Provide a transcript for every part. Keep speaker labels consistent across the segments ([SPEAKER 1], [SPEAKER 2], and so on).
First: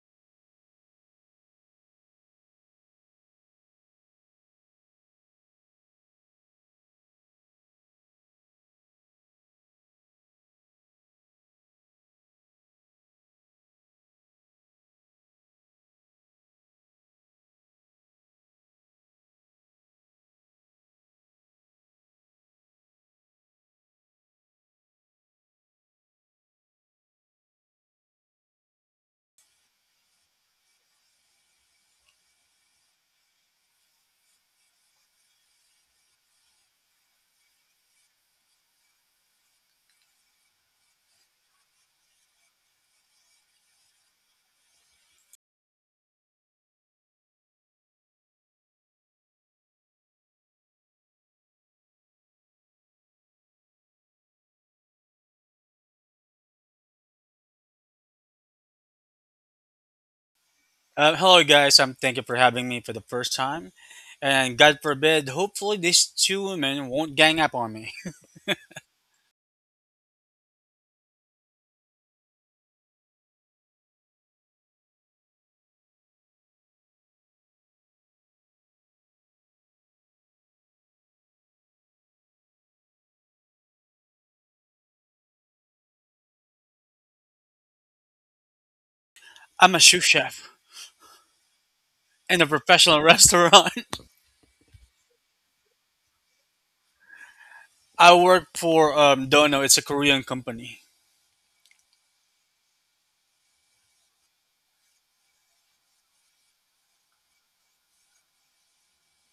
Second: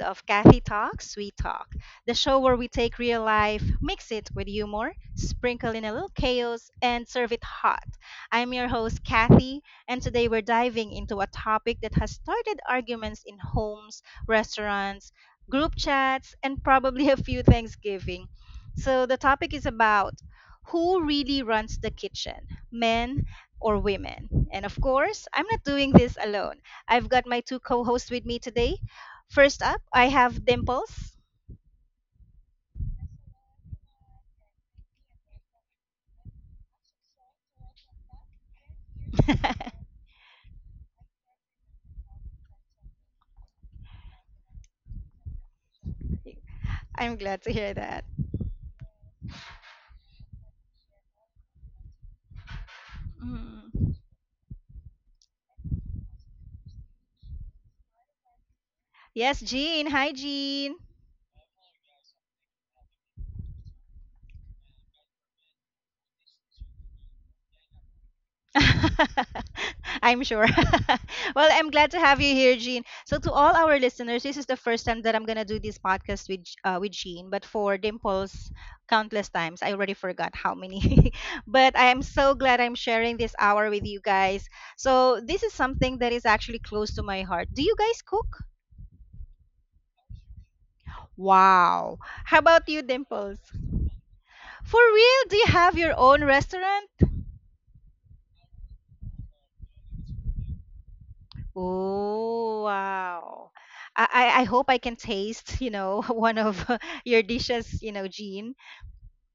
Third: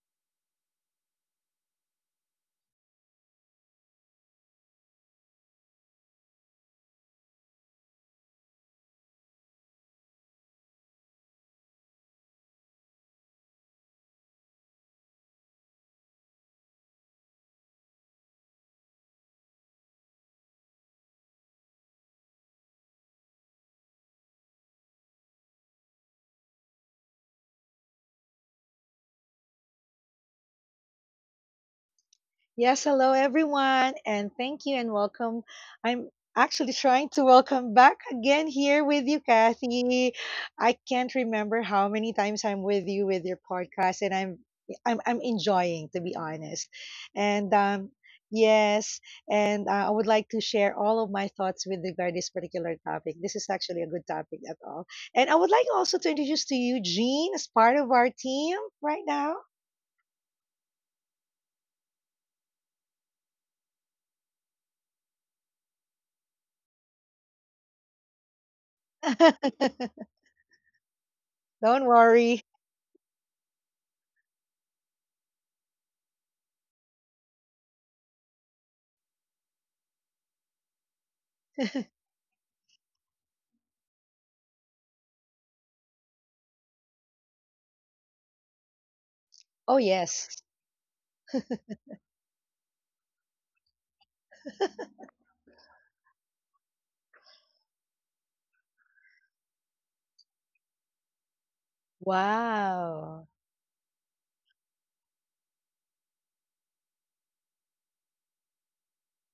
[SPEAKER 1] of Kathy Talks, We Talk, the show where we take real life, mix it with humor, sprinkle in a little chaos, and serve it hot. I'm your host, Kathy, and today we're diving into a topic that has started arguments in homes, restaurants, group chats, and probably a few Thanksgiving. So, the topic is about who really runs the kitchen men or women. And of course, I'm not doing this alone. I've got my two co hosts with me today. First up, I have Dimples.
[SPEAKER 2] Yes, hello everyone, and thank you and welcome. I'm actually trying to welcome back again here with you, Kathy. I can't remember how many times I'm with you with your podcast, and I'm enjoying to be honest.
[SPEAKER 1] I'm glad to
[SPEAKER 2] And
[SPEAKER 1] hear that.
[SPEAKER 2] yes, and I would like to share all of my thoughts with regard this particular topic. This is actually a
[SPEAKER 1] Mm.
[SPEAKER 2] good topic at all, and I would like also to introduce to you Jean as part of our team right now.
[SPEAKER 1] Yes, Jean. Hi, Jean.
[SPEAKER 3] Hello, guys. Thank you for having me for the first time. And God forbid, hopefully, these two women won't gang up on me.
[SPEAKER 1] I'm sure. Well, I'm
[SPEAKER 2] Don't
[SPEAKER 1] glad to have you
[SPEAKER 2] worry.
[SPEAKER 1] here, Jean. So, to all our listeners, this is the first time that I'm gonna do this podcast with with Jean. But for Dimples, countless times I already forgot how many. But I am so glad I'm sharing this hour with you guys. So, this is something that is actually close to my heart. Do you guys cook?
[SPEAKER 3] I'm
[SPEAKER 2] Oh,
[SPEAKER 3] a sous
[SPEAKER 2] yes.
[SPEAKER 3] chef
[SPEAKER 1] Wow. How
[SPEAKER 3] in a
[SPEAKER 1] about you,
[SPEAKER 3] professional
[SPEAKER 1] Dimples?
[SPEAKER 3] restaurant.
[SPEAKER 1] For real? Do you have your own restaurant?
[SPEAKER 3] I work for Dono, it's a Korean company.
[SPEAKER 1] Oh,
[SPEAKER 2] Wow.
[SPEAKER 1] wow. I hope I can taste, one of your dishes, Jean.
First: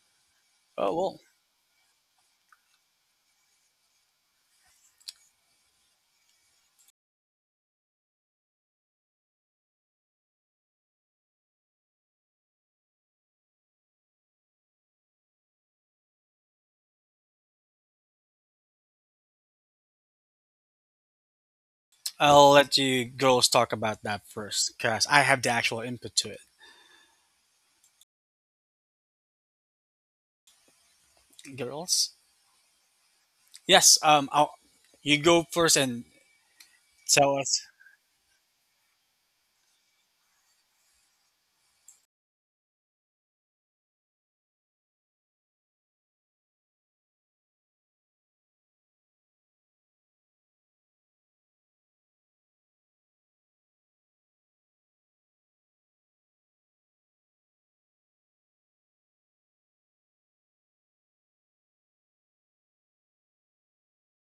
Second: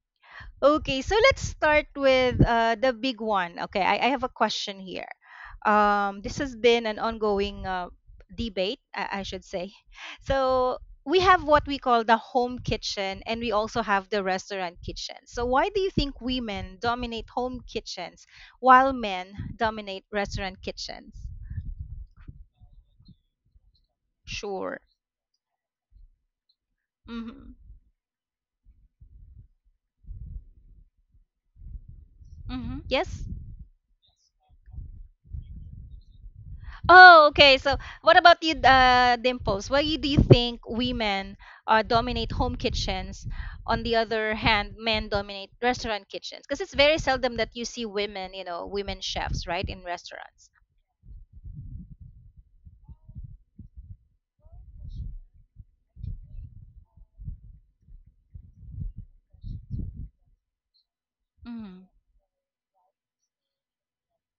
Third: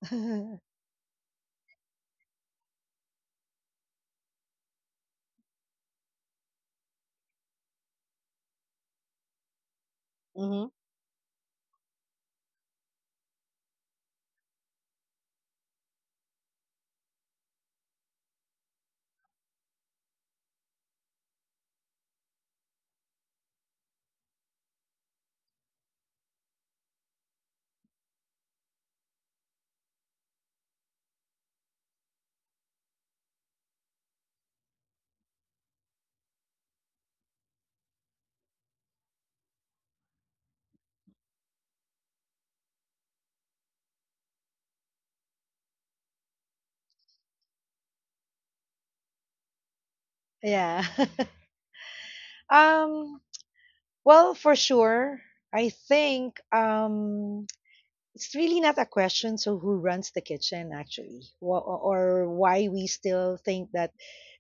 [SPEAKER 3] Oh,
[SPEAKER 1] Okay, so
[SPEAKER 3] well.
[SPEAKER 1] let's start with the big one. Okay, I have a question here. This has been an ongoing debate, I should say.
[SPEAKER 2] hmm
[SPEAKER 1] So we have what we call the home kitchen, and we also have the restaurant kitchen. So why do you think women dominate home kitchens while men dominate restaurant kitchens?
[SPEAKER 3] I'll let you girls talk about that first
[SPEAKER 1] Sure.
[SPEAKER 3] because I have the actual input to it. Girls?
[SPEAKER 1] Mm-hmm. Yes?
[SPEAKER 3] Yes, you go first and
[SPEAKER 1] Oh,
[SPEAKER 3] tell
[SPEAKER 1] okay.
[SPEAKER 3] us.
[SPEAKER 1] So, what about you, Dimples? Why do you think women dominate home kitchens? On the other hand, men dominate restaurant kitchens? Because it's very seldom that you see women chefs, right, in restaurants.
[SPEAKER 2] Yeah. um, well, for sure, I think it's really not a question. So, who runs the kitchen, actually,
[SPEAKER 1] Mm-hmm.
[SPEAKER 2] or why we still think that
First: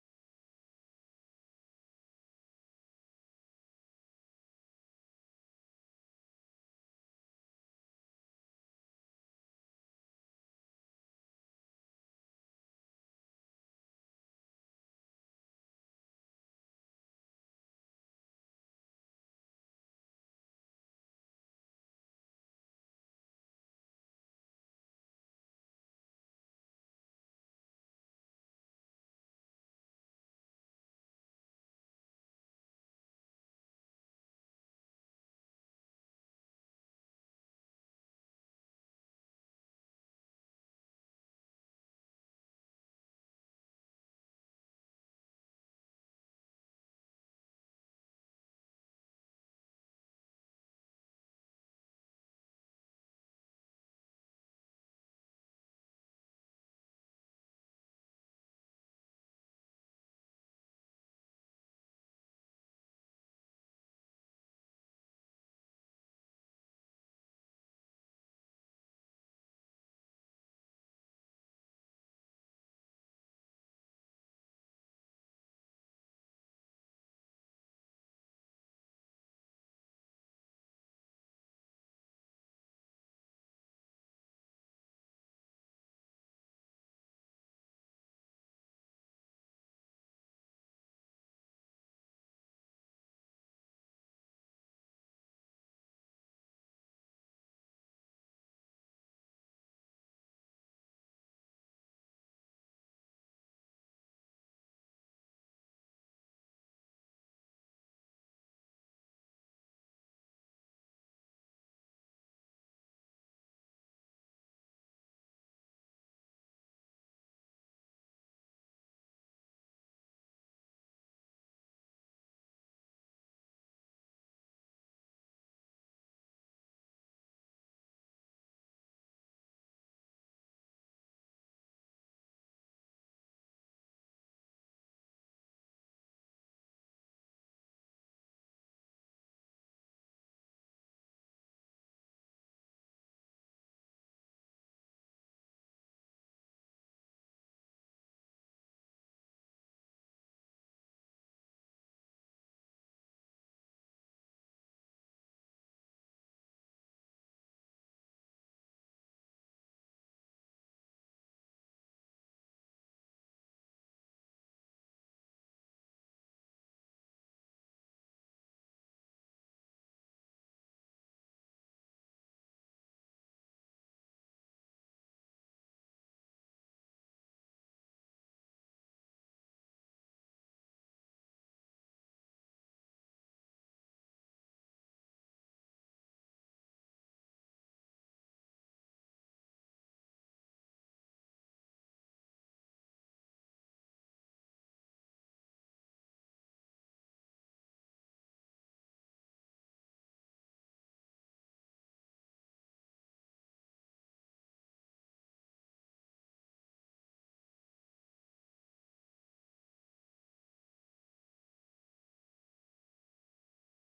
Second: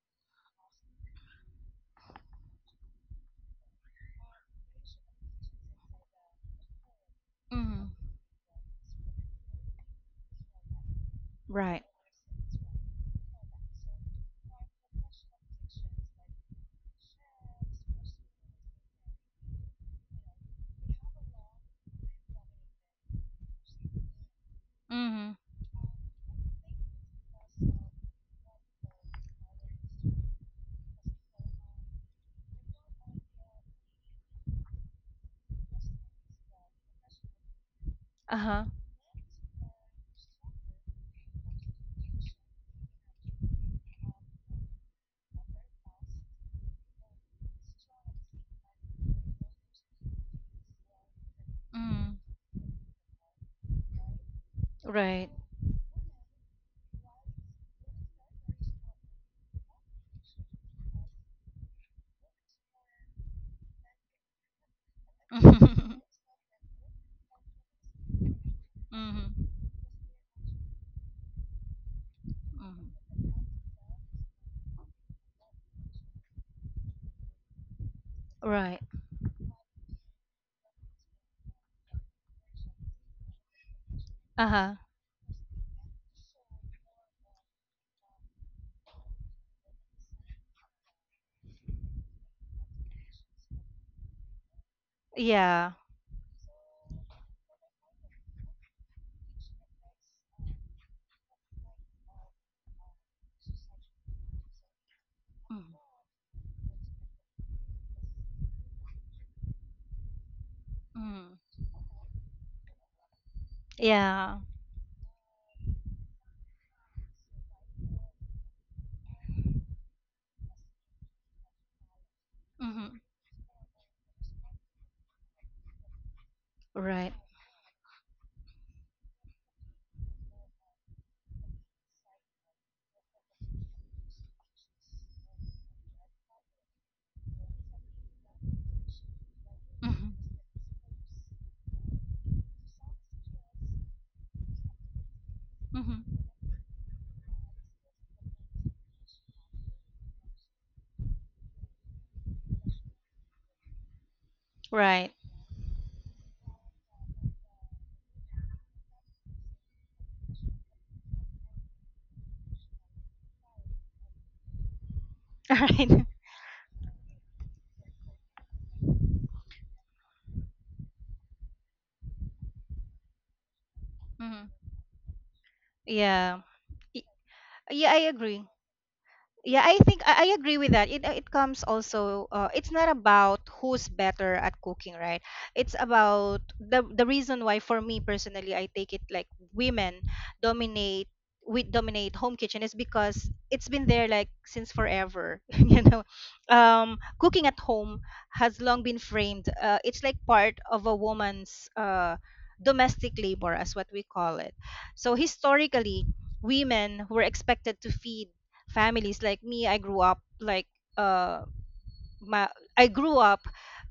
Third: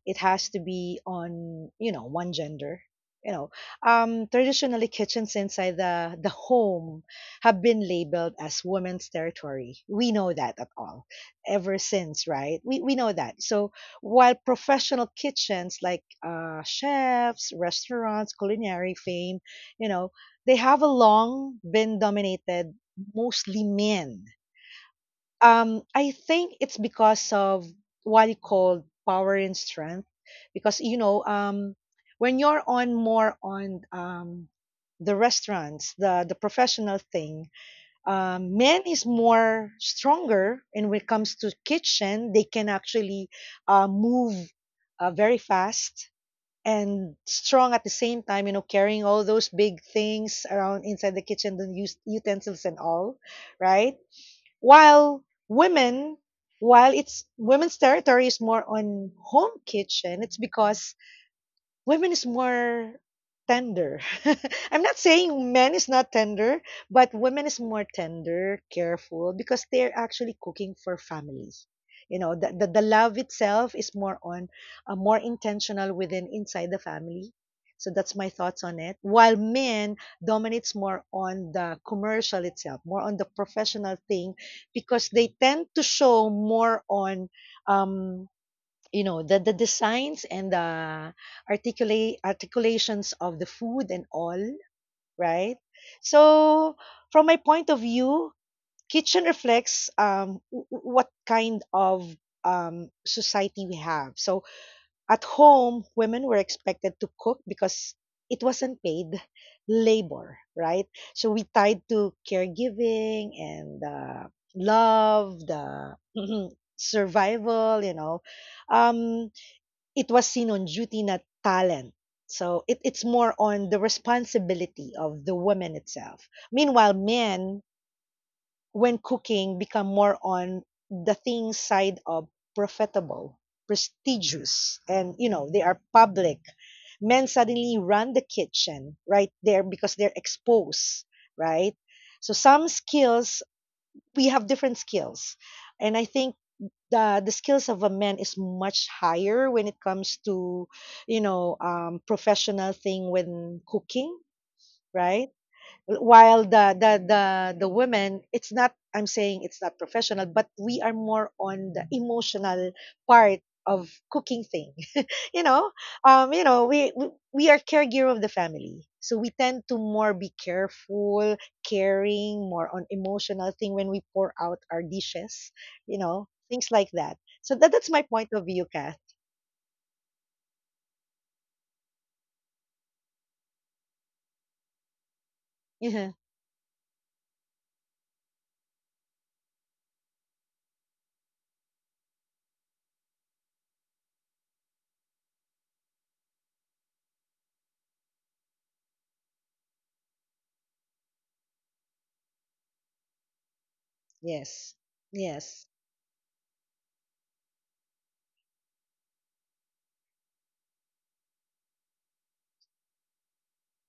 [SPEAKER 2] it has to be on, you know, one gender, you know. Um, traditionally kitchens inside the home have been
[SPEAKER 1] Mm-hmm.
[SPEAKER 2] labeled as women's territory, we know that at all, ever
[SPEAKER 1] Right.
[SPEAKER 2] since, right? We know that. So while professional kitchens, like uh, chefs, restaurants, culinary fame, you know, they have a long been dominated mostly men.
[SPEAKER 1] Mm-hmm.
[SPEAKER 2] Um, I think it's because of what you call power and strength, because you know, um, when you're on more on um, the restaurants, the professional thing, um,
[SPEAKER 1] Uh-huh.
[SPEAKER 2] men is more stronger, and when it comes to kitchen, they can actually move very fast and strong at the same time, you know, carrying all those big things around inside the kitchen, the
[SPEAKER 1] Mm-hmm.
[SPEAKER 2] utensils and all, right? While
[SPEAKER 1] Right.
[SPEAKER 2] women, while it's women's territory is more on home kitchen, it's because women is more tender. I'm not saying men is not tender, but women is more tender, careful,
[SPEAKER 1] Mm-hmm.
[SPEAKER 2] because they're actually cooking for family. You know, the
[SPEAKER 1] Mm-hmm.
[SPEAKER 2] love itself is more on more intentional within inside the family. So that's my thoughts on
[SPEAKER 1] Right.
[SPEAKER 2] it. While men dominates more on the commercial itself, more on the professional thing,
[SPEAKER 1] Uh-huh.
[SPEAKER 2] because they tend to show more on um, you know, the designs and the articulate articulations of the food and all, right?
[SPEAKER 1] Yeah.
[SPEAKER 2] So from my point of view, kitchen reflects um, what kind of um, society we have. So at home, women were expected to cook because it wasn't paid labor, right? So
[SPEAKER 1] Mm-hmm.
[SPEAKER 2] we tied to caregiving and
[SPEAKER 1] Yeah.
[SPEAKER 2] love, the survival, you know. Um, it was seen on duty, not talent. So it,
[SPEAKER 1] Mm-hmm.
[SPEAKER 2] it's more on the responsibility of the woman itself. Meanwhile,
[SPEAKER 1] Right.
[SPEAKER 2] men, when cooking, become more on the thing side of profitable, prestigious, and you know, they are public. Men suddenly run the kitchen right there because
[SPEAKER 1] Mm-hmm.
[SPEAKER 2] they're exposed, right? So some skills, we have different skills. And I
[SPEAKER 1] Mm-hmm.
[SPEAKER 2] think the skills of a man is much higher when it comes to, you know, um, professional thing when cooking,
[SPEAKER 1] Right.
[SPEAKER 2] right? While the women, it's not, I'm saying it's not professional, but we are more on the emotional part of cooking thing. You
[SPEAKER 1] All
[SPEAKER 2] know,
[SPEAKER 1] right.
[SPEAKER 2] um, you know, we are caregiver of the family, so we tend to more be careful, caring more on emotional thing when we pour
[SPEAKER 1] Hmm.
[SPEAKER 2] out our dishes, you know,
[SPEAKER 1] Yeah.
[SPEAKER 2] things like
[SPEAKER 1] Y-
[SPEAKER 2] that. So that that's
[SPEAKER 1] Yeah,
[SPEAKER 2] my
[SPEAKER 1] I
[SPEAKER 2] point
[SPEAKER 1] agree.
[SPEAKER 2] of view, Kath.
[SPEAKER 1] Yeah, I think I agree with that. It comes also. It's not about who's better at cooking, right? It's
[SPEAKER 2] Mhm.
[SPEAKER 1] about the reason why. For me personally, I take it like women dominate we dominate home kitchen, is because it's been there like since forever. Cooking at home has long been framed, it's like part of a woman's domestic labor, as what we call it.
[SPEAKER 2] Yes.
[SPEAKER 1] So
[SPEAKER 2] Yes.
[SPEAKER 1] historically, women were expected to feed families. Like me, uh my i grew up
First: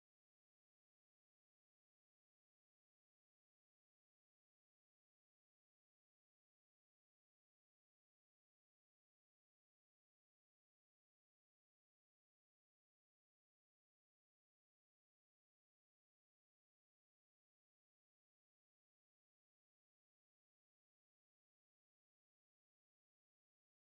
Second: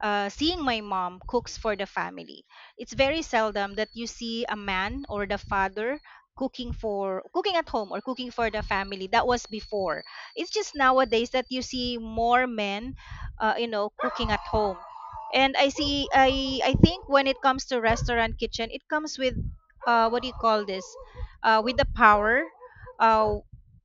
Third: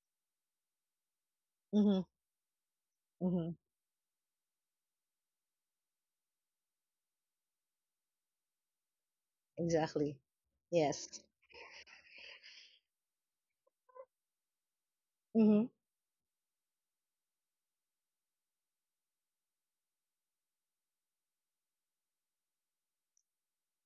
[SPEAKER 1] uh, seeing my mom cooks for the
[SPEAKER 2] Mm-hmm.
[SPEAKER 1] family. It's very
[SPEAKER 2] Mm-hmm.
[SPEAKER 1] seldom that you see a man or the father cooking for cooking at home or cooking for the family. That was before.
[SPEAKER 2] Exactly.
[SPEAKER 1] It's just
[SPEAKER 2] Yes.
[SPEAKER 1] nowadays that you see more men, cooking at home. And
[SPEAKER 2] Mm-hmm.
[SPEAKER 1] I see I think when it comes to restaurant kitchen, it comes with what do you call this, with the power, uh,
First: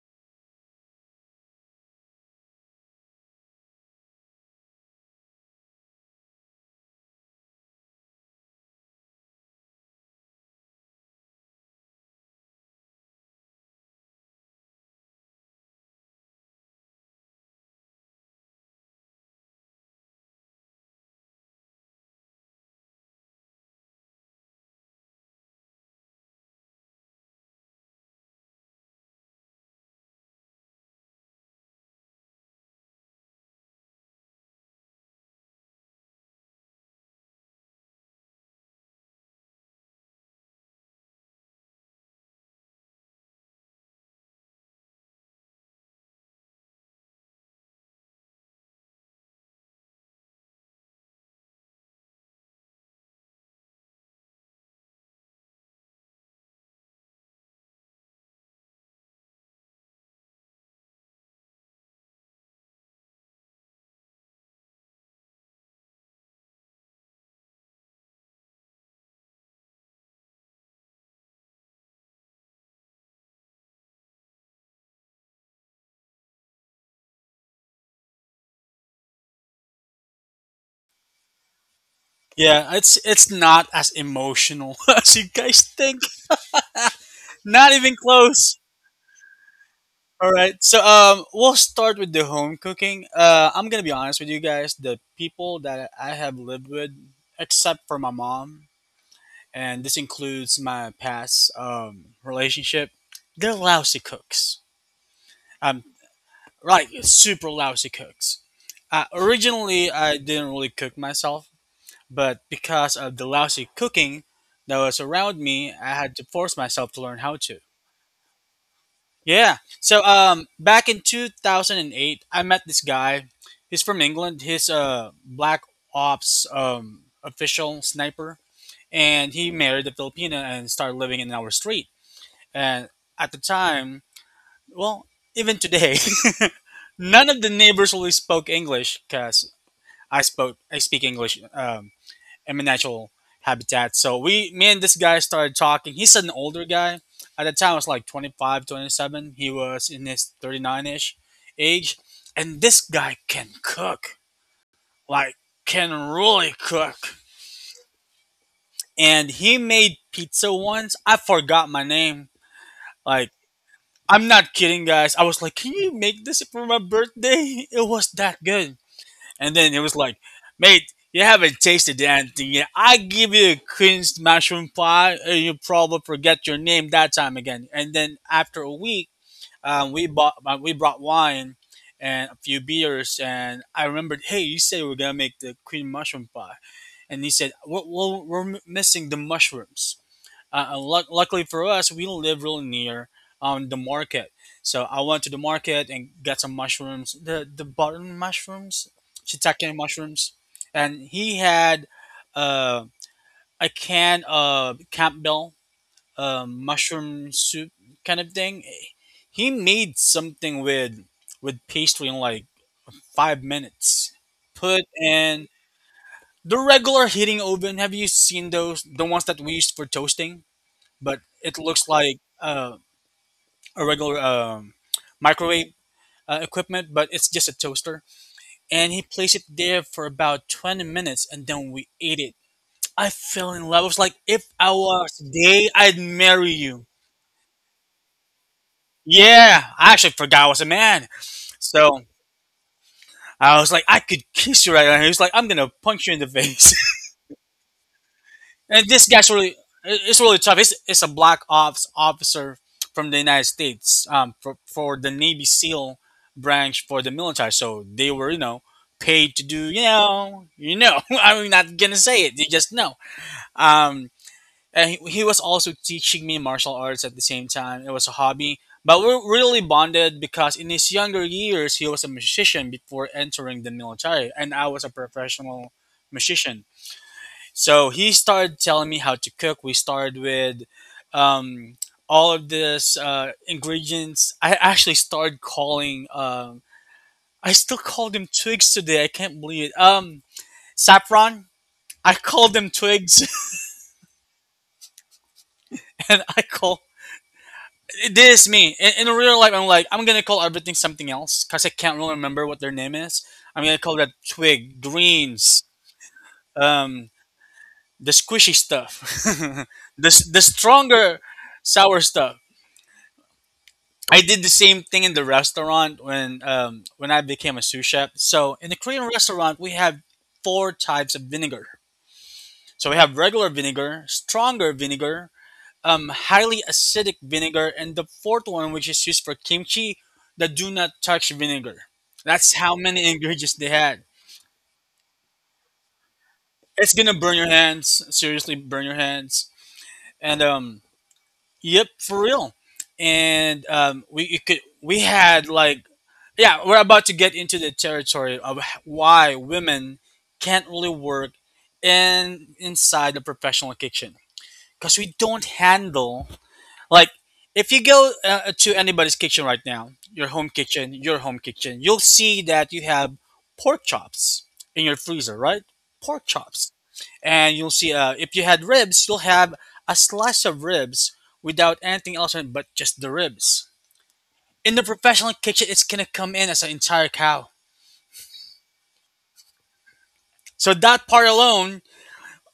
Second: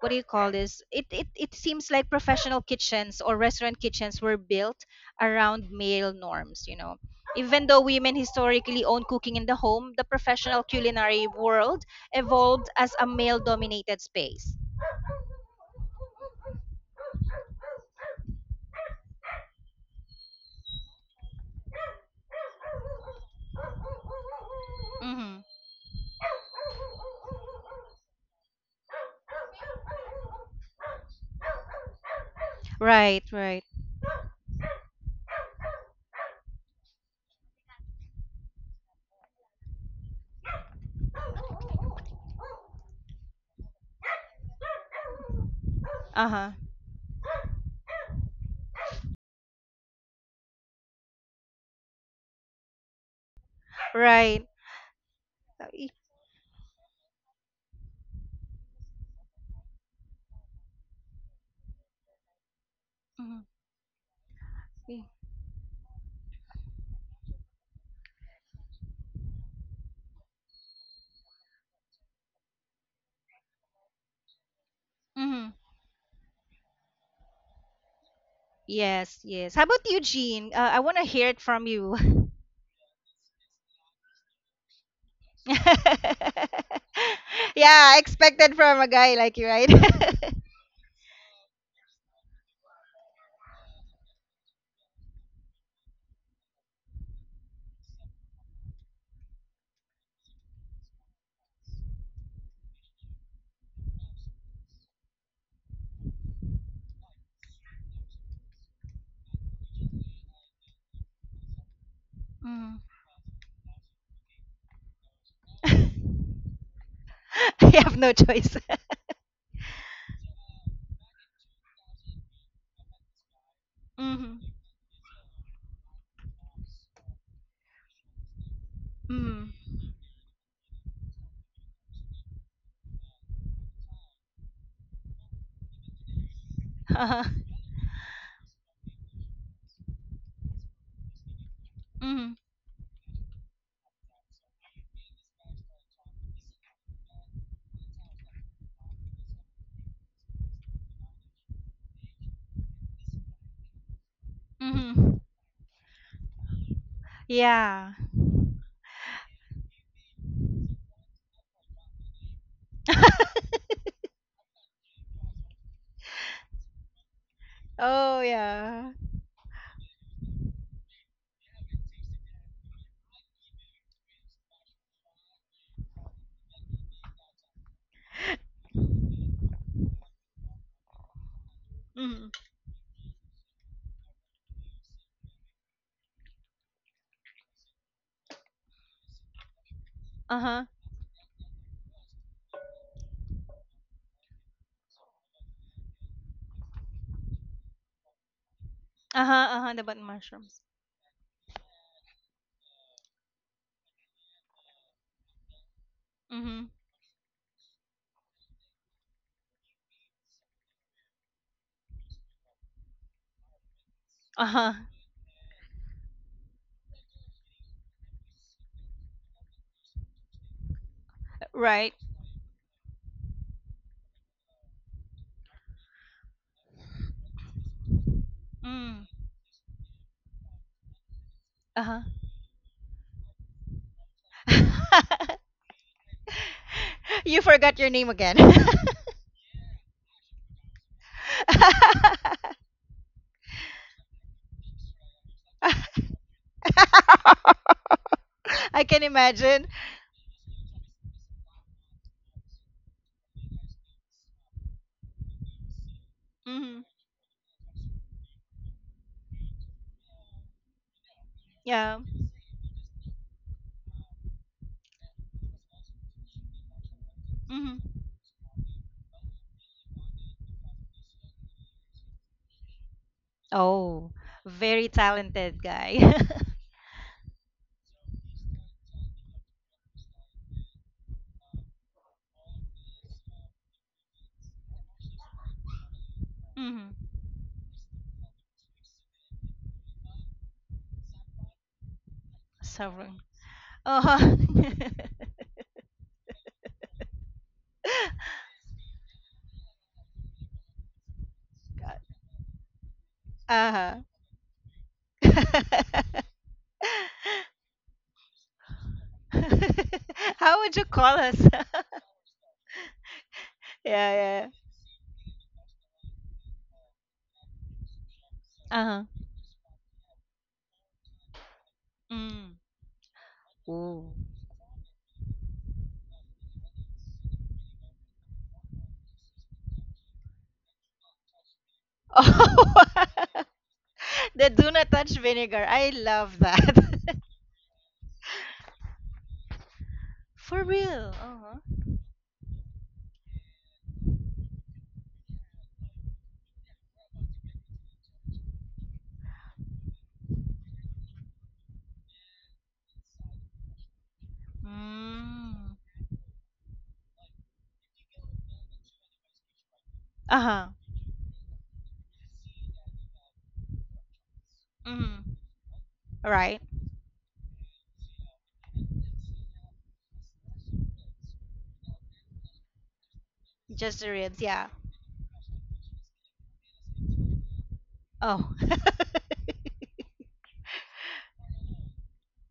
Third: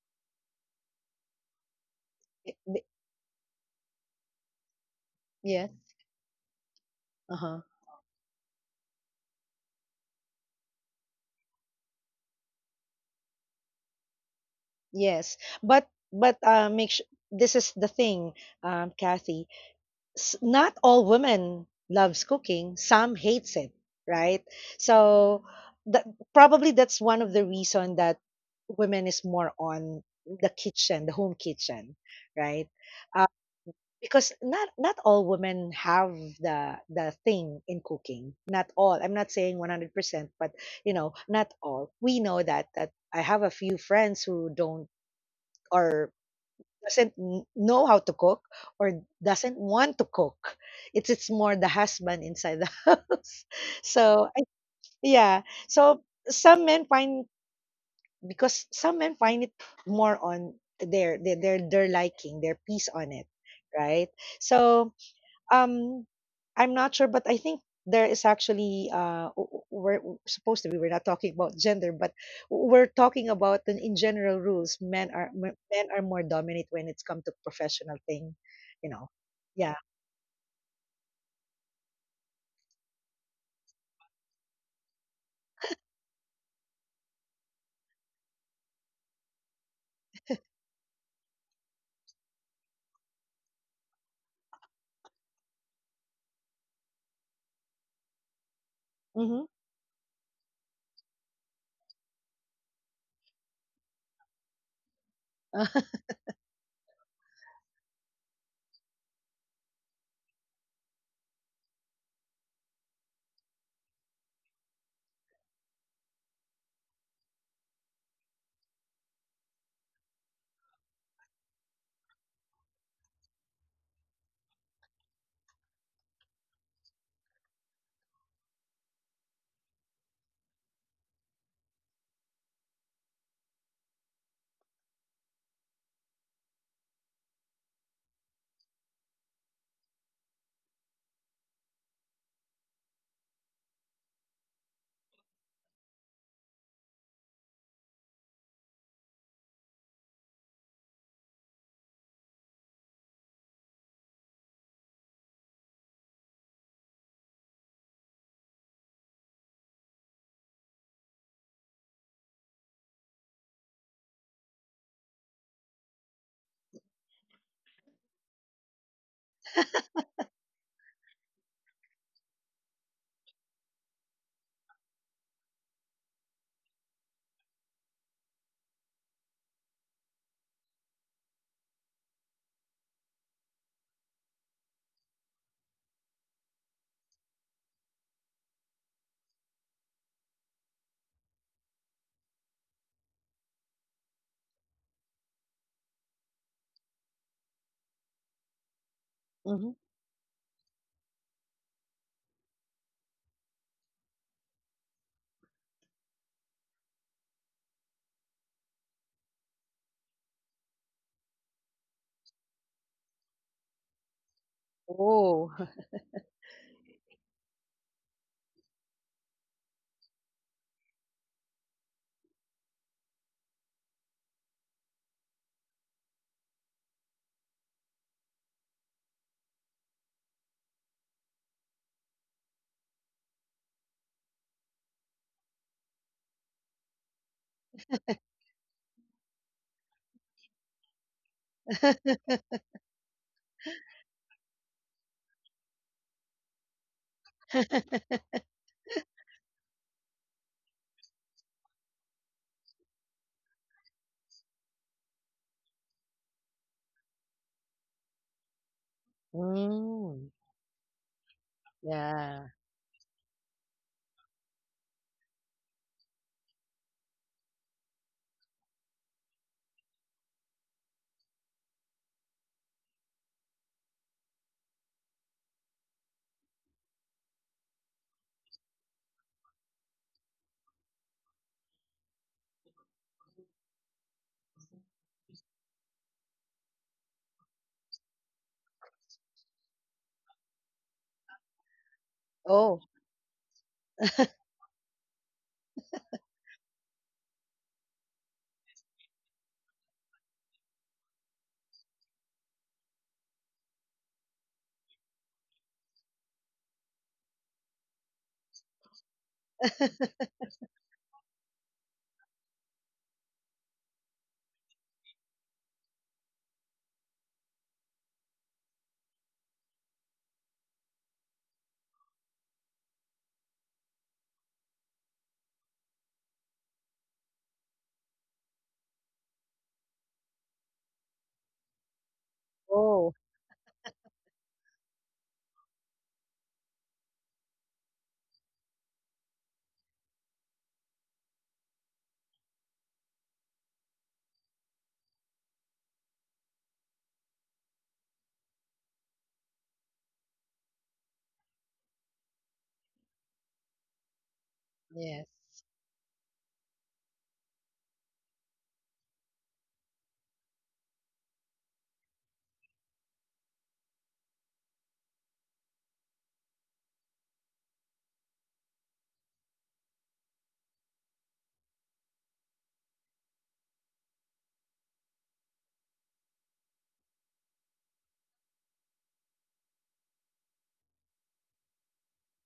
[SPEAKER 1] what do you call this? It seems like professional kitchens or restaurant kitchens were built around
[SPEAKER 2] Yes.
[SPEAKER 1] male norms.
[SPEAKER 2] Uh-huh.
[SPEAKER 1] Even though women historically own cooking in the home, the professional culinary world evolved as a male dominated space.
[SPEAKER 2] Yes. But uh, make sure this is the thing, Kathy. Not all women loves cooking. Some hates it, right? So
[SPEAKER 1] Mhm.
[SPEAKER 2] that probably that's one of the reason that women is more on the kitchen, the home kitchen, right?
[SPEAKER 1] Right, right.
[SPEAKER 2] Because not all women have the thing in cooking. Not all. I'm not saying 100%, but you know, not all. We know that that I have a few friends who don't, or
[SPEAKER 1] Uh-huh.
[SPEAKER 2] doesn't know how to cook or doesn't want to cook. It's more the husband inside the house. So
[SPEAKER 1] Right.
[SPEAKER 2] yeah. So some men find, because some men find it more on their liking, their peace on it,
[SPEAKER 1] Mhm.
[SPEAKER 2] right? So um, I'm not sure, but I think there is actually we're supposed to be, we're not talking about gender, but we're talking about the, in general rules. Men are
[SPEAKER 1] Mm-hmm.
[SPEAKER 2] men are more dominant when it's come to professional thing, you know.
[SPEAKER 1] Yes, yes. How
[SPEAKER 2] Yeah.
[SPEAKER 1] about you, Jean? I want to hear it from you.
[SPEAKER 3] Yeah, it's not as emotional as you guys think. Not even
[SPEAKER 1] Yeah, expected
[SPEAKER 3] close.
[SPEAKER 1] from a guy like you, right?
[SPEAKER 3] All right. So we'll start with the home cooking. I'm going to be honest with you guys, the people that I have lived with except for my mom
[SPEAKER 2] Mm-hmm.
[SPEAKER 3] and this includes my past relationship, they're lousy cooks. Um like super lousy cooks. Originally I didn't really cook myself, but
[SPEAKER 1] Mhm.
[SPEAKER 3] because of the lousy cooking that was around me, I had to force myself to learn how to.
[SPEAKER 1] I have no choice.
[SPEAKER 3] Yeah. So back in 2008, I met this guy. He's from
[SPEAKER 1] Mm-hmm.
[SPEAKER 3] England. He's a black ops official sniper, and
[SPEAKER 1] Mm-hmm.
[SPEAKER 3] he married a Filipina and started living in our street. And at the time, well, even today,
[SPEAKER 1] Uh-huh.
[SPEAKER 3] none of the neighbors really spoke English cuz I speak English.
[SPEAKER 1] Mm-hmm.
[SPEAKER 3] In my natural habitat. So me and this guy started talking. He's an older guy. At the time, I was like 25, 27. He was in his 39 ish age. And this guy can cook,
[SPEAKER 1] Mm-hmm.
[SPEAKER 3] like, can really cook.
[SPEAKER 1] Yeah.
[SPEAKER 3] And he made pizza once. I forgot my name. Like, I'm not kidding, guys. I was like, can you make this for my birthday? It was
[SPEAKER 1] Oh
[SPEAKER 3] that good.
[SPEAKER 1] yeah.
[SPEAKER 3] And then it was like, mate, you haven't tasted anything yet. I give you a cringed mushroom pie, and you probably forget your name that time again. And then after a week, we brought wine and a
[SPEAKER 1] Mm-hmm.
[SPEAKER 3] few beers, and I remembered, hey, you said we are gonna make the cream mushroom pie, and he said, well we're missing the mushrooms.
[SPEAKER 1] Uh-huh.
[SPEAKER 3] And luckily for us, we live really near the market. So I went to the market and got some mushrooms, the button mushrooms,
[SPEAKER 1] Uh-huh.
[SPEAKER 3] shiitake
[SPEAKER 2] Mm-hmm.
[SPEAKER 1] Uh-huh. The button
[SPEAKER 3] mushrooms,
[SPEAKER 1] mushrooms.
[SPEAKER 3] and he had uh, a can of Campbell
[SPEAKER 1] Mm-hmm.
[SPEAKER 3] mushroom soup kind of thing. He made something with pastry in like 5 minutes.
[SPEAKER 1] Uh-huh.
[SPEAKER 3] Put in
[SPEAKER 2] Oh.
[SPEAKER 3] the regular heating oven. Have you seen those? The ones that we used for toasting? But it looks
[SPEAKER 1] Right.
[SPEAKER 3] like a regular microwave equipment, but it's just a toaster. And he
[SPEAKER 1] Mm.
[SPEAKER 3] placed it there for about 20 minutes, and then we
[SPEAKER 1] Uh-huh.
[SPEAKER 3] ate it. I fell in love. I was like, if I was gay, I'd marry you.
[SPEAKER 1] You forgot your name again.
[SPEAKER 3] Yeah, I actually forgot I was a man. So I was like, I could kiss you right now. He was like, I'm gonna punch you in the face. And
[SPEAKER 1] I
[SPEAKER 3] this
[SPEAKER 1] can
[SPEAKER 3] guy's really,
[SPEAKER 1] imagine.
[SPEAKER 3] it's really tough. It's a black ops officer from the United States, for the Navy SEAL branch
[SPEAKER 1] Mm-hmm.
[SPEAKER 3] for the military. So they were, you know, paid to do, you
[SPEAKER 2] Mm.
[SPEAKER 3] know, you know. I'm not gonna
[SPEAKER 1] Yeah.
[SPEAKER 3] say it. You
[SPEAKER 2] Yeah.
[SPEAKER 3] just know. Um, and he was also teaching me martial arts at the same time. It
[SPEAKER 1] Mm-hmm.
[SPEAKER 3] was a hobby, but we're really bonded because in his younger years he was a musician before entering the
[SPEAKER 1] Oh,
[SPEAKER 3] military, and I was a
[SPEAKER 1] very talented
[SPEAKER 3] professional
[SPEAKER 1] guy.
[SPEAKER 3] musician. So he started telling me how to cook. We started with um, all of this ingredients. I actually started calling.
[SPEAKER 1] Mm-hmm.
[SPEAKER 3] I still call them twigs today. I can't believe it. Saffron. I call them
[SPEAKER 2] Oh.
[SPEAKER 3] twigs,
[SPEAKER 1] Sovereign. Uh-huh.
[SPEAKER 3] and I call this is me in real life. I'm like I'm gonna call everything something else because I can't really remember what their name is. I'm gonna call
[SPEAKER 1] Uh-huh.
[SPEAKER 3] that twig, greens, um, the squishy stuff, the the
[SPEAKER 1] How would you
[SPEAKER 3] stronger
[SPEAKER 1] call us?
[SPEAKER 3] sour stuff.
[SPEAKER 1] Yeah,
[SPEAKER 3] I did the
[SPEAKER 1] yeah.
[SPEAKER 3] same thing in the restaurant when I became a sous chef. So in the Korean
[SPEAKER 1] Uh-huh.
[SPEAKER 3] restaurant, we have 4 types of vinegar.
[SPEAKER 1] Mm.
[SPEAKER 3] So we have regular vinegar,
[SPEAKER 1] Ooh.
[SPEAKER 3] stronger vinegar, highly acidic vinegar, and the fourth one, which is used for kimchi, the do not touch vinegar. That's how many
[SPEAKER 2] Oh.
[SPEAKER 1] Oh.
[SPEAKER 3] ingredients they had.
[SPEAKER 1] The do not touch vinegar. I love that.
[SPEAKER 3] It's gonna burn your hands. Seriously, burn your hands. And
[SPEAKER 1] For real. Uh-huh.
[SPEAKER 3] Yep, for real. And we you could we had like Yeah, we're about to get into the territory of why women can't really work in inside the professional kitchen because we
[SPEAKER 2] Yes.
[SPEAKER 3] don't
[SPEAKER 1] Mm.
[SPEAKER 3] handle like if you go to anybody's kitchen right now,
[SPEAKER 1] Uh-huh.
[SPEAKER 3] your home kitchen, you'll see that you have pork chops in your
[SPEAKER 1] Mm.
[SPEAKER 3] freezer, right? Pork
[SPEAKER 1] Right.
[SPEAKER 3] chops, and you'll see if you had ribs, you'll have a slice of ribs without anything else on it but just the ribs.
[SPEAKER 1] Just the ribs, yeah.
[SPEAKER 3] In the professional kitchen, it's gonna come in as an entire cow.
[SPEAKER 1] Oh.
[SPEAKER 3] So that part alone,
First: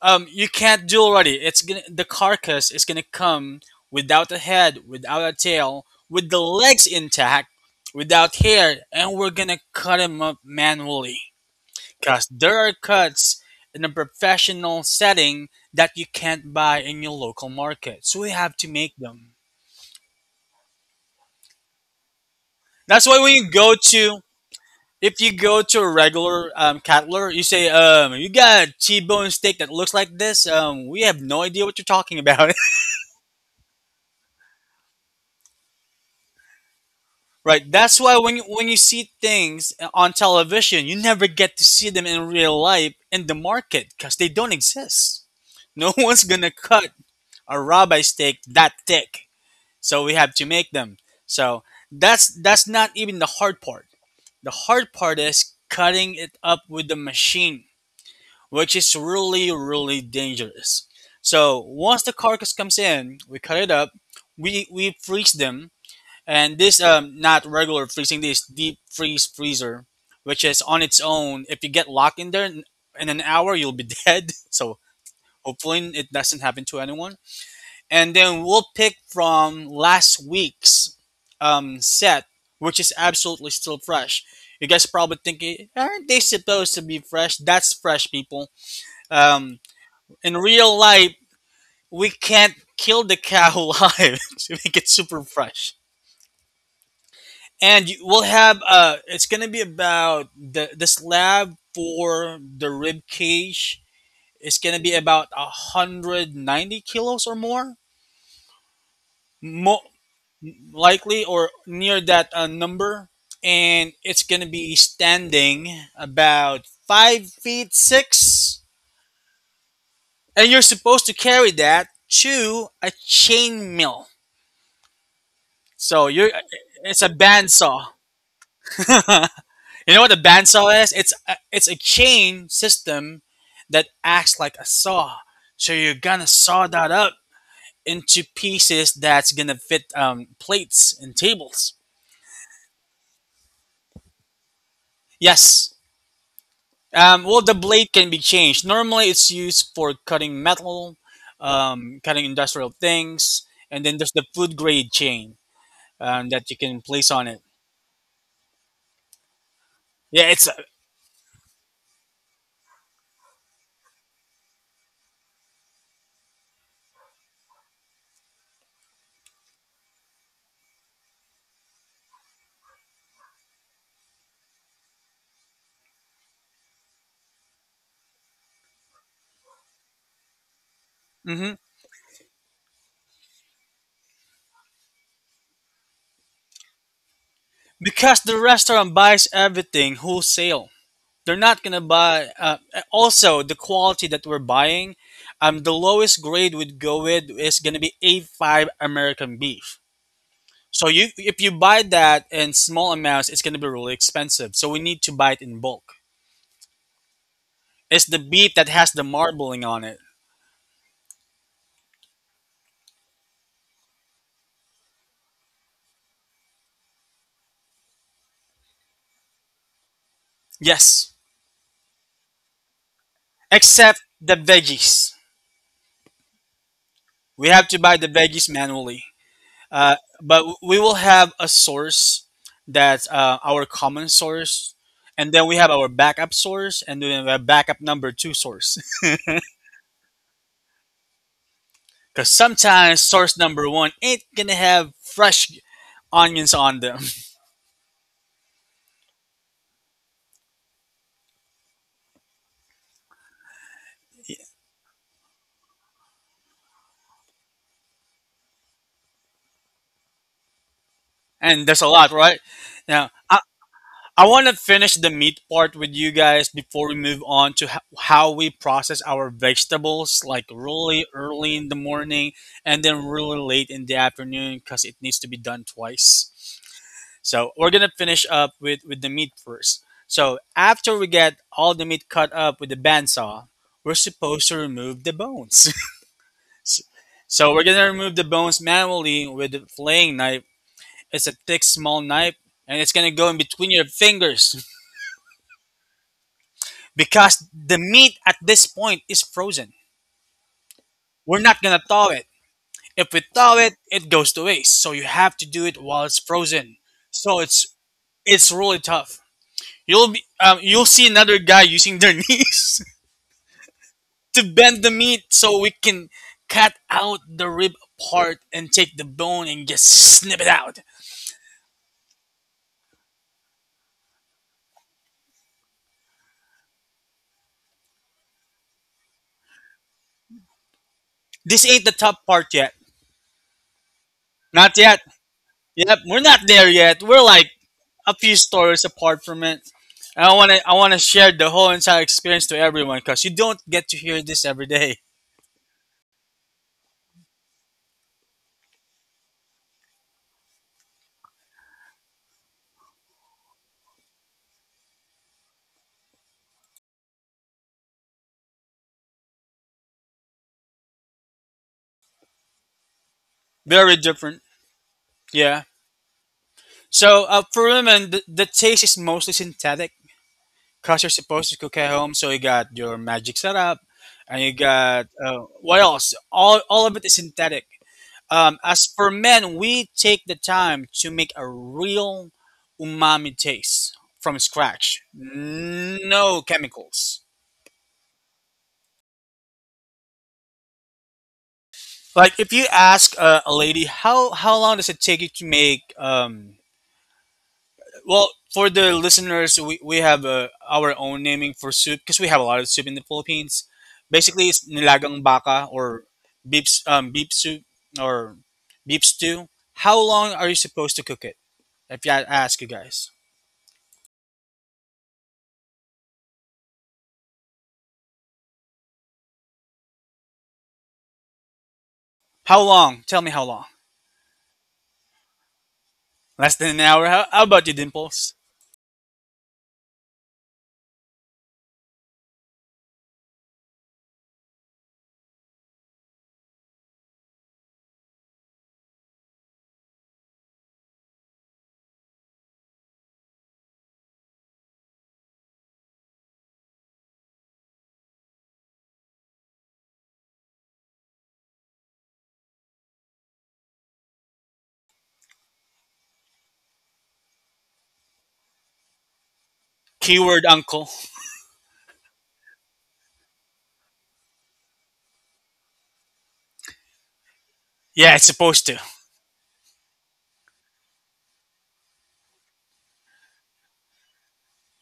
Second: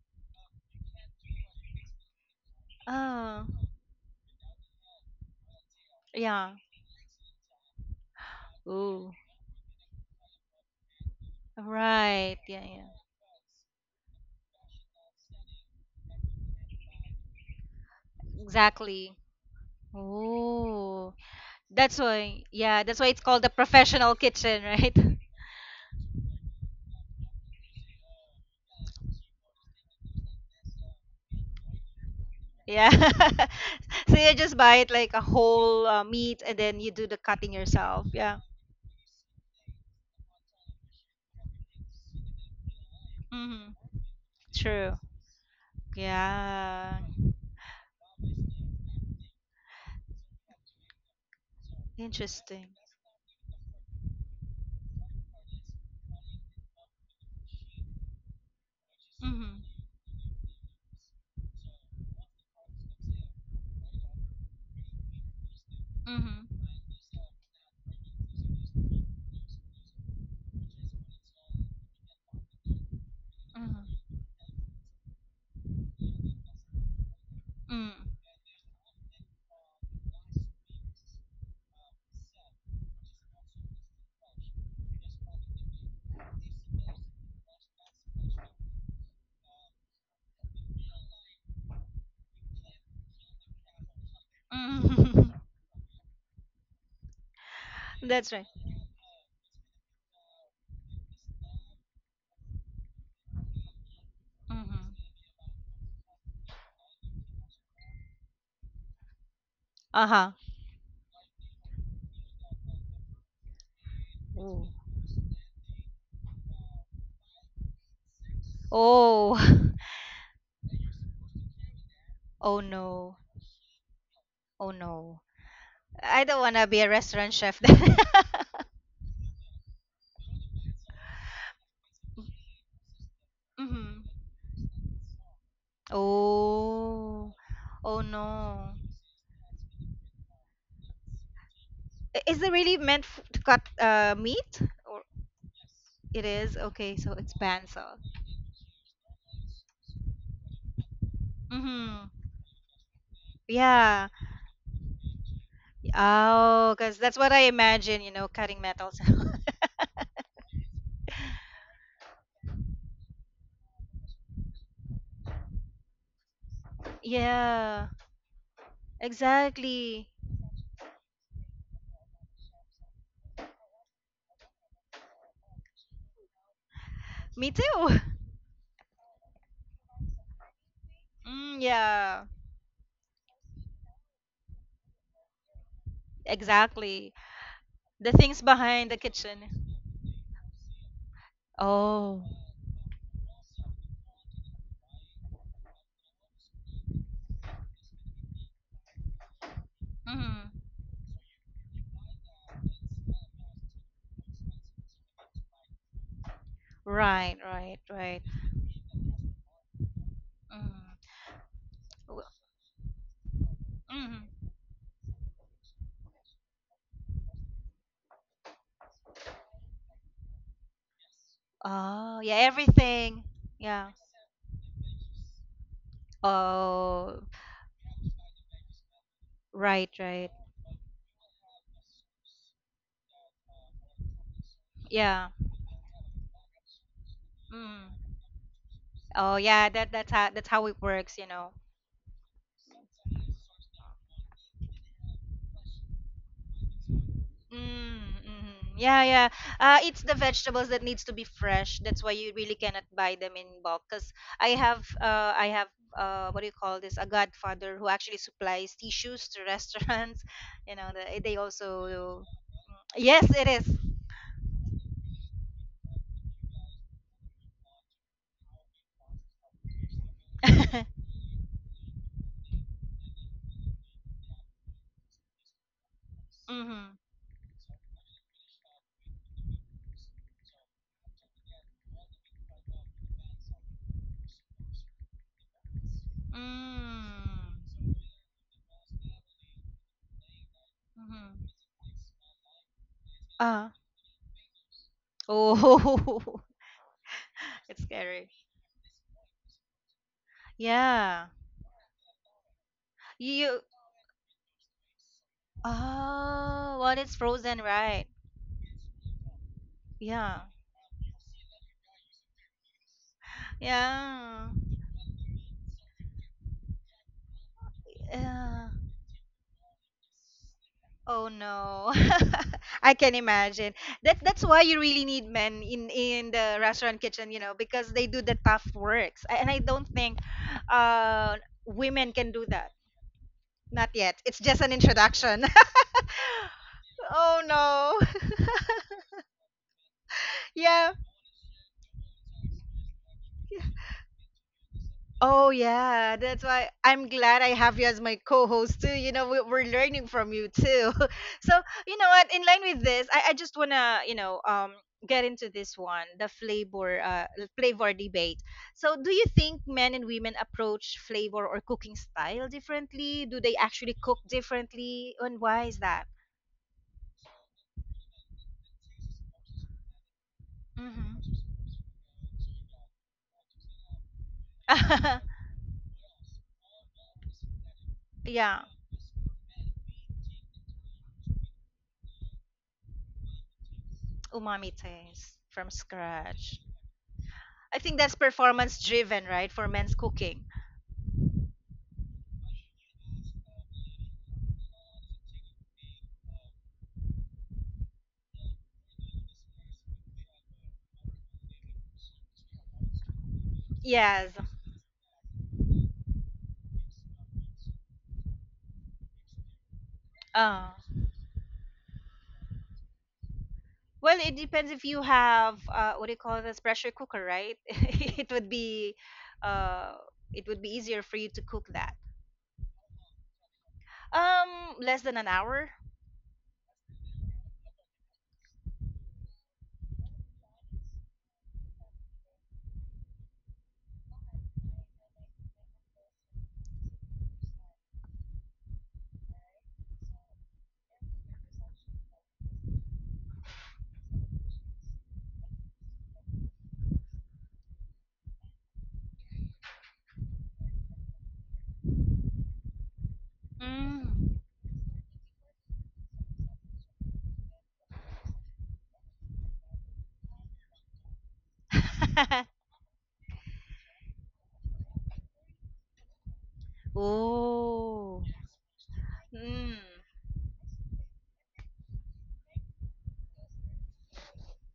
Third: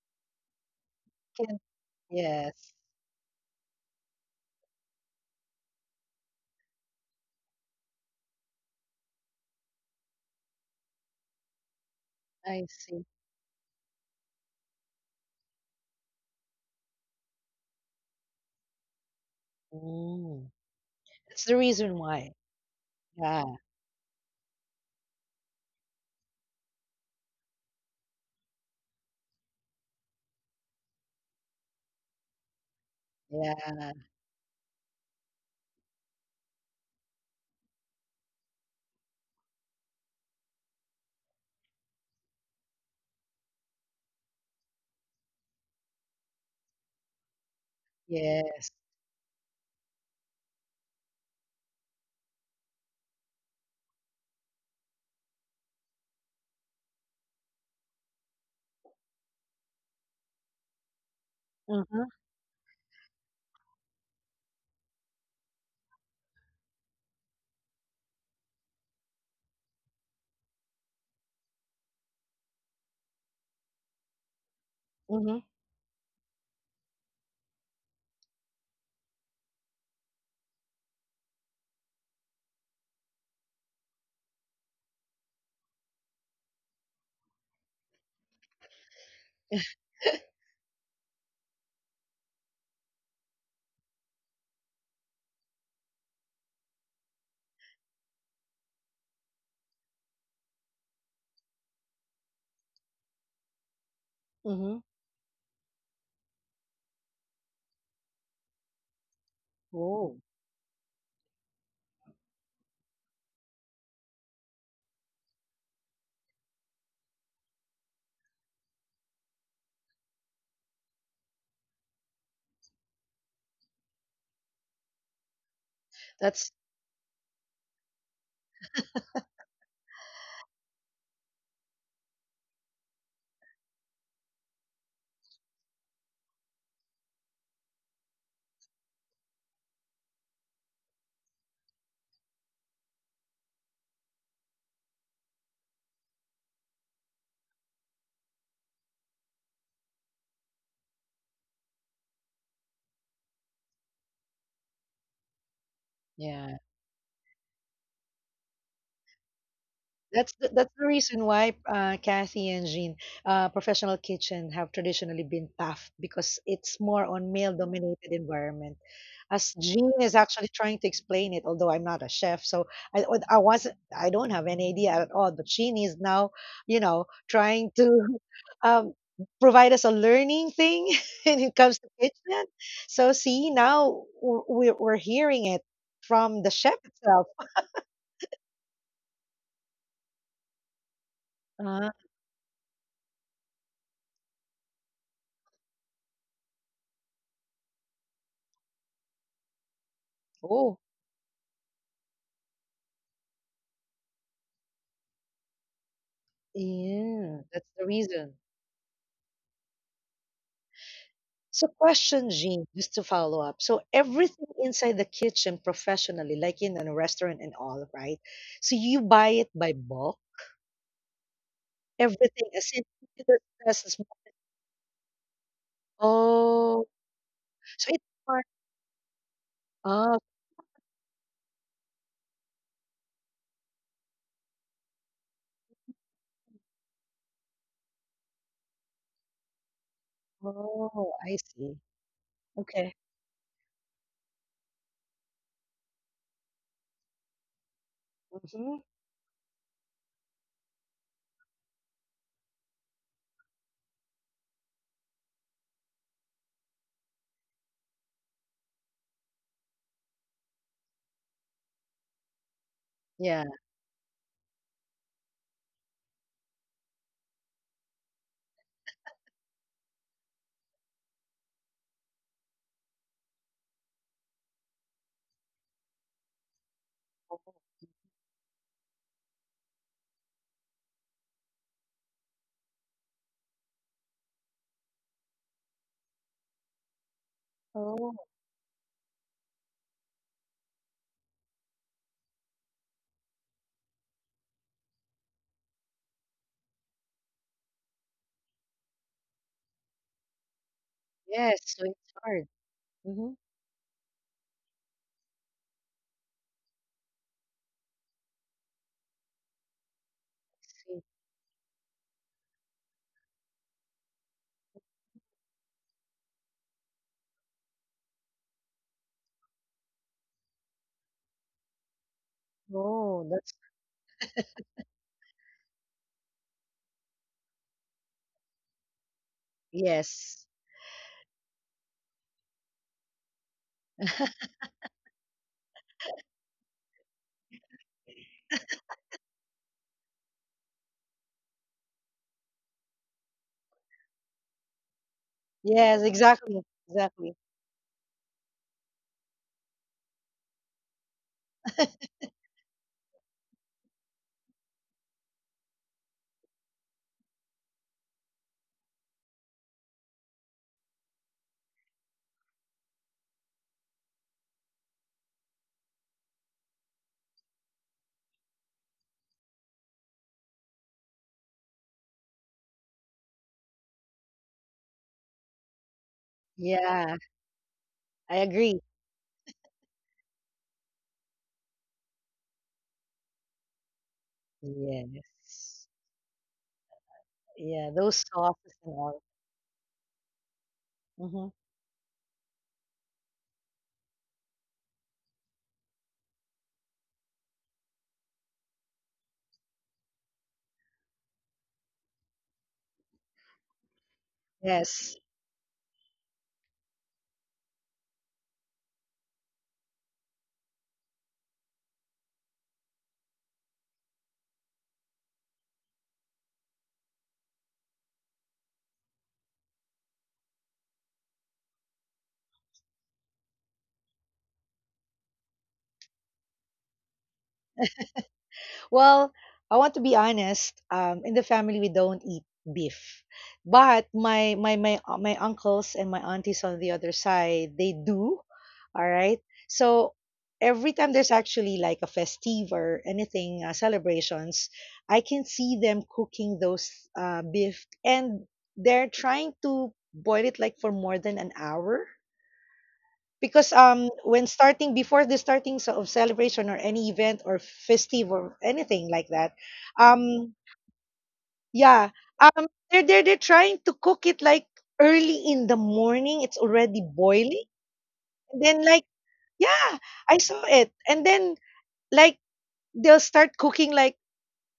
[SPEAKER 3] you can't do already.
[SPEAKER 2] Can,
[SPEAKER 3] It's gonna The carcass
[SPEAKER 2] yes.
[SPEAKER 3] is gonna
[SPEAKER 1] Oh,
[SPEAKER 3] come without a head, without a tail, with the
[SPEAKER 1] yeah.
[SPEAKER 3] legs intact, without hair, and
[SPEAKER 1] Ooh.
[SPEAKER 3] we're gonna cut him up manually. Cause
[SPEAKER 1] Right.
[SPEAKER 3] there
[SPEAKER 1] Yeah,
[SPEAKER 2] I
[SPEAKER 3] are
[SPEAKER 1] yeah.
[SPEAKER 2] see.
[SPEAKER 3] cuts in a professional setting that you can't buy in your local market, so we have to make
[SPEAKER 1] Exactly.
[SPEAKER 3] them.
[SPEAKER 2] Mm.
[SPEAKER 1] Ooh.
[SPEAKER 2] That's the reason
[SPEAKER 1] That's
[SPEAKER 2] why.
[SPEAKER 1] why, yeah, that's
[SPEAKER 3] That's
[SPEAKER 1] why
[SPEAKER 3] why
[SPEAKER 1] it's
[SPEAKER 3] when
[SPEAKER 1] called
[SPEAKER 2] Yeah.
[SPEAKER 3] you
[SPEAKER 1] the
[SPEAKER 3] go
[SPEAKER 1] professional
[SPEAKER 3] to
[SPEAKER 1] kitchen, right?
[SPEAKER 3] If you go to a regular cattler, you say, "You got a T-bone steak that looks like this." We have no idea what you're talking about.
[SPEAKER 1] Yeah.
[SPEAKER 2] Yeah.
[SPEAKER 1] So you just buy it like a whole meat, and then you do the cutting
[SPEAKER 3] Right. That's
[SPEAKER 1] yourself.
[SPEAKER 3] why
[SPEAKER 1] Yeah.
[SPEAKER 3] when you see things on television, you never get to see them in real life in the
[SPEAKER 1] Mm-hmm.
[SPEAKER 3] market because they don't
[SPEAKER 1] True.
[SPEAKER 3] exist. No one's gonna cut
[SPEAKER 1] Yeah.
[SPEAKER 3] a rabbi steak
[SPEAKER 2] Yes.
[SPEAKER 3] that thick, so we have to make them. So that's
[SPEAKER 1] Interesting.
[SPEAKER 3] not even the hard part. The hard part is cutting it up with the machine, which is really
[SPEAKER 1] Mm-hmm.
[SPEAKER 3] really dangerous. So once
[SPEAKER 2] Mm-hmm.
[SPEAKER 3] the carcass comes in, we cut it up, we freeze them,
[SPEAKER 1] Mm-hmm.
[SPEAKER 3] and this not regular freezing, this deep freeze freezer, which is on its own. If you get locked in there in an hour, you'll be dead, so
[SPEAKER 2] Mm-hmm.
[SPEAKER 3] hopefully it doesn't happen to anyone. And
[SPEAKER 1] Mm-hmm.
[SPEAKER 3] then we'll pick from last week's set, which is absolutely still fresh. You guys probably thinking, aren't they supposed to be fresh? That's fresh, people. um in real life, we can't kill the cow live to make it super
[SPEAKER 1] Mm-hmm.
[SPEAKER 3] fresh. And you- we'll
[SPEAKER 1] That's right.
[SPEAKER 3] have It's gonna be about the slab for the rib cage. Is
[SPEAKER 2] Mm-hmm.
[SPEAKER 3] gonna be
[SPEAKER 1] Mm-hmm.
[SPEAKER 3] about 190 kilos or more, mo-
[SPEAKER 2] Oh,
[SPEAKER 1] Uh-huh.
[SPEAKER 3] likely or near that number. And it's gonna
[SPEAKER 1] Ooh.
[SPEAKER 3] be standing about 5'6",
[SPEAKER 1] Oh.
[SPEAKER 3] and you're supposed to carry that
[SPEAKER 1] Oh
[SPEAKER 3] to a
[SPEAKER 1] no.
[SPEAKER 3] chain mill.
[SPEAKER 1] Oh no.
[SPEAKER 3] So
[SPEAKER 1] I
[SPEAKER 3] you're
[SPEAKER 1] don't
[SPEAKER 2] that's,
[SPEAKER 1] want to be a
[SPEAKER 3] It's a
[SPEAKER 1] restaurant chef
[SPEAKER 3] bandsaw.
[SPEAKER 1] then.
[SPEAKER 3] You know what a bandsaw is? It's a chain system that
[SPEAKER 1] Mm-hmm.
[SPEAKER 3] acts like a saw. So you're gonna saw that up
[SPEAKER 1] Oh. Oh
[SPEAKER 3] into
[SPEAKER 1] no.
[SPEAKER 3] pieces that's gonna fit plates and tables.
[SPEAKER 1] Is it really meant to cut meat? Or
[SPEAKER 3] Yes.
[SPEAKER 1] it is? Okay, so it's
[SPEAKER 3] Well, the blade
[SPEAKER 1] bandsaw.
[SPEAKER 3] can be changed. Normally, it's used for cutting metal,
[SPEAKER 1] Mm-hmm.
[SPEAKER 3] cutting industrial things, and then
[SPEAKER 1] Yeah.
[SPEAKER 3] there's the food grade chain that
[SPEAKER 2] yeah.
[SPEAKER 3] you
[SPEAKER 1] Oh,
[SPEAKER 3] can
[SPEAKER 1] because
[SPEAKER 3] place
[SPEAKER 1] that's
[SPEAKER 3] on
[SPEAKER 1] what
[SPEAKER 3] it.
[SPEAKER 1] I imagine, cutting metals.
[SPEAKER 3] Yeah, it's
[SPEAKER 2] That's the reason why Kathy and Jean, professional kitchen have traditionally been tough because it's more on
[SPEAKER 1] Yeah,
[SPEAKER 2] male-dominated environment. As Jean
[SPEAKER 1] exactly.
[SPEAKER 2] is actually trying to explain it, although I'm not a chef, so I I wasn't, I don't have any idea at all. But Jean is now, you know,
[SPEAKER 1] Me
[SPEAKER 2] trying to
[SPEAKER 1] too.
[SPEAKER 2] um, provide us a learning thing when it
[SPEAKER 3] mhm.
[SPEAKER 1] Mm,
[SPEAKER 2] comes to
[SPEAKER 1] yeah,
[SPEAKER 2] kitchen. So see, now we're hearing it from the chef
[SPEAKER 1] exactly.
[SPEAKER 2] itself.
[SPEAKER 1] The
[SPEAKER 3] because the
[SPEAKER 1] things behind
[SPEAKER 3] restaurant
[SPEAKER 1] the
[SPEAKER 3] buys
[SPEAKER 1] kitchen.
[SPEAKER 3] everything wholesale. They're not gonna
[SPEAKER 2] uh
[SPEAKER 1] Oh.
[SPEAKER 3] buy. Also, the quality that we're buying, the lowest grade we'd go with is gonna be A5 American beef.
[SPEAKER 1] Mm-hmm.
[SPEAKER 2] Oh,
[SPEAKER 3] So you, if you buy that in small amounts, it's gonna be really expensive. So we need to buy it in bulk.
[SPEAKER 1] Right,
[SPEAKER 2] yeah, that's
[SPEAKER 1] right,
[SPEAKER 2] the
[SPEAKER 3] It's the
[SPEAKER 1] right.
[SPEAKER 2] reason.
[SPEAKER 3] beef that has the marbling on it.
[SPEAKER 1] Mm-hmm.
[SPEAKER 2] So, question, Jean, just to follow up. So, everything
[SPEAKER 1] Mm-hmm.
[SPEAKER 2] inside the kitchen professionally, like in a restaurant and all, right? So, you buy it by bulk,
[SPEAKER 3] Yes,
[SPEAKER 1] Oh, yeah,
[SPEAKER 2] everything, as in, it
[SPEAKER 1] everything.
[SPEAKER 2] does-
[SPEAKER 1] Yeah.
[SPEAKER 3] except the veggies.
[SPEAKER 2] oh,
[SPEAKER 1] Oh,
[SPEAKER 3] We have to
[SPEAKER 2] so
[SPEAKER 3] buy
[SPEAKER 2] it's
[SPEAKER 3] the
[SPEAKER 2] part,
[SPEAKER 3] veggies manually.
[SPEAKER 1] right,
[SPEAKER 2] oh,
[SPEAKER 1] right.
[SPEAKER 3] But we will have a source that's our common source,
[SPEAKER 1] Yeah.
[SPEAKER 3] and then we have our backup source, and then we have backup
[SPEAKER 1] Mm.
[SPEAKER 3] number two source.
[SPEAKER 1] Oh yeah, that's how it
[SPEAKER 2] oh,
[SPEAKER 1] works, you
[SPEAKER 2] I
[SPEAKER 1] know.
[SPEAKER 2] see.
[SPEAKER 3] Because
[SPEAKER 2] Okay.
[SPEAKER 3] sometimes source number one ain't gonna have fresh onions on them,
[SPEAKER 1] Mm, mm,
[SPEAKER 2] Mm-hmm.
[SPEAKER 1] yeah, yeah. It's the vegetables that needs to be fresh. That's why you really cannot buy them in bulk. Cause I have what do you call this? A godfather who actually supplies tissues to restaurants. They
[SPEAKER 3] and there's a lot,
[SPEAKER 1] also,
[SPEAKER 3] right? Now,
[SPEAKER 1] yes,
[SPEAKER 3] I,
[SPEAKER 2] Yeah.
[SPEAKER 1] it is.
[SPEAKER 3] I want to finish the meat part with you guys before we move on to how we process our vegetables, like really early in the morning and then really late in the afternoon, because it needs to be done twice.
[SPEAKER 1] Mm-hmm.
[SPEAKER 3] So we're gonna finish up with the meat first. So after we get all the meat cut up with the bandsaw, we're supposed to remove the bones.
[SPEAKER 1] Mm.
[SPEAKER 3] S-
[SPEAKER 1] Hmm.
[SPEAKER 3] so we're gonna
[SPEAKER 2] Oh,
[SPEAKER 3] remove the bones manually with the flaying knife.
[SPEAKER 1] Mm.
[SPEAKER 3] It's a
[SPEAKER 1] Hmm.
[SPEAKER 3] thick, small knife, and it's gonna go in
[SPEAKER 1] Uh,
[SPEAKER 3] between your fingers
[SPEAKER 1] oh,
[SPEAKER 3] because the
[SPEAKER 1] it's
[SPEAKER 3] meat
[SPEAKER 1] scary.
[SPEAKER 3] at this point is frozen.
[SPEAKER 1] Yeah.
[SPEAKER 3] We're
[SPEAKER 2] yes.
[SPEAKER 3] not
[SPEAKER 2] So,
[SPEAKER 3] gonna thaw
[SPEAKER 2] it's
[SPEAKER 3] it.
[SPEAKER 2] hard.
[SPEAKER 3] If we
[SPEAKER 2] Mm-hmm.
[SPEAKER 3] thaw
[SPEAKER 1] You.
[SPEAKER 3] it, it goes to waste. So you have to do it while it's
[SPEAKER 1] Oh,
[SPEAKER 3] frozen.
[SPEAKER 1] well, it's
[SPEAKER 3] So
[SPEAKER 1] frozen, right?
[SPEAKER 3] it's really tough.
[SPEAKER 1] Yeah.
[SPEAKER 3] You'll see another guy using their knees to
[SPEAKER 1] Yeah.
[SPEAKER 3] bend the meat so we can cut out the rib part
[SPEAKER 1] Yeah.
[SPEAKER 3] and take the bone and just snip it out.
[SPEAKER 1] Oh no. I can
[SPEAKER 2] Oh, that's,
[SPEAKER 1] imagine. That's why you really need men in the restaurant kitchen, you know, because they do the tough works. And I don't think
[SPEAKER 2] yes.
[SPEAKER 1] uh
[SPEAKER 3] This ain't the
[SPEAKER 1] women
[SPEAKER 3] top
[SPEAKER 1] can do
[SPEAKER 3] part
[SPEAKER 1] that.
[SPEAKER 3] yet.
[SPEAKER 1] Not yet. It's just an
[SPEAKER 3] Not yet.
[SPEAKER 1] introduction.
[SPEAKER 3] Yep, we're not there yet. We're
[SPEAKER 1] Oh
[SPEAKER 3] like
[SPEAKER 1] no.
[SPEAKER 3] a few stories apart from it. And I want to I
[SPEAKER 1] Yeah.
[SPEAKER 3] want to share the whole entire experience to everyone because you don't get to hear this every day.
[SPEAKER 1] Oh
[SPEAKER 2] Yes,
[SPEAKER 1] yeah, that's
[SPEAKER 2] exactly.
[SPEAKER 1] why I'm
[SPEAKER 2] Exactly.
[SPEAKER 1] glad I have you as my co-host too. We're learning from you too. So you know what? In line with this, I just wanna get into this one, the flavor debate. So do you think men and women approach flavor or cooking style differently? Do they
[SPEAKER 3] Very
[SPEAKER 1] actually cook
[SPEAKER 3] different.
[SPEAKER 1] differently, and
[SPEAKER 3] Yeah.
[SPEAKER 1] why is that?
[SPEAKER 3] So for women, the taste is mostly synthetic, cause you're
[SPEAKER 1] Hmm.
[SPEAKER 3] supposed to cook at home, so you got your magic setup, and you got what else? All of it is
[SPEAKER 2] Yeah.
[SPEAKER 3] synthetic.
[SPEAKER 2] I
[SPEAKER 1] Yeah,
[SPEAKER 2] agree.
[SPEAKER 3] As for men, we take the time to make a real umami taste from
[SPEAKER 1] umami
[SPEAKER 3] scratch.
[SPEAKER 1] taste from
[SPEAKER 2] Yes.
[SPEAKER 3] No
[SPEAKER 1] scratch.
[SPEAKER 3] chemicals.
[SPEAKER 1] I
[SPEAKER 2] Yeah,
[SPEAKER 1] think
[SPEAKER 2] those
[SPEAKER 1] that's
[SPEAKER 2] sauces
[SPEAKER 1] performance
[SPEAKER 2] and all.
[SPEAKER 1] driven, right? For men's cooking.
[SPEAKER 2] hmm
[SPEAKER 3] Like if you ask a lady, how long does it take you to make well, for the listeners, we have our own naming for soup because we have a lot of soup in the Philippines.
[SPEAKER 1] Yes.
[SPEAKER 3] Basically, it's
[SPEAKER 2] Yes.
[SPEAKER 3] nilagang baka or beef soup or beef stew. How long are you
[SPEAKER 1] Uh,
[SPEAKER 3] supposed to cook it? If I ask you guys,
[SPEAKER 1] well, it depends if you have what do you call this pressure cooker, right? Uh, it would be easier for you to cook that.
[SPEAKER 3] how long? Tell me how long.
[SPEAKER 1] Less than an hour.
[SPEAKER 3] Less than an hour. How about you, Dimples?
[SPEAKER 2] Well, I want to be honest. In the family, we don't eat beef, but my uncles and my aunties on the other side, they do. All right. So every time there's actually like a festive or anything celebrations, I can see them cooking those beef, and they're trying to boil it like for more than an hour because um,
[SPEAKER 1] Mm.
[SPEAKER 2] when starting before the starting of celebration or any event or festive or anything like that,
[SPEAKER 3] Keyword
[SPEAKER 2] um,
[SPEAKER 3] uncle.
[SPEAKER 2] yeah, um, they're trying to cook it like early in the morning, it's already boiling,
[SPEAKER 3] Yeah, it's
[SPEAKER 1] Oh.
[SPEAKER 2] and
[SPEAKER 3] supposed to.
[SPEAKER 2] then like
[SPEAKER 1] Mm.
[SPEAKER 2] yeah, I saw it, and then like they'll start cooking like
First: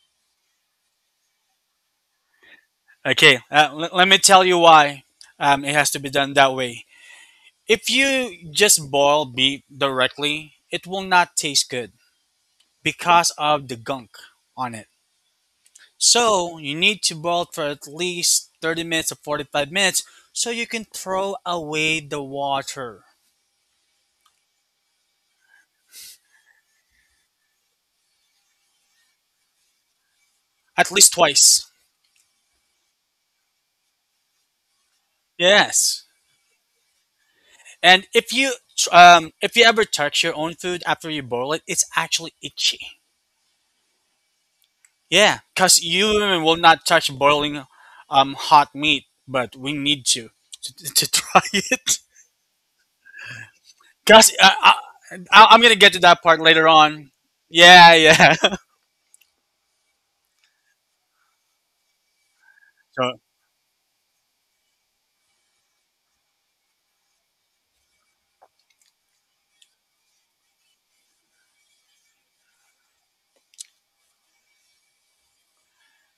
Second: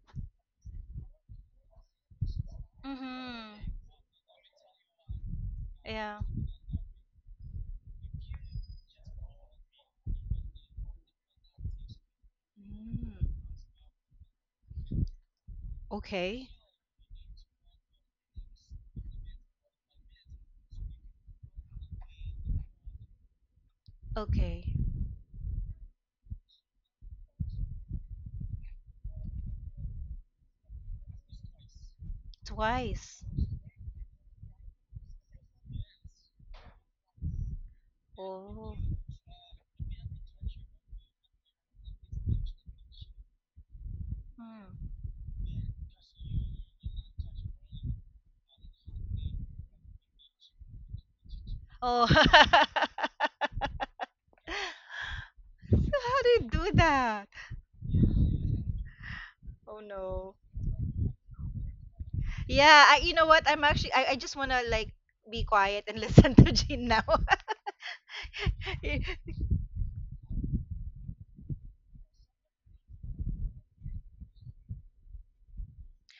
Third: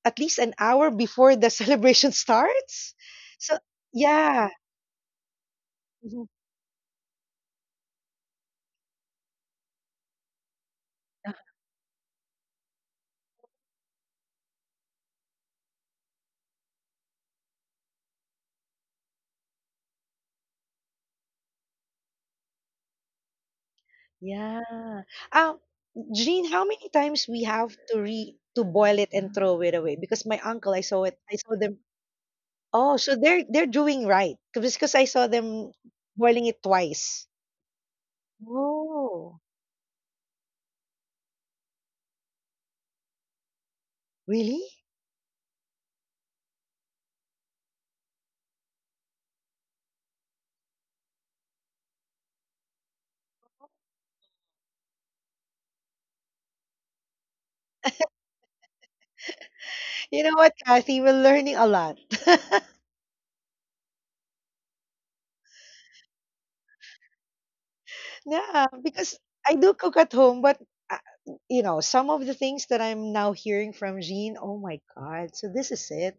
[SPEAKER 2] at least an hour before the celebration starts,
[SPEAKER 3] Okay,
[SPEAKER 2] so
[SPEAKER 1] Mm-hmm.
[SPEAKER 3] let me tell
[SPEAKER 2] yeah.
[SPEAKER 3] you why it has to be
[SPEAKER 1] Yeah.
[SPEAKER 2] Mhm.
[SPEAKER 3] done that way. If you just boil beef directly, it will
[SPEAKER 2] Ah,
[SPEAKER 3] not taste good
[SPEAKER 1] Mm.
[SPEAKER 3] because of the gunk on it.
[SPEAKER 1] Okay.
[SPEAKER 3] So you need to boil for at least 30 minutes or 45 minutes so you can throw away the water
[SPEAKER 2] yeah.
[SPEAKER 1] Okay.
[SPEAKER 2] Um, Jean, how many times we have to re to boil it and throw it away? Because my uncle, I
[SPEAKER 3] at
[SPEAKER 2] saw
[SPEAKER 3] least
[SPEAKER 2] it, I saw
[SPEAKER 3] twice.
[SPEAKER 2] them. Oh, so
[SPEAKER 1] Twice.
[SPEAKER 2] they're doing right. Because I saw them
[SPEAKER 3] Yes.
[SPEAKER 2] boiling it twice.
[SPEAKER 3] And
[SPEAKER 1] Oh.
[SPEAKER 2] Oh,
[SPEAKER 3] if you ever touch your own food after you boil it, it's actually itchy.
[SPEAKER 2] really?
[SPEAKER 1] Mm.
[SPEAKER 3] Yeah, because you will not touch boiling hot meat, but we need to to try it.
[SPEAKER 1] Oh. How
[SPEAKER 3] Because I'm gonna get to that
[SPEAKER 1] do you
[SPEAKER 3] part later
[SPEAKER 1] do
[SPEAKER 3] on.
[SPEAKER 1] that?
[SPEAKER 3] Yeah, yeah.
[SPEAKER 1] Oh
[SPEAKER 2] You
[SPEAKER 1] no.
[SPEAKER 2] know what, Kathy? We're learning a lot.
[SPEAKER 1] Yeah, you
[SPEAKER 3] So,
[SPEAKER 1] know what? I just wanna like be quiet and listen to Jean now.
[SPEAKER 2] Yeah, because I do cook at home, but uh, you know, some of the things that I'm now hearing from Jean, oh my God, so this is it.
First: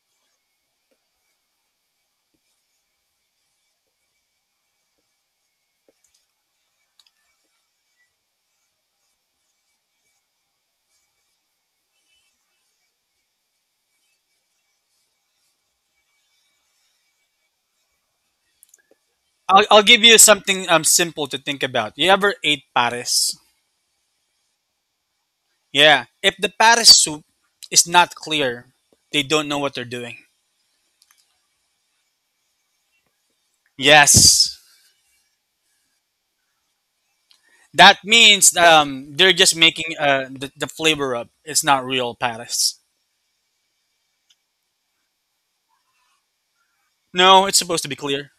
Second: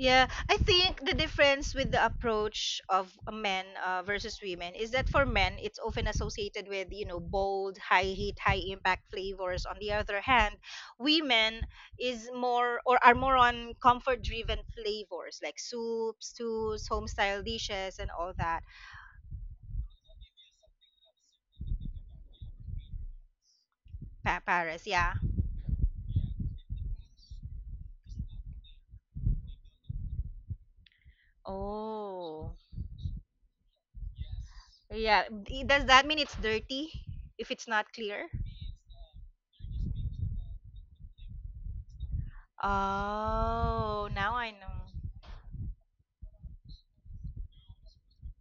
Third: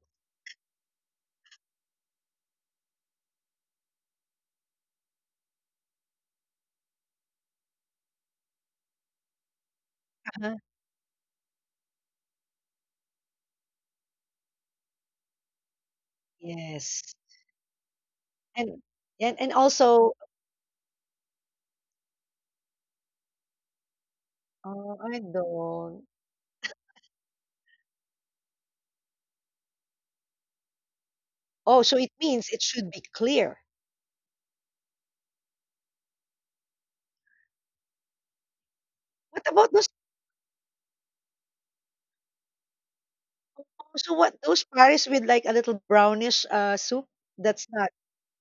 [SPEAKER 1] Yeah, I think the difference with the approach of men, versus women, is that for men it's often associated with bold, high heat, high impact flavors. On the other hand,
[SPEAKER 2] Uh-huh.
[SPEAKER 1] women is more or are more on comfort driven flavors like soups, stews, home
[SPEAKER 2] Yes.
[SPEAKER 1] style dishes, and all that.
[SPEAKER 2] And and
[SPEAKER 3] I'll give
[SPEAKER 2] also,
[SPEAKER 3] you something simple to think about. You ever ate pares?
[SPEAKER 1] Paris,
[SPEAKER 2] oh,
[SPEAKER 1] yeah.
[SPEAKER 2] I don't.
[SPEAKER 3] Yeah. If the pares soup is not clear, they don't know what they're doing.
[SPEAKER 2] Oh, so it means
[SPEAKER 1] Oh.
[SPEAKER 2] it should be clear.
[SPEAKER 3] Yes.
[SPEAKER 1] Yeah. Does that mean it's dirty if it's not
[SPEAKER 3] That
[SPEAKER 1] clear?
[SPEAKER 3] means they're
[SPEAKER 2] What
[SPEAKER 3] just
[SPEAKER 2] about those,
[SPEAKER 3] making the flavor up. It's not real pares.
[SPEAKER 1] Oh,
[SPEAKER 2] so
[SPEAKER 1] now
[SPEAKER 2] what
[SPEAKER 1] I
[SPEAKER 2] those Paris with
[SPEAKER 1] know.
[SPEAKER 2] like a little brownish soup?
[SPEAKER 3] No, it's
[SPEAKER 2] That's
[SPEAKER 3] supposed
[SPEAKER 2] not.
[SPEAKER 3] to be clear.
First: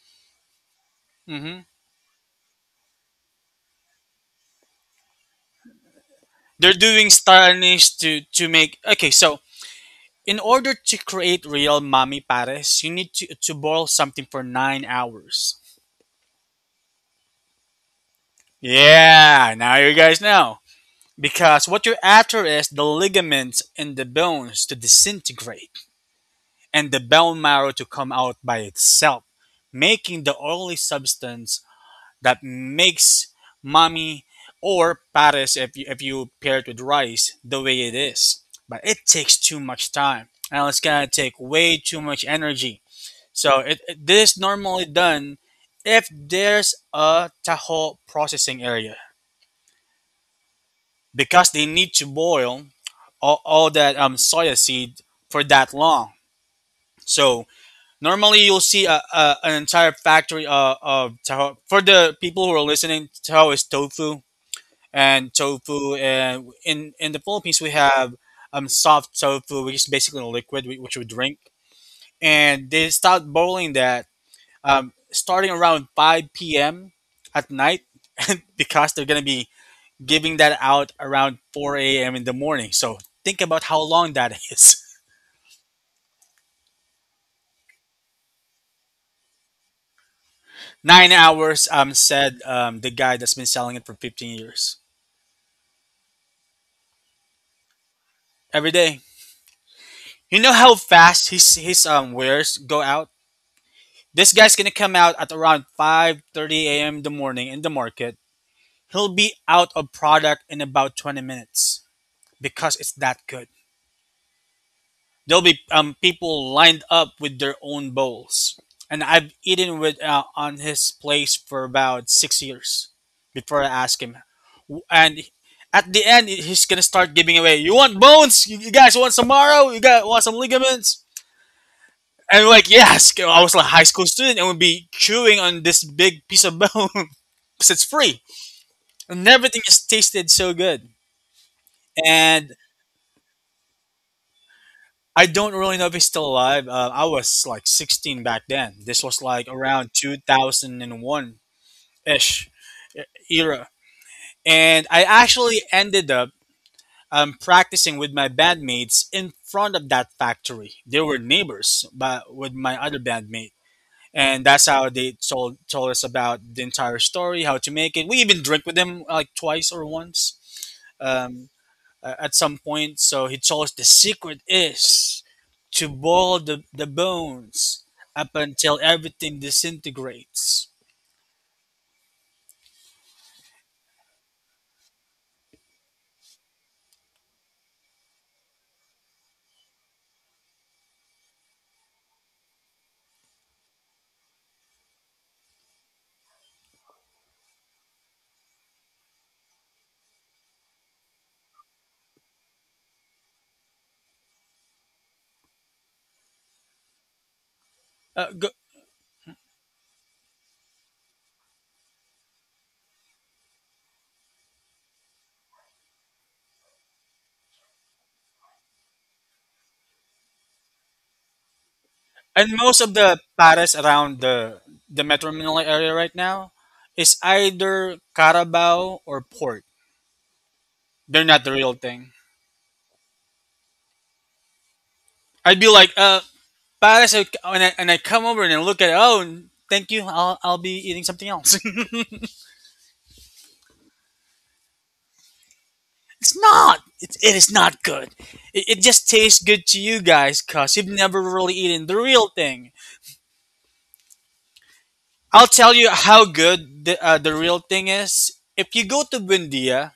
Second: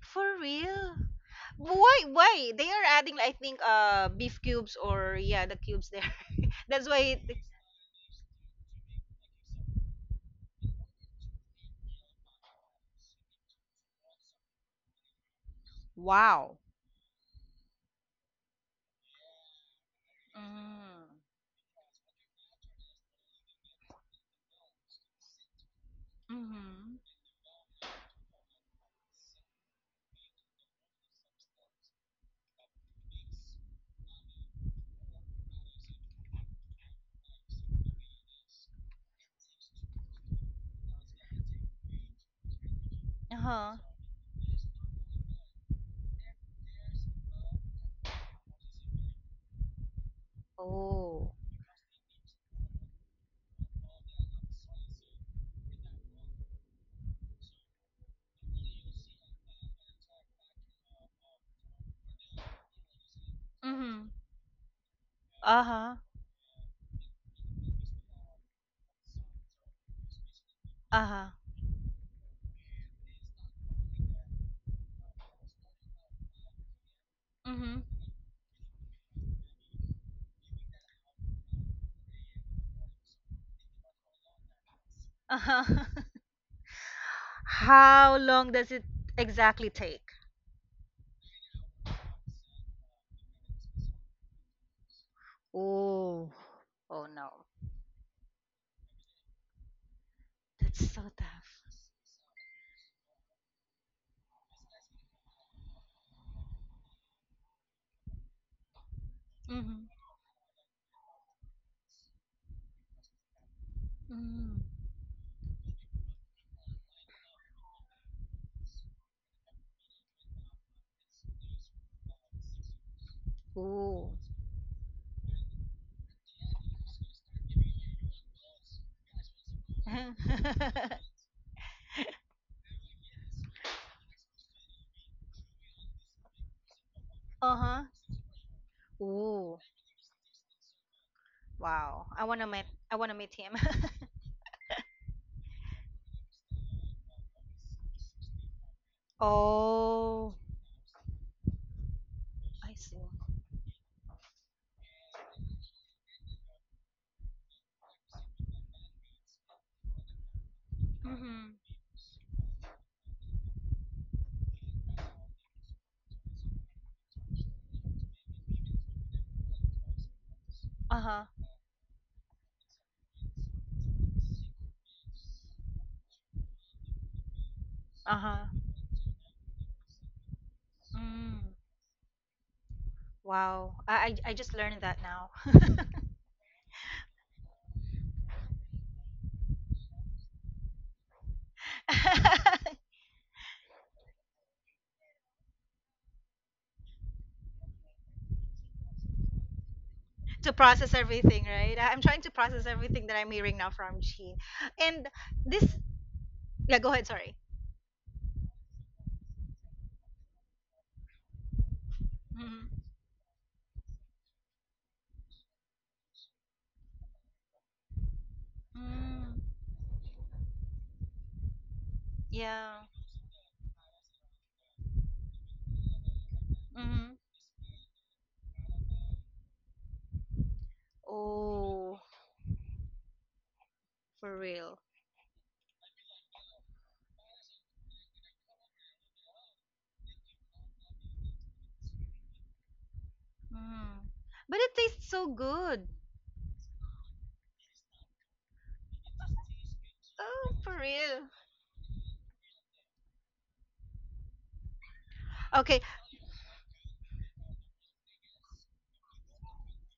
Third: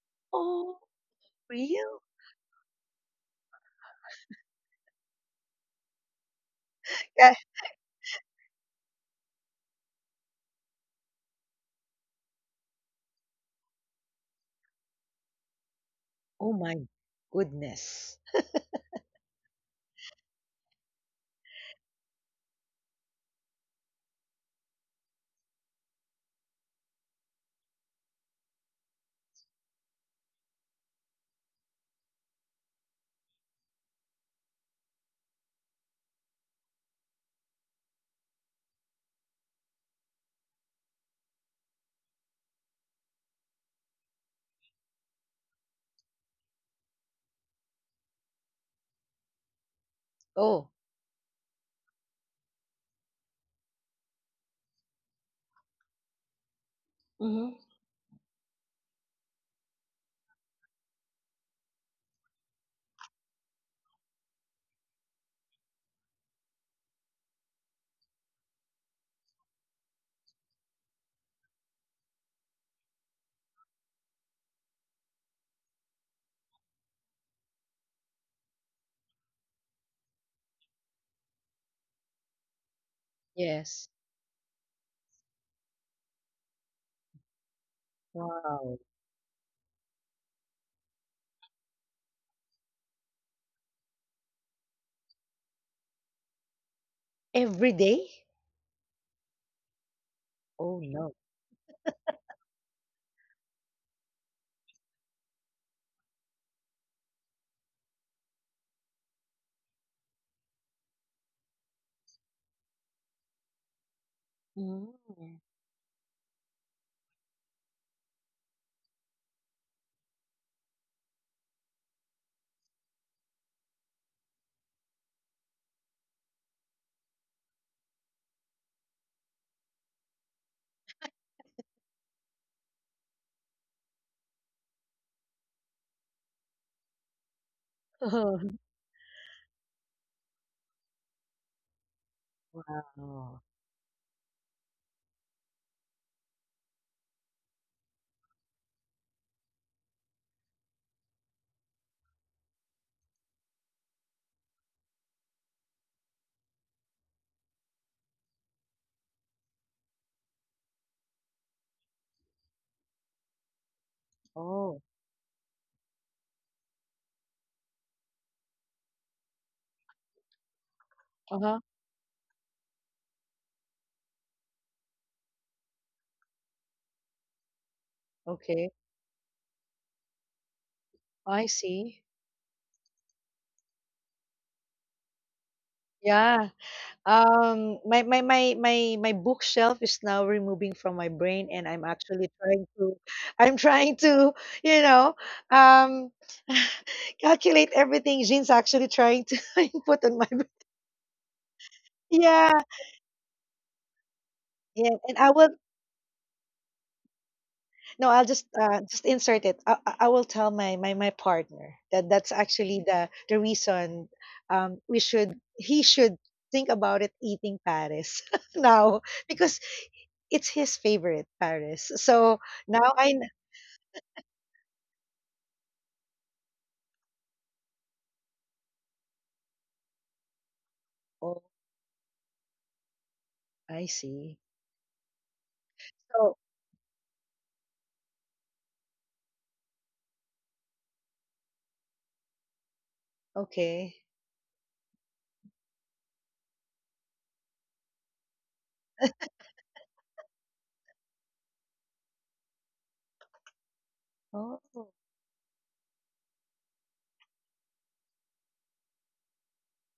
[SPEAKER 1] For
[SPEAKER 2] Oh,
[SPEAKER 1] real?
[SPEAKER 3] Hmm.
[SPEAKER 2] real?
[SPEAKER 1] Why? Why they are adding? I think beef cubes, or yeah, the cubes there.
[SPEAKER 3] They're
[SPEAKER 1] That's
[SPEAKER 3] doing
[SPEAKER 1] why.
[SPEAKER 2] Yeah.
[SPEAKER 3] Spanish to make okay. So in order to create real mami pares, you need to boil something for 9 hours.
[SPEAKER 2] Oh
[SPEAKER 1] Wow.
[SPEAKER 2] my goodness.
[SPEAKER 3] Yeah. Now you guys know.
[SPEAKER 1] Mm.
[SPEAKER 3] Because what you're after is the ligaments and the bones to disintegrate and
[SPEAKER 1] Mhm.
[SPEAKER 3] the bone marrow to come out by itself, making the oily substance that makes mommy or pares if you pair it with rice the way it is. But it takes too much time and it's gonna take way too much energy.
[SPEAKER 1] Uh
[SPEAKER 3] So
[SPEAKER 1] huh.
[SPEAKER 3] this is normally done if there's a taho processing area
[SPEAKER 2] Oh,
[SPEAKER 1] Oh.
[SPEAKER 3] because they need to boil all that soya seed for that long. So
[SPEAKER 2] mm-hmm.
[SPEAKER 3] normally you'll see an entire factory of taho. For the people who are listening, taho is
[SPEAKER 1] Mhm.
[SPEAKER 3] tofu and
[SPEAKER 1] Uh
[SPEAKER 3] tofu,
[SPEAKER 1] huh.
[SPEAKER 3] and in the Philippines we have soft tofu, which is basically a liquid we- which we
[SPEAKER 1] Uh huh.
[SPEAKER 3] drink, and they start boiling that starting around 5 p.m. at night
[SPEAKER 1] Mhm.
[SPEAKER 3] because they're gonna be giving that out around 4 a.m. in the morning. So think about how
[SPEAKER 2] Yes.
[SPEAKER 3] long that is.
[SPEAKER 1] Uh huh. How long does
[SPEAKER 2] Wow.
[SPEAKER 1] it exactly take?
[SPEAKER 3] 9 hours, said the guy that's been selling it for 15 years.
[SPEAKER 1] Oh. Oh no,
[SPEAKER 2] Every day?
[SPEAKER 3] Every day. You know how
[SPEAKER 2] Oh
[SPEAKER 1] that's so
[SPEAKER 2] no.
[SPEAKER 3] fast
[SPEAKER 1] tough.
[SPEAKER 3] his wares go out? This guy's going to come out at around 5:30 a.m. in the morning in the market. He'll be out
[SPEAKER 1] Mhm.
[SPEAKER 3] of product in about 20 minutes because it's that good.
[SPEAKER 1] Mhm.
[SPEAKER 2] Mm.
[SPEAKER 3] There'll be people lined up with their own bowls, and I've eaten with on his place for about 6 years before I ask
[SPEAKER 1] Ooh.
[SPEAKER 3] him. And at the end, he's gonna start giving away. You want bones? You guys want some marrow? You guys want some ligaments? And we're like, yes. I was like a high school student, and would be chewing on this big piece of bone because
[SPEAKER 1] Uh-huh.
[SPEAKER 3] it's free, and
[SPEAKER 1] Ooh.
[SPEAKER 3] everything just tasted so good.
[SPEAKER 1] Wow. I wanna
[SPEAKER 3] And
[SPEAKER 1] meet I wanna meet
[SPEAKER 2] Oh.
[SPEAKER 1] him.
[SPEAKER 3] I don't really know if he's still alive. I was like 16 back then. This was like around
[SPEAKER 1] Oh,
[SPEAKER 3] 2001 ish
[SPEAKER 1] I see.
[SPEAKER 3] era. And I actually ended up practicing with my bandmates in front of that factory. They were
[SPEAKER 1] Mm-hmm.
[SPEAKER 3] neighbors but with my other bandmate. And that's
[SPEAKER 2] Oh.
[SPEAKER 3] how they told us about the entire story, how to make it. We even drank with them like twice or once.
[SPEAKER 1] Uh-huh.
[SPEAKER 3] Um,
[SPEAKER 2] Uh-huh.
[SPEAKER 3] at some point. So he chose the secret is to boil the bones up
[SPEAKER 1] Uh-huh.
[SPEAKER 2] Okay.
[SPEAKER 3] until everything disintegrates.
[SPEAKER 2] I
[SPEAKER 1] Mm.
[SPEAKER 2] see.
[SPEAKER 1] Wow. I just learned that now.
[SPEAKER 2] Yeah. My bookshelf is now removing from my brain, and I'm actually trying to, I'm trying to, you know, um, calculate everything. Jean's actually trying to input on my brain.
[SPEAKER 1] To process everything, right? I'm trying to
[SPEAKER 2] Yeah,
[SPEAKER 1] process everything that I'm hearing now from Jean.
[SPEAKER 2] yeah,
[SPEAKER 1] And
[SPEAKER 2] and I will.
[SPEAKER 1] this yeah, go ahead, sorry.
[SPEAKER 2] No, I'll
[SPEAKER 3] Go,
[SPEAKER 2] just insert it. I will tell my partner that that's actually
[SPEAKER 1] Mm-hmm.
[SPEAKER 2] the reason. We should, he should think about it eating Paris now,
[SPEAKER 1] Mm.
[SPEAKER 2] because it's his favorite, Paris. So
[SPEAKER 3] and
[SPEAKER 1] Yeah.
[SPEAKER 3] most
[SPEAKER 2] now
[SPEAKER 3] of
[SPEAKER 2] I
[SPEAKER 3] the
[SPEAKER 2] kn
[SPEAKER 3] pares around the Metro Manila area right now
[SPEAKER 1] Mm-hmm.
[SPEAKER 3] is either Carabao or port. They're
[SPEAKER 2] oh,
[SPEAKER 3] not the real
[SPEAKER 1] Oh,
[SPEAKER 3] thing.
[SPEAKER 2] I see.
[SPEAKER 1] for real.
[SPEAKER 3] I'd be like,
[SPEAKER 2] So,
[SPEAKER 3] pares, and I come over and I look at it, oh, thank you, I'll be eating something else.
[SPEAKER 2] okay.
[SPEAKER 1] Mm. But it tastes so good.
[SPEAKER 3] It's not. It is not good. It just tastes good to you guys,
[SPEAKER 1] Oh, for
[SPEAKER 3] cause you've never
[SPEAKER 1] real.
[SPEAKER 3] really eaten the real thing.
[SPEAKER 2] Oh,
[SPEAKER 3] I'll tell
[SPEAKER 1] Okay.
[SPEAKER 3] you how good the real thing is. If you go to Buendia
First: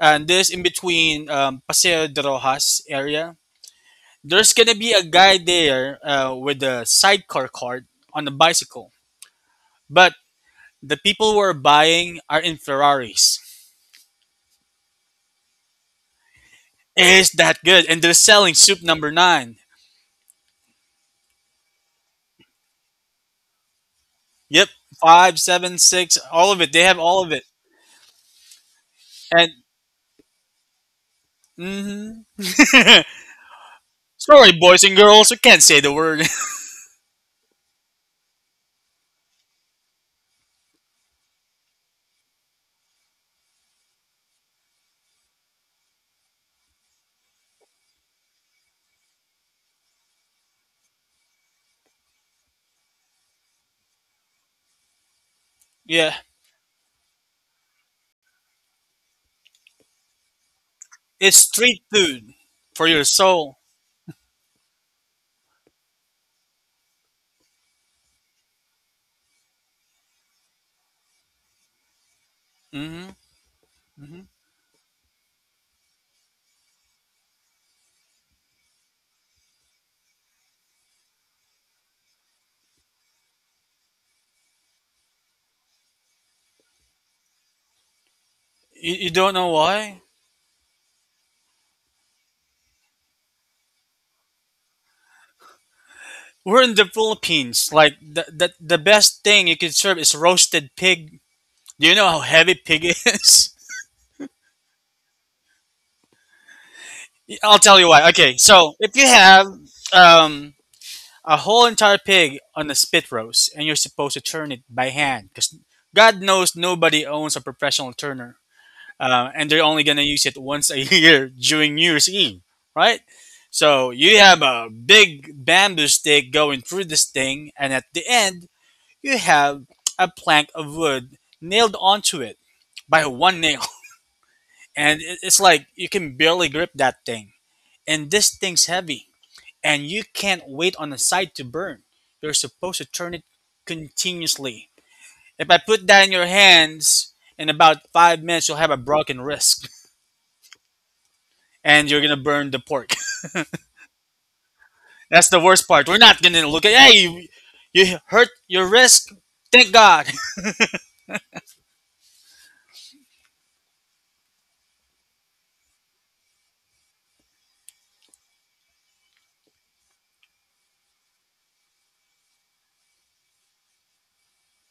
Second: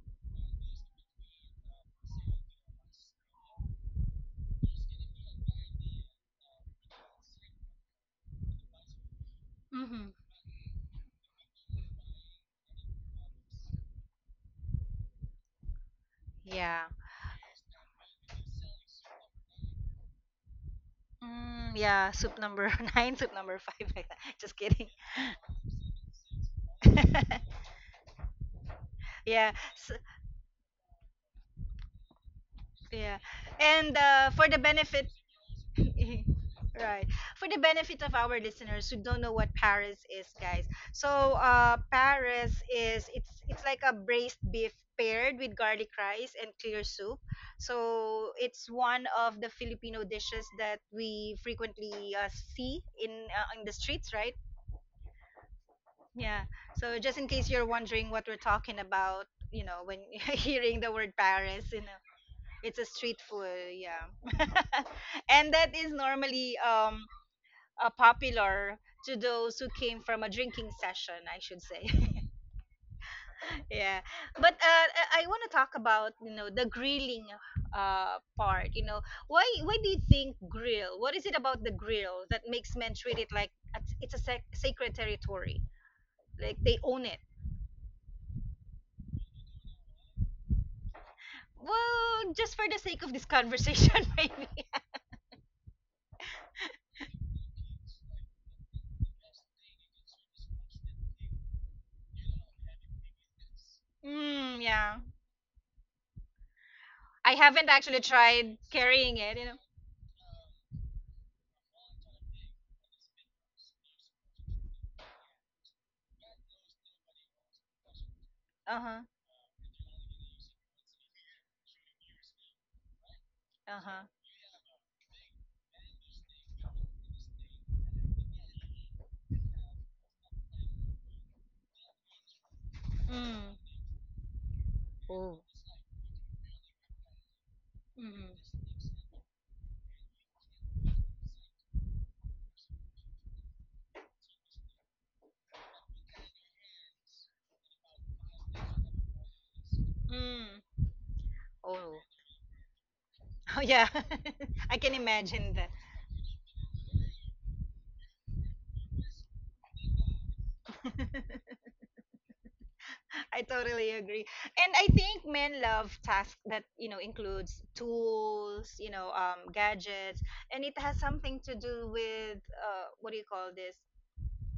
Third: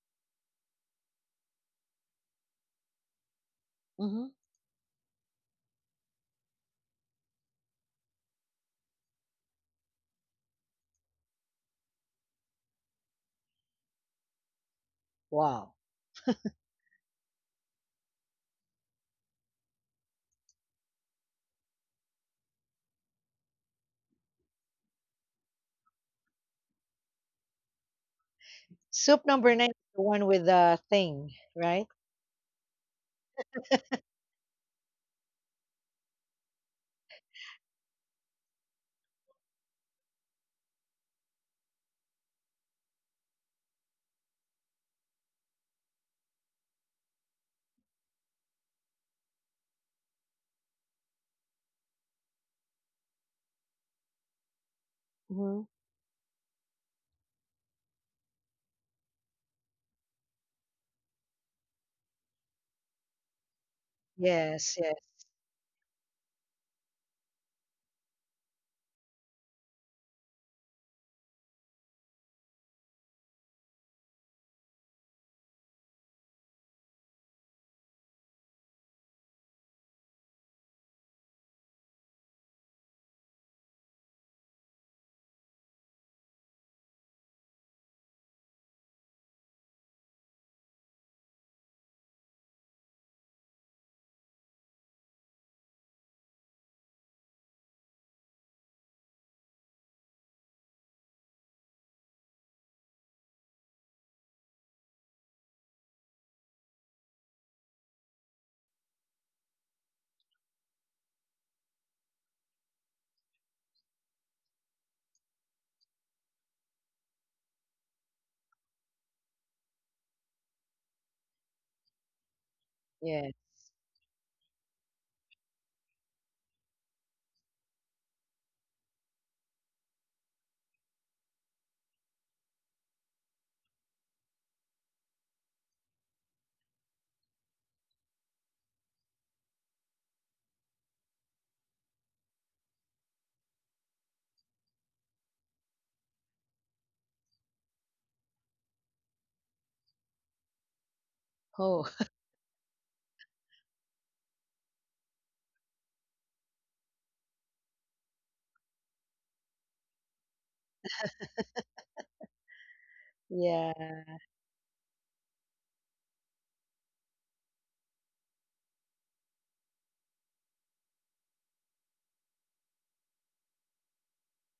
[SPEAKER 3] and this in between Paseo de Rojas area,
[SPEAKER 2] mhm.
[SPEAKER 3] there's gonna be a guy there with a sidecar cart on a bicycle.
[SPEAKER 1] Mm-hmm.
[SPEAKER 3] But the people who are buying are in Ferraris.
[SPEAKER 2] Wow.
[SPEAKER 1] Yeah.
[SPEAKER 3] Is that good? And they're selling soup number nine.
[SPEAKER 1] Mm, yeah. Soup number nine, soup number five, like that. Just
[SPEAKER 3] Yep,
[SPEAKER 1] kidding.
[SPEAKER 3] five, seven, six, all of it. They have all of it.
[SPEAKER 2] Soup
[SPEAKER 3] And
[SPEAKER 1] Yeah.
[SPEAKER 2] number nine is
[SPEAKER 1] s-
[SPEAKER 2] the one with the thing, right?
[SPEAKER 3] mm-hmm.
[SPEAKER 1] yeah. And for
[SPEAKER 3] Sorry,
[SPEAKER 1] the
[SPEAKER 3] boys and
[SPEAKER 1] benefit
[SPEAKER 3] girls, I can't say the word.
[SPEAKER 1] Right. For the benefit of our listeners who don't know what Paris is, guys. So, Paris is it's like a braised beef paired with garlic rice and clear soup. So, it's one of the Filipino dishes that we frequently see in the streets, right?
[SPEAKER 2] Mhm.
[SPEAKER 3] Yeah,
[SPEAKER 1] Yeah. So, just in case you're wondering what we're talking about, when hearing the word
[SPEAKER 3] it's
[SPEAKER 1] Paris,
[SPEAKER 3] street food for
[SPEAKER 1] it's a
[SPEAKER 3] your
[SPEAKER 1] street
[SPEAKER 3] soul.
[SPEAKER 1] food, yeah.
[SPEAKER 2] Yes, yes,
[SPEAKER 1] And that is normally popular to those who came from a drinking session, I should say.
[SPEAKER 3] Mm-hmm.
[SPEAKER 1] Yeah,
[SPEAKER 3] Hmm.
[SPEAKER 1] but I want to talk about the grilling part. Why do you think grill? What is it about the grill that makes men treat it like it's a sacred territory, like they own it?
[SPEAKER 3] You don't know why?
[SPEAKER 1] Well, just for the sake of this conversation, maybe.
[SPEAKER 3] We're in the Philippines. Like the best thing you can serve is roasted pig. Do you know how heavy pig is?
[SPEAKER 1] Mm, yeah. I
[SPEAKER 3] I'll tell
[SPEAKER 1] haven't
[SPEAKER 3] you why.
[SPEAKER 1] actually
[SPEAKER 3] Okay, so
[SPEAKER 1] tried
[SPEAKER 3] if you
[SPEAKER 1] carrying
[SPEAKER 3] have
[SPEAKER 1] it.
[SPEAKER 3] um, a whole entire pig on a spit roast and you're supposed to turn it by hand, because God knows nobody owns a professional turner.
[SPEAKER 1] Uh huh.
[SPEAKER 3] And they're only gonna use it once a year during New Year's Eve, right?
[SPEAKER 2] yes.
[SPEAKER 3] So
[SPEAKER 1] Uh
[SPEAKER 3] you
[SPEAKER 1] huh.
[SPEAKER 3] have a big bamboo stick going through this thing, and at the end you have a plank of wood nailed onto it by one nail,
[SPEAKER 1] Mm.
[SPEAKER 3] and it's
[SPEAKER 1] Oh.
[SPEAKER 3] like you can barely grip that thing, and this thing's
[SPEAKER 1] Mm.
[SPEAKER 3] heavy, and you can't wait on the side to burn. You're supposed to turn it continuously. If I put that in your hands, in about 5 minutes you'll have a broken wrist.
[SPEAKER 1] Mm.
[SPEAKER 3] And you're
[SPEAKER 2] Oh,
[SPEAKER 1] Oh.
[SPEAKER 3] gonna burn the pork.
[SPEAKER 1] Oh yeah, I can
[SPEAKER 3] That's the worst
[SPEAKER 1] imagine that.
[SPEAKER 3] part. We're not gonna look at hey you, you hurt your wrist. Thank God.
[SPEAKER 1] I
[SPEAKER 2] yeah.
[SPEAKER 1] totally agree. And I think men love tasks that, you know, includes tools, you know, gadgets, and it has something to do with what do you call this?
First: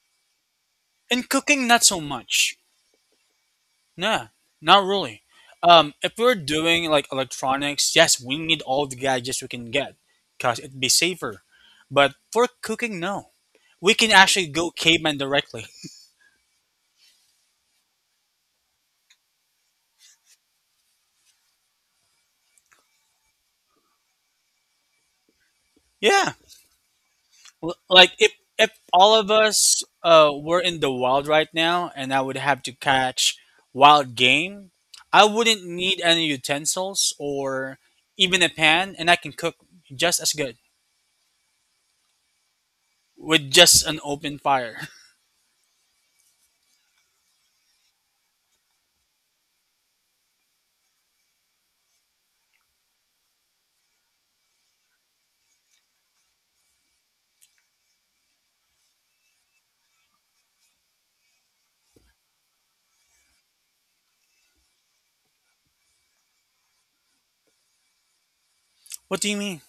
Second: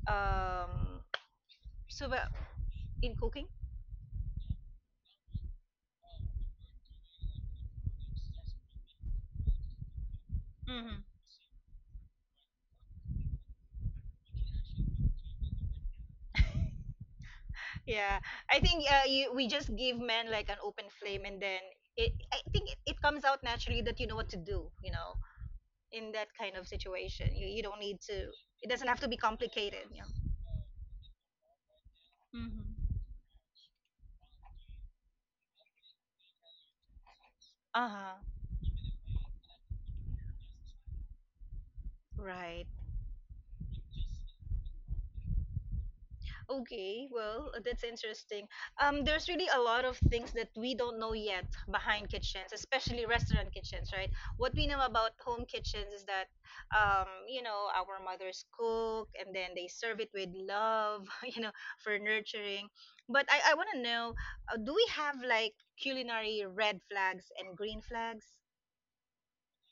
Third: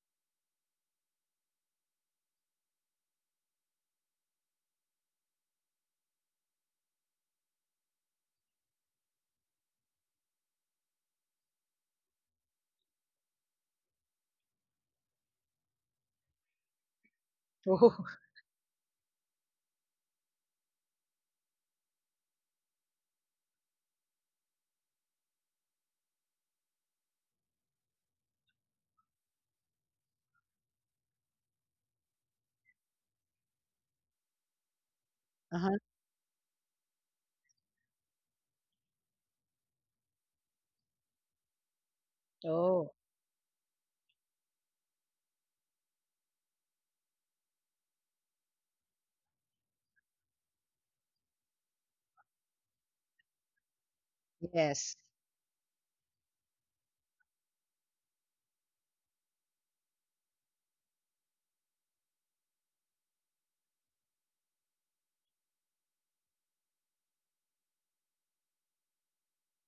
[SPEAKER 1] Um,
[SPEAKER 3] In cooking, not so
[SPEAKER 1] so the-
[SPEAKER 3] much.
[SPEAKER 1] in cooking?
[SPEAKER 3] Nah, not really. If we're doing like electronics, yes, we need all the gadgets we can get because it'd be
[SPEAKER 1] hmm
[SPEAKER 3] safer. But for cooking, no, we can actually go caveman directly.
[SPEAKER 2] Oh.
[SPEAKER 1] Yeah, I think we just give men like an open flame, and then I think it comes out naturally that you know what to do, you know, in that
[SPEAKER 3] Yeah,
[SPEAKER 1] kind of situation. You don't need
[SPEAKER 3] Like
[SPEAKER 1] to,
[SPEAKER 3] if
[SPEAKER 1] it doesn't have to
[SPEAKER 3] all
[SPEAKER 1] be
[SPEAKER 3] of us
[SPEAKER 1] complicated, you know.
[SPEAKER 3] were in the wild right now and I would have to
[SPEAKER 1] Hmm.
[SPEAKER 3] catch wild game, I wouldn't
[SPEAKER 2] Uh-huh.
[SPEAKER 3] need any utensils or
[SPEAKER 1] Uh-huh.
[SPEAKER 3] even a pan and I can cook just as good
[SPEAKER 1] Right.
[SPEAKER 2] Oh,
[SPEAKER 3] with just an open fire.
[SPEAKER 1] Okay. Well, that's interesting. There's really a lot of things that we don't know yet behind kitchens, especially restaurant kitchens, right? What we know
[SPEAKER 2] yes.
[SPEAKER 1] about home kitchens is that, you know, our mothers cook and then they serve it with love, you know, for nurturing. But I want to know, do we have like culinary red flags and green flags?
[SPEAKER 3] What do you mean?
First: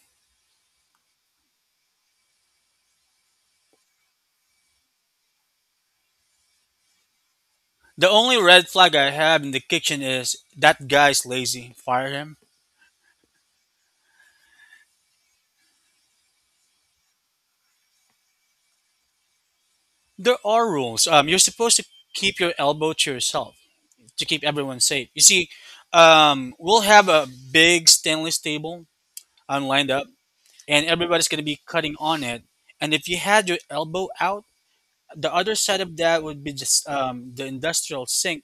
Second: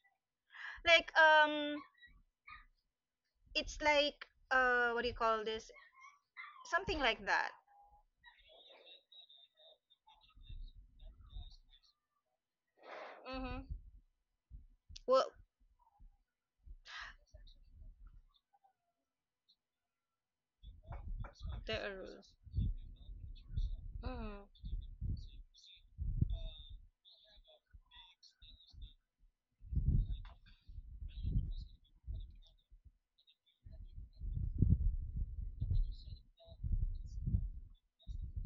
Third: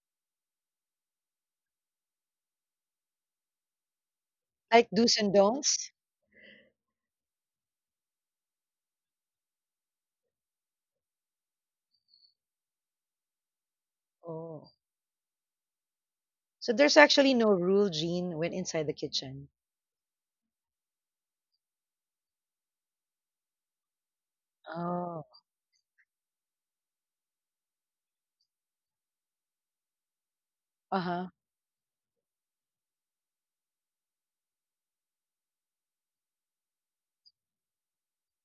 [SPEAKER 1] Like, it's like,
[SPEAKER 2] Like
[SPEAKER 1] what do you
[SPEAKER 2] do's and
[SPEAKER 1] call this?
[SPEAKER 2] don'ts.
[SPEAKER 1] Something like that.
[SPEAKER 3] The only red flag I have in the kitchen is that guy's lazy. Fire him.
[SPEAKER 1] Mm-hmm.
[SPEAKER 2] Oh,
[SPEAKER 1] Well,
[SPEAKER 2] so there's actually no rule, Jean, when inside the kitchen.
[SPEAKER 3] There are rules. You're supposed
[SPEAKER 1] there
[SPEAKER 3] to
[SPEAKER 1] are rules.
[SPEAKER 3] keep your elbow to yourself to
[SPEAKER 1] Mm,
[SPEAKER 3] keep everyone safe. You
[SPEAKER 2] Oh.
[SPEAKER 3] see, we'll have a big stainless table lined up and
[SPEAKER 2] Uh-huh.
[SPEAKER 3] everybody's going to be cutting on it. And if you had your elbow out, the other side of that would be just the industrial sink,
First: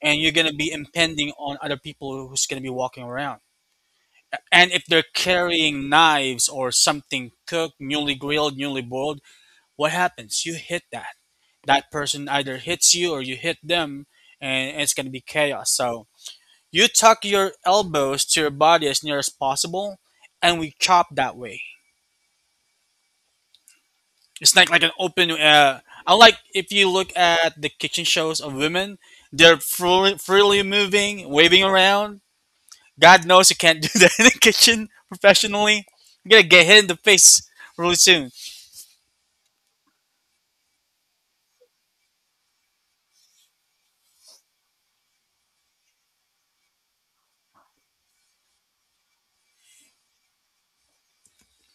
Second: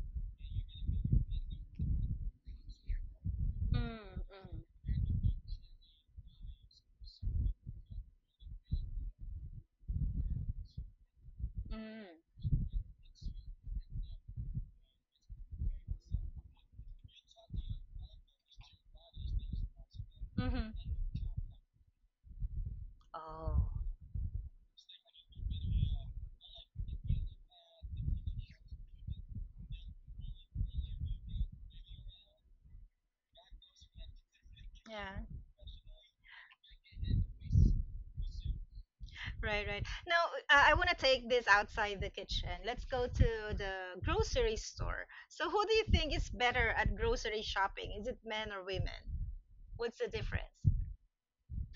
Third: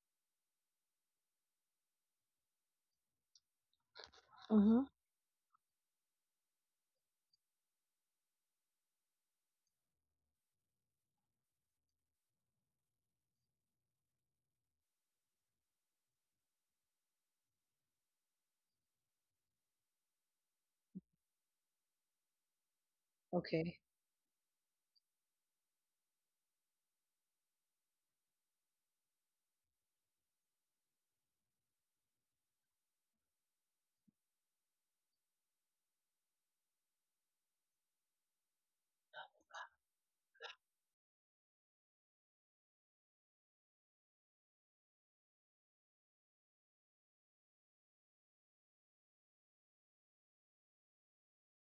[SPEAKER 3] and you're going to be impending on other people who's going to be walking around.
[SPEAKER 1] mm,
[SPEAKER 3] And
[SPEAKER 2] Mm-hmm.
[SPEAKER 3] if they're carrying knives or something cooked, newly grilled, newly boiled, what happens? You hit that.
[SPEAKER 1] mm,
[SPEAKER 3] That person
[SPEAKER 1] mm,
[SPEAKER 3] either hits you or you hit them, and it's going to be chaos. So you tuck your elbows to your body as near as possible, and we
[SPEAKER 1] hmm.
[SPEAKER 3] chop that way.
[SPEAKER 1] Oh,
[SPEAKER 2] Okay.
[SPEAKER 3] It's like an open. I like if you look at the kitchen shows of women, they're freely, freely moving, waving around. God knows you can't do that in the kitchen
[SPEAKER 1] yeah,
[SPEAKER 3] professionally. You're gonna get hit in the face really soon.
[SPEAKER 1] right, right. Now, I want to take this outside the kitchen. Let's go to the grocery store. So, who do you think is better at grocery shopping? Is it men or women? What's the difference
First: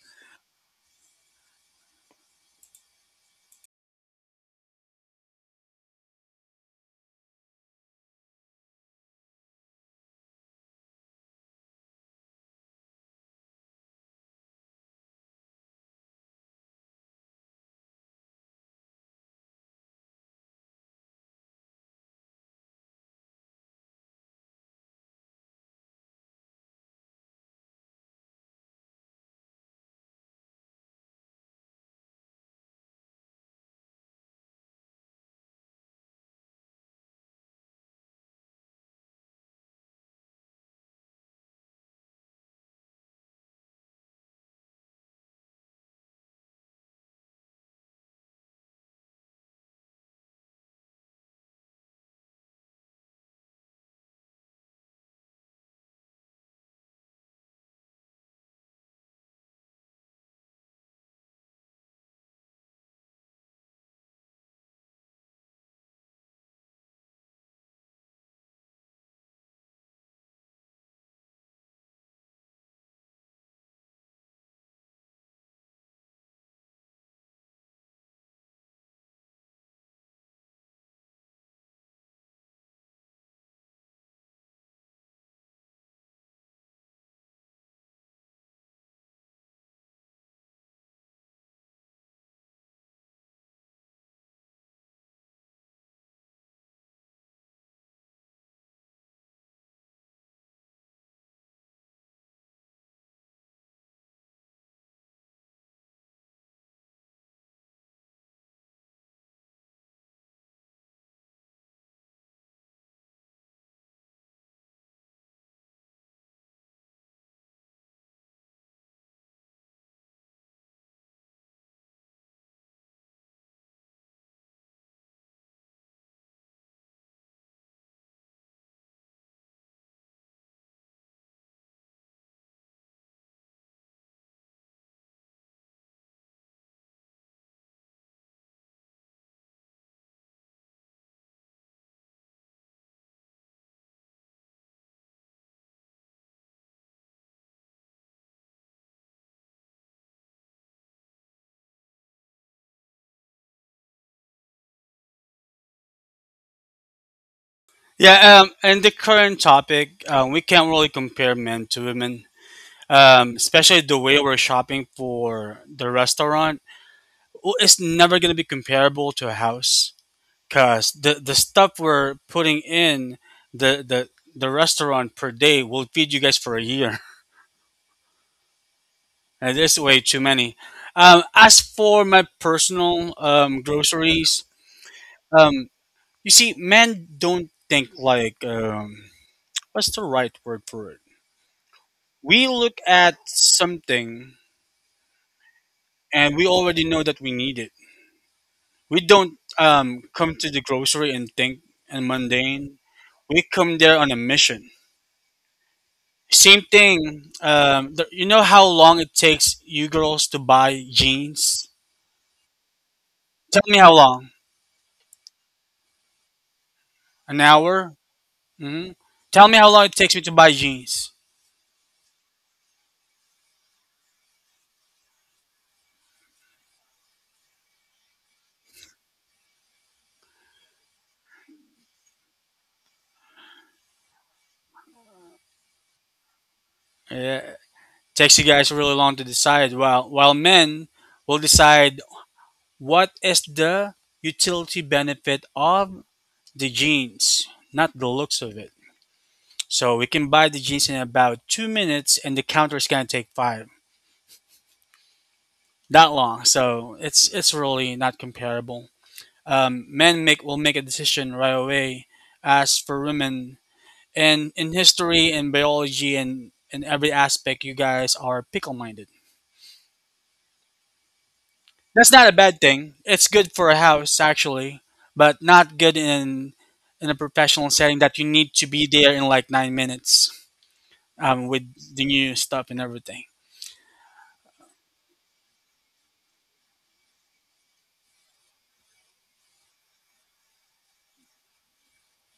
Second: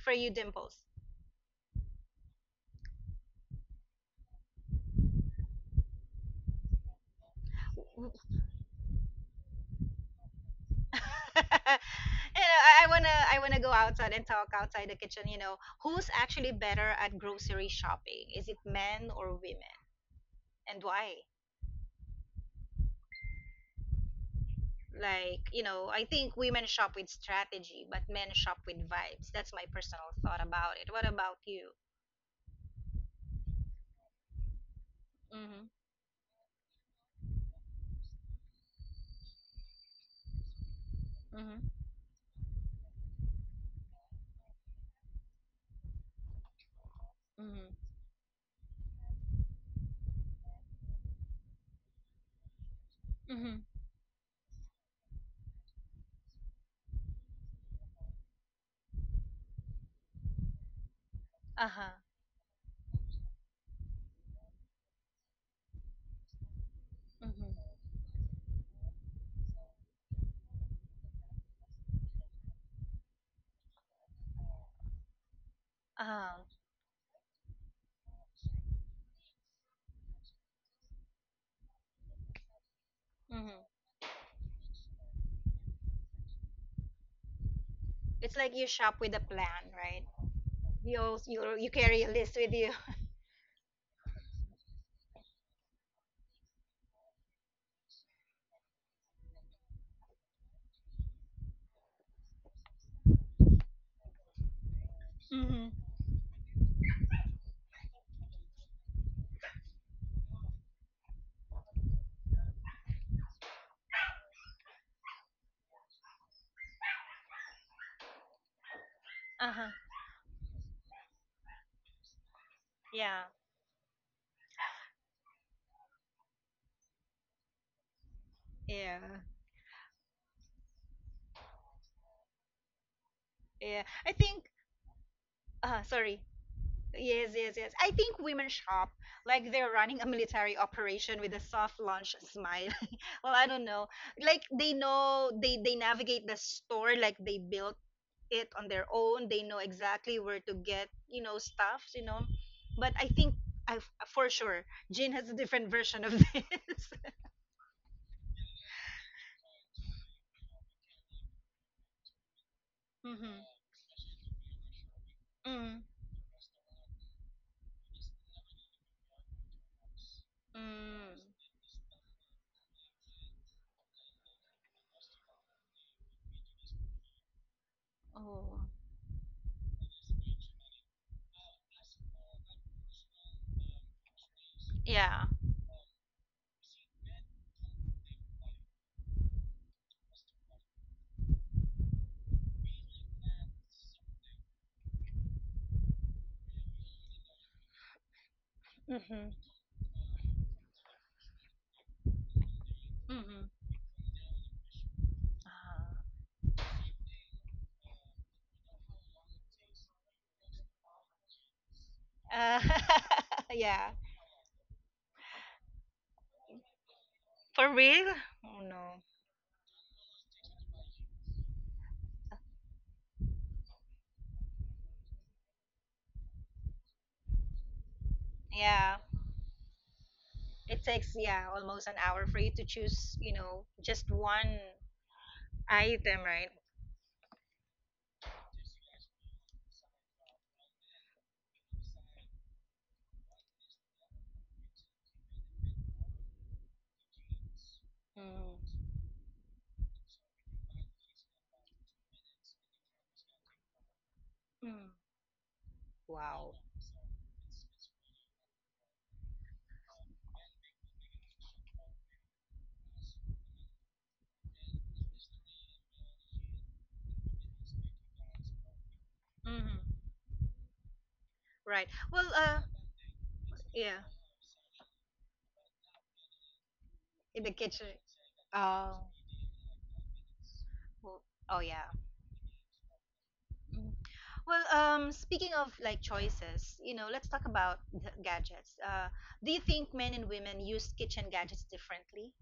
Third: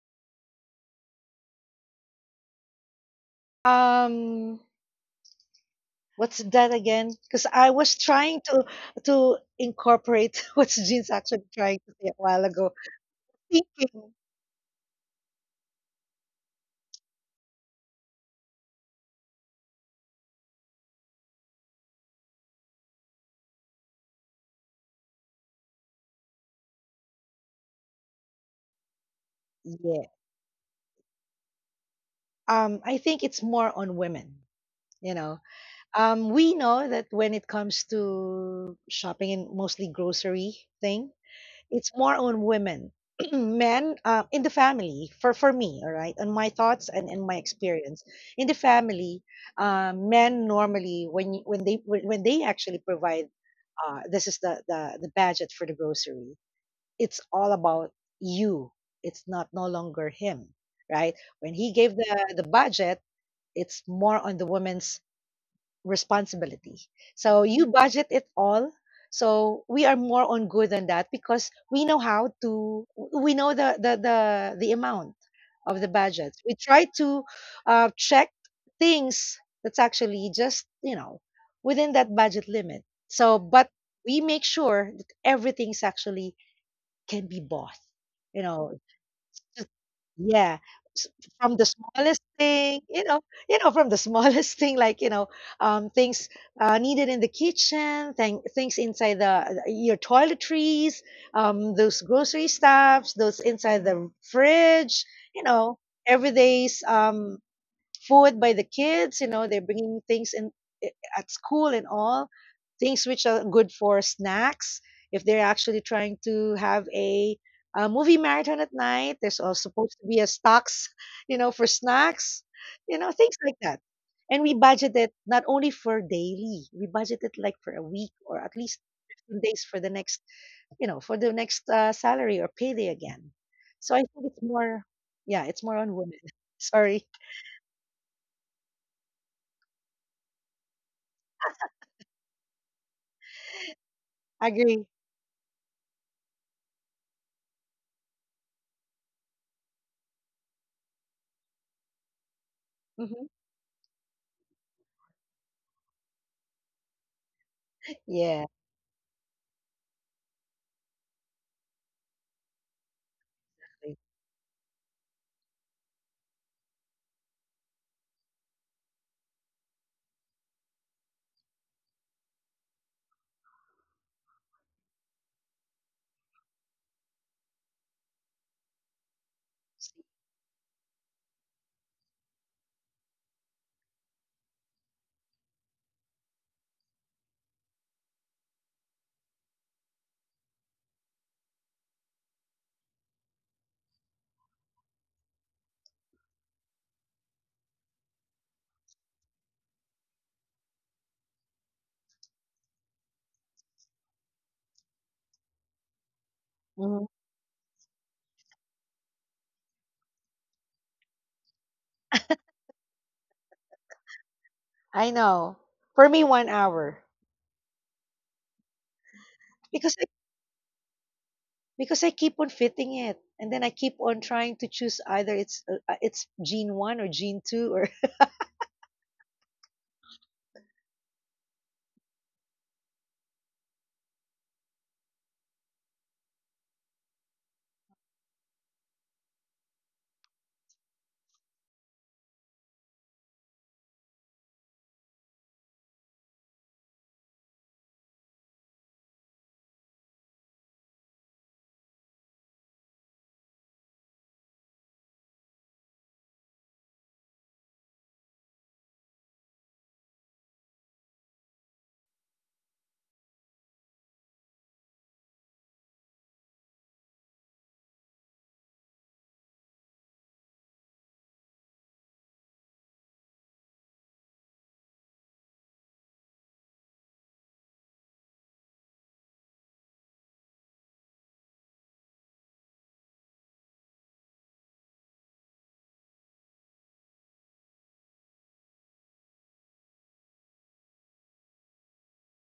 [SPEAKER 1] for you, Dimples?
[SPEAKER 2] Um, what's that again? Because I was
[SPEAKER 1] You
[SPEAKER 2] trying to incorporate what Jean's actually trying to say a while
[SPEAKER 1] know,
[SPEAKER 2] ago.
[SPEAKER 1] I wanna go
[SPEAKER 2] Thinking,
[SPEAKER 1] outside and talk outside the kitchen. You know, who's actually better at grocery shopping? Is it men or women, and why? Like, you know, I think women shop with strategy, but men shop with vibes. That's my personal
[SPEAKER 2] yeah,
[SPEAKER 1] thought about it. What about you?
[SPEAKER 2] um, I think it's more on women, you know,
[SPEAKER 1] Mhm.
[SPEAKER 2] um, we know that when it comes to shopping and mostly grocery thing,
[SPEAKER 1] Mhm.
[SPEAKER 2] it's more on women. Men, in the family, for me all right, on my thoughts and in my
[SPEAKER 1] Mhm.
[SPEAKER 2] experience in the family, men normally when when they, when they actually provide,
[SPEAKER 1] Mhm.
[SPEAKER 2] this is the budget for the grocery, it's all about you. It's not no longer him, right? When he
[SPEAKER 1] Uh-huh.
[SPEAKER 2] gave the budget, it's more on the woman's responsibility. So
[SPEAKER 1] Mhm.
[SPEAKER 2] you budget it all. So we are more on good than that because we know how to, we know the amount of the budget.
[SPEAKER 1] Uh-huh.
[SPEAKER 2] We try to check things that's actually just, you know, within that budget limit. So
[SPEAKER 1] Mhm.
[SPEAKER 2] but we make sure that everything's actually can be both,
[SPEAKER 1] It's
[SPEAKER 2] you
[SPEAKER 1] like you
[SPEAKER 2] know
[SPEAKER 1] shop with a plan, right?
[SPEAKER 2] yeah,
[SPEAKER 1] You
[SPEAKER 2] s
[SPEAKER 1] als- you
[SPEAKER 2] from the
[SPEAKER 1] you carry a
[SPEAKER 2] smallest
[SPEAKER 1] list with you.
[SPEAKER 2] thing, from the smallest thing, like, things, needed in the kitchen, things inside the your toiletries, those grocery stuffs, those inside the fridge, you
[SPEAKER 1] Mhm.
[SPEAKER 2] know, everyday's, food by the kids. They're bringing things in i- at school and all things which are good for snacks. If they're actually trying to have a movie marathon at night, there's also
[SPEAKER 1] Uh-huh.
[SPEAKER 2] supposed to be a stocks, for snacks,
[SPEAKER 1] Yeah.
[SPEAKER 2] things like that. And we budget it not only for daily, we budget it like for a week or at least
[SPEAKER 1] Yeah.
[SPEAKER 2] 15 days for the next, for the next salary or payday again.
[SPEAKER 1] Yeah.
[SPEAKER 2] So I
[SPEAKER 1] I
[SPEAKER 2] think it's
[SPEAKER 1] think
[SPEAKER 2] more, yeah, it's more on women.
[SPEAKER 1] sorry.
[SPEAKER 2] Sorry,
[SPEAKER 1] Yes, yes, yes. I think women shop like they're running a military operation with a soft launch smile. Well, I don't know. Like
[SPEAKER 2] I
[SPEAKER 1] they
[SPEAKER 2] agree.
[SPEAKER 1] know they navigate the store like they built it on their own. They know exactly where to get, you know, stuffs, you know. But I
[SPEAKER 2] Mhm.
[SPEAKER 1] think I for sure Jin has a different version of this.
[SPEAKER 3] Yeah,
[SPEAKER 2] Yeah.
[SPEAKER 3] and the current topic, we can't really compare men to women,
[SPEAKER 1] Mhm.
[SPEAKER 3] especially the way we're shopping for
[SPEAKER 1] Mm.
[SPEAKER 3] the restaurant. Well, it's never going to be comparable to a house. Cause
[SPEAKER 1] Mm.
[SPEAKER 3] the stuff we're putting in the restaurant per day will feed you guys for a year.
[SPEAKER 1] Oh.
[SPEAKER 3] And there's way too many. As for my personal groceries,
[SPEAKER 1] Yeah.
[SPEAKER 3] um, you see, men don't think like what's the right word for it. We look at something and we already know that we need it. We
[SPEAKER 1] Mhm.
[SPEAKER 3] don't come to the grocery and think and mundane. We
[SPEAKER 1] Mhm.
[SPEAKER 3] come there on a mission.
[SPEAKER 1] Ah.
[SPEAKER 3] Same
[SPEAKER 2] Mhm.
[SPEAKER 3] thing. You know how long it takes you girls to buy jeans?
[SPEAKER 1] Uh,
[SPEAKER 3] Tell me
[SPEAKER 1] yeah.
[SPEAKER 3] how long.
[SPEAKER 2] I know. For me, 1 hour
[SPEAKER 3] An
[SPEAKER 1] For
[SPEAKER 3] hour?
[SPEAKER 1] real? Oh
[SPEAKER 3] Hmm.
[SPEAKER 1] no.
[SPEAKER 3] Tell me how long it
[SPEAKER 2] because I,
[SPEAKER 3] takes me to buy jeans.
[SPEAKER 2] because I keep on fitting it, and then I keep on trying to choose either it's gene one or gene two or
[SPEAKER 1] Yeah, it takes yeah almost an hour for you to choose, you know, just one. Item, right?
[SPEAKER 3] Yeah, takes you guys really long to decide. While men will decide what is the utility benefit of the jeans, not the looks of it.
[SPEAKER 1] Mm.
[SPEAKER 3] So we can buy the jeans in about 2 minutes, and the counter is gonna take five.
[SPEAKER 1] Mm.
[SPEAKER 3] That long.
[SPEAKER 1] Wow.
[SPEAKER 3] So it's really not comparable. Men make will make a decision right away. As for women, and in history and biology and in every aspect, you guys are pickle minded.
[SPEAKER 1] Hmm. Right.
[SPEAKER 3] That's
[SPEAKER 1] Well,
[SPEAKER 3] not a bad thing. It's good for a
[SPEAKER 1] yeah,
[SPEAKER 3] house actually, but not good in a
[SPEAKER 1] in the
[SPEAKER 3] professional
[SPEAKER 1] kitchen.
[SPEAKER 3] setting that you need to be
[SPEAKER 1] Oh,
[SPEAKER 3] there in like 9 minutes
[SPEAKER 1] well, oh
[SPEAKER 3] with
[SPEAKER 1] yeah.
[SPEAKER 3] the new stuff and everything.
[SPEAKER 1] Mm. Well, speaking of like choices, you know, let's talk about the gadgets. Do you think men and women use kitchen gadgets differently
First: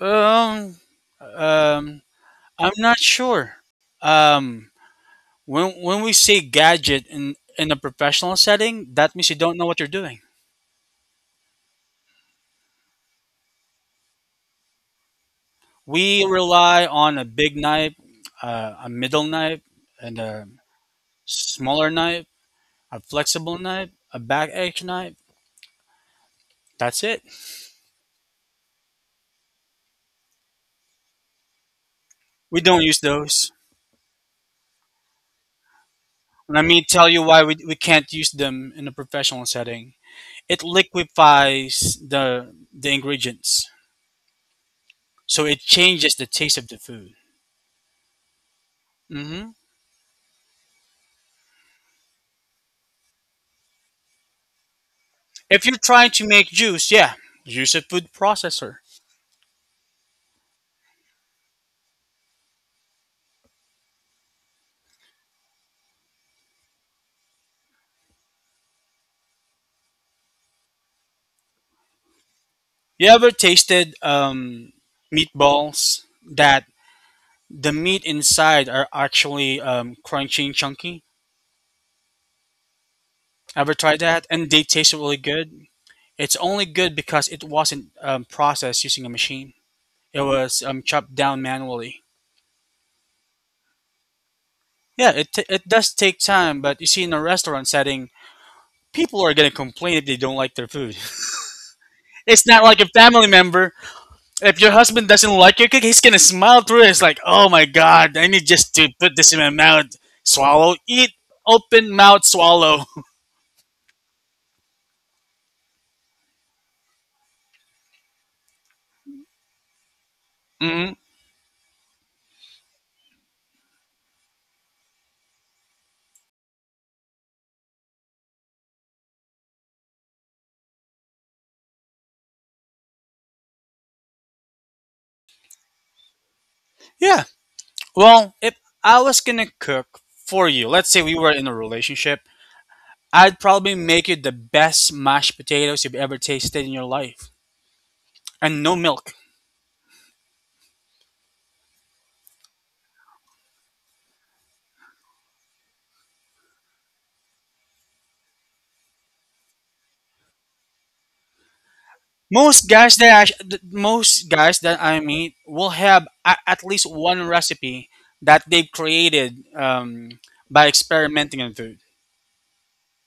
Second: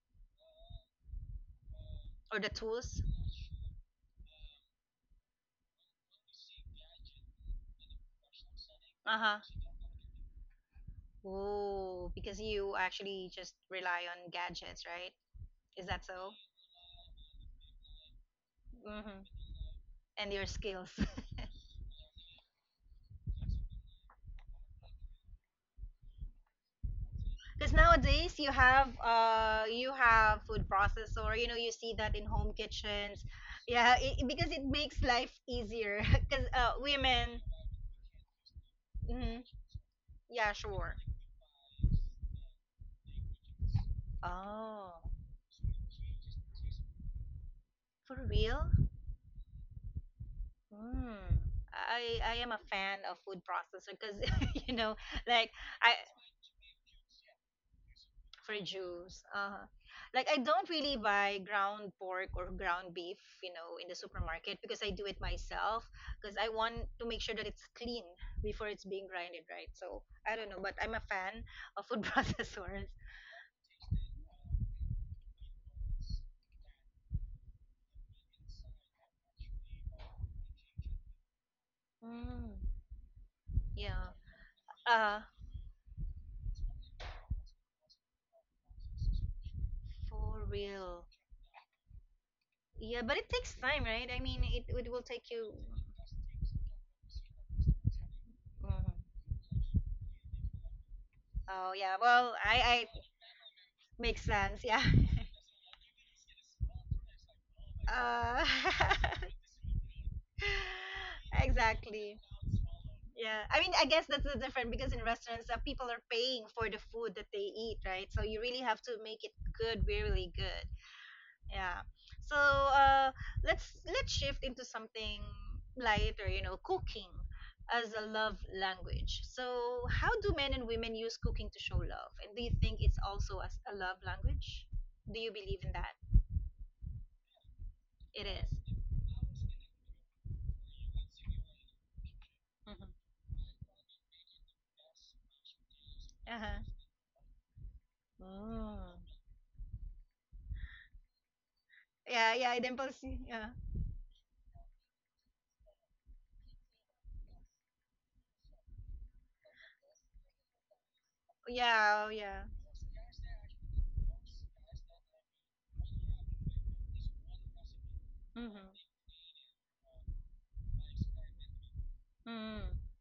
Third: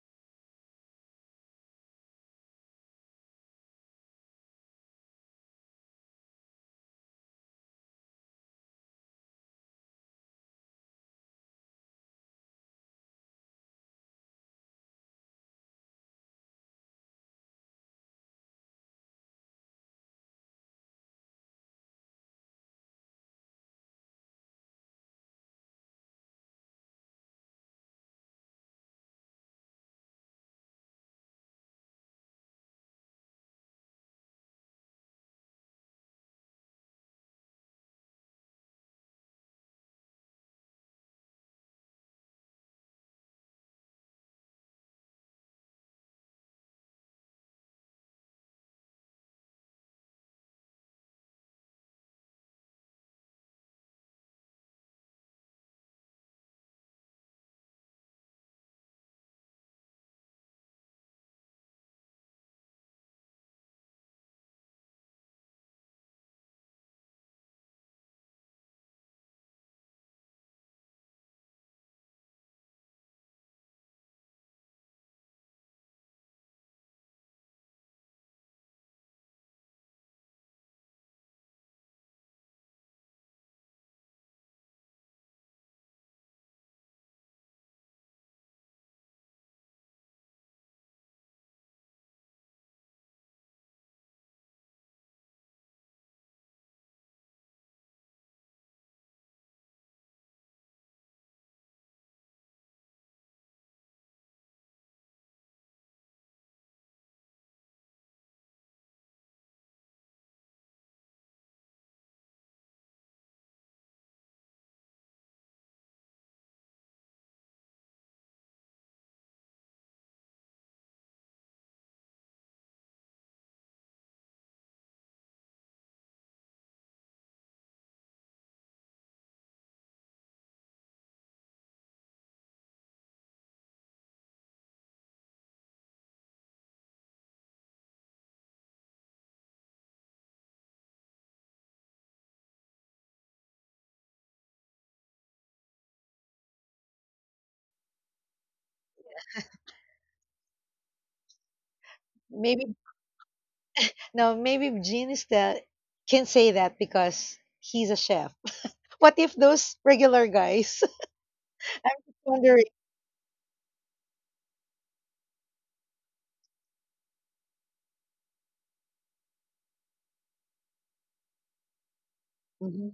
[SPEAKER 3] Um, um,
[SPEAKER 1] or the
[SPEAKER 3] I'm not
[SPEAKER 1] tools?
[SPEAKER 3] sure. Um, when we say gadget in a professional setting, that
[SPEAKER 1] Uh
[SPEAKER 3] means you don't know
[SPEAKER 1] huh.
[SPEAKER 3] what you're doing.
[SPEAKER 1] Oh, because you actually just rely on gadgets, right? Is that
[SPEAKER 3] We
[SPEAKER 1] so?
[SPEAKER 3] rely on a big knife, a middle
[SPEAKER 1] Hmm.
[SPEAKER 3] knife, and
[SPEAKER 1] And
[SPEAKER 3] a
[SPEAKER 1] your skills.
[SPEAKER 3] smaller knife, a flexible knife, a back edge knife. That's it.
[SPEAKER 1] Because nowadays you have food processor. You know you see that in
[SPEAKER 3] We
[SPEAKER 1] home
[SPEAKER 3] don't use
[SPEAKER 1] kitchens,
[SPEAKER 3] those.
[SPEAKER 1] yeah. Because it makes life easier. Because
[SPEAKER 3] Let me tell you why
[SPEAKER 1] women.
[SPEAKER 3] we can't use them in a professional
[SPEAKER 1] Hmm.
[SPEAKER 3] setting.
[SPEAKER 1] Yeah,
[SPEAKER 3] It
[SPEAKER 1] sure.
[SPEAKER 3] liquefies the ingredients,
[SPEAKER 1] Oh,
[SPEAKER 3] so it changes the taste of the food.
[SPEAKER 1] for real?
[SPEAKER 3] Hmm.
[SPEAKER 1] Hmm. I am a fan of food processor because you know like
[SPEAKER 3] If you're
[SPEAKER 1] I
[SPEAKER 3] trying to make juice, yeah, use a food
[SPEAKER 1] for
[SPEAKER 3] processor.
[SPEAKER 1] juice. Uh-huh. Like I don't really buy ground pork or ground beef, you know, in the supermarket because I do it myself because I want to make sure that it's clean before it's being grinded, right? So I don't know, but I'm a fan of food processors.
[SPEAKER 3] You ever tasted meatballs that the meat inside are actually crunchy and chunky.
[SPEAKER 1] Mm,
[SPEAKER 3] Ever tried
[SPEAKER 1] yeah.
[SPEAKER 3] that? And they taste really
[SPEAKER 1] Uh,
[SPEAKER 3] good. It's only good because it wasn't processed using a machine. It
[SPEAKER 1] for
[SPEAKER 3] was
[SPEAKER 1] real.
[SPEAKER 3] chopped down manually.
[SPEAKER 1] Yeah, but it takes time, right? I mean, it will
[SPEAKER 3] Yeah, it,
[SPEAKER 1] take
[SPEAKER 3] t-
[SPEAKER 1] you.
[SPEAKER 3] it does take time, but you see, in a restaurant setting,
[SPEAKER 1] Mhm.
[SPEAKER 3] people are gonna complain if they don't like their food.
[SPEAKER 1] Oh yeah. Well,
[SPEAKER 3] It's not like a
[SPEAKER 1] I
[SPEAKER 3] family member.
[SPEAKER 1] makes
[SPEAKER 3] If
[SPEAKER 1] sense.
[SPEAKER 3] your
[SPEAKER 1] Yeah.
[SPEAKER 3] husband doesn't like your cake, he's gonna smile through it. It's like, oh my god, I need
[SPEAKER 1] Uh,
[SPEAKER 3] just to put this in my mouth, swallow, eat, open mouth,
[SPEAKER 1] exactly.
[SPEAKER 3] swallow.
[SPEAKER 1] Yeah, I mean, I guess that's the difference because in restaurants, people are paying for the food that they eat, right? So you really have to make it good, really good.
[SPEAKER 3] hmm.
[SPEAKER 1] Yeah. So let's shift into something lighter, you know, cooking as a love language. So how do men and women use cooking to show love? And do you think it's also as a love language? Do you believe in that?
[SPEAKER 3] Yeah.
[SPEAKER 1] It
[SPEAKER 3] Well, if
[SPEAKER 1] is.
[SPEAKER 3] I was gonna cook for you, let's say we were in a relationship,
[SPEAKER 1] Mm-hmm.
[SPEAKER 3] I'd probably make you the best mashed potatoes you've ever tasted
[SPEAKER 1] Uh-huh.
[SPEAKER 3] in your life, and no
[SPEAKER 1] Mm.
[SPEAKER 3] milk.
[SPEAKER 1] Yeah, yeah,
[SPEAKER 2] maybe,
[SPEAKER 1] Dimples. Yeah.
[SPEAKER 2] no, maybe gene is the can say that because he's a chef. What if those regular guys
[SPEAKER 1] Yeah, oh, yeah.
[SPEAKER 2] wondering?
[SPEAKER 3] Most guys that I meet will have a, at least one recipe that they've
[SPEAKER 1] Mm-hmm.
[SPEAKER 3] created by experimenting on food.
[SPEAKER 1] Mm.
[SPEAKER 2] Mhm.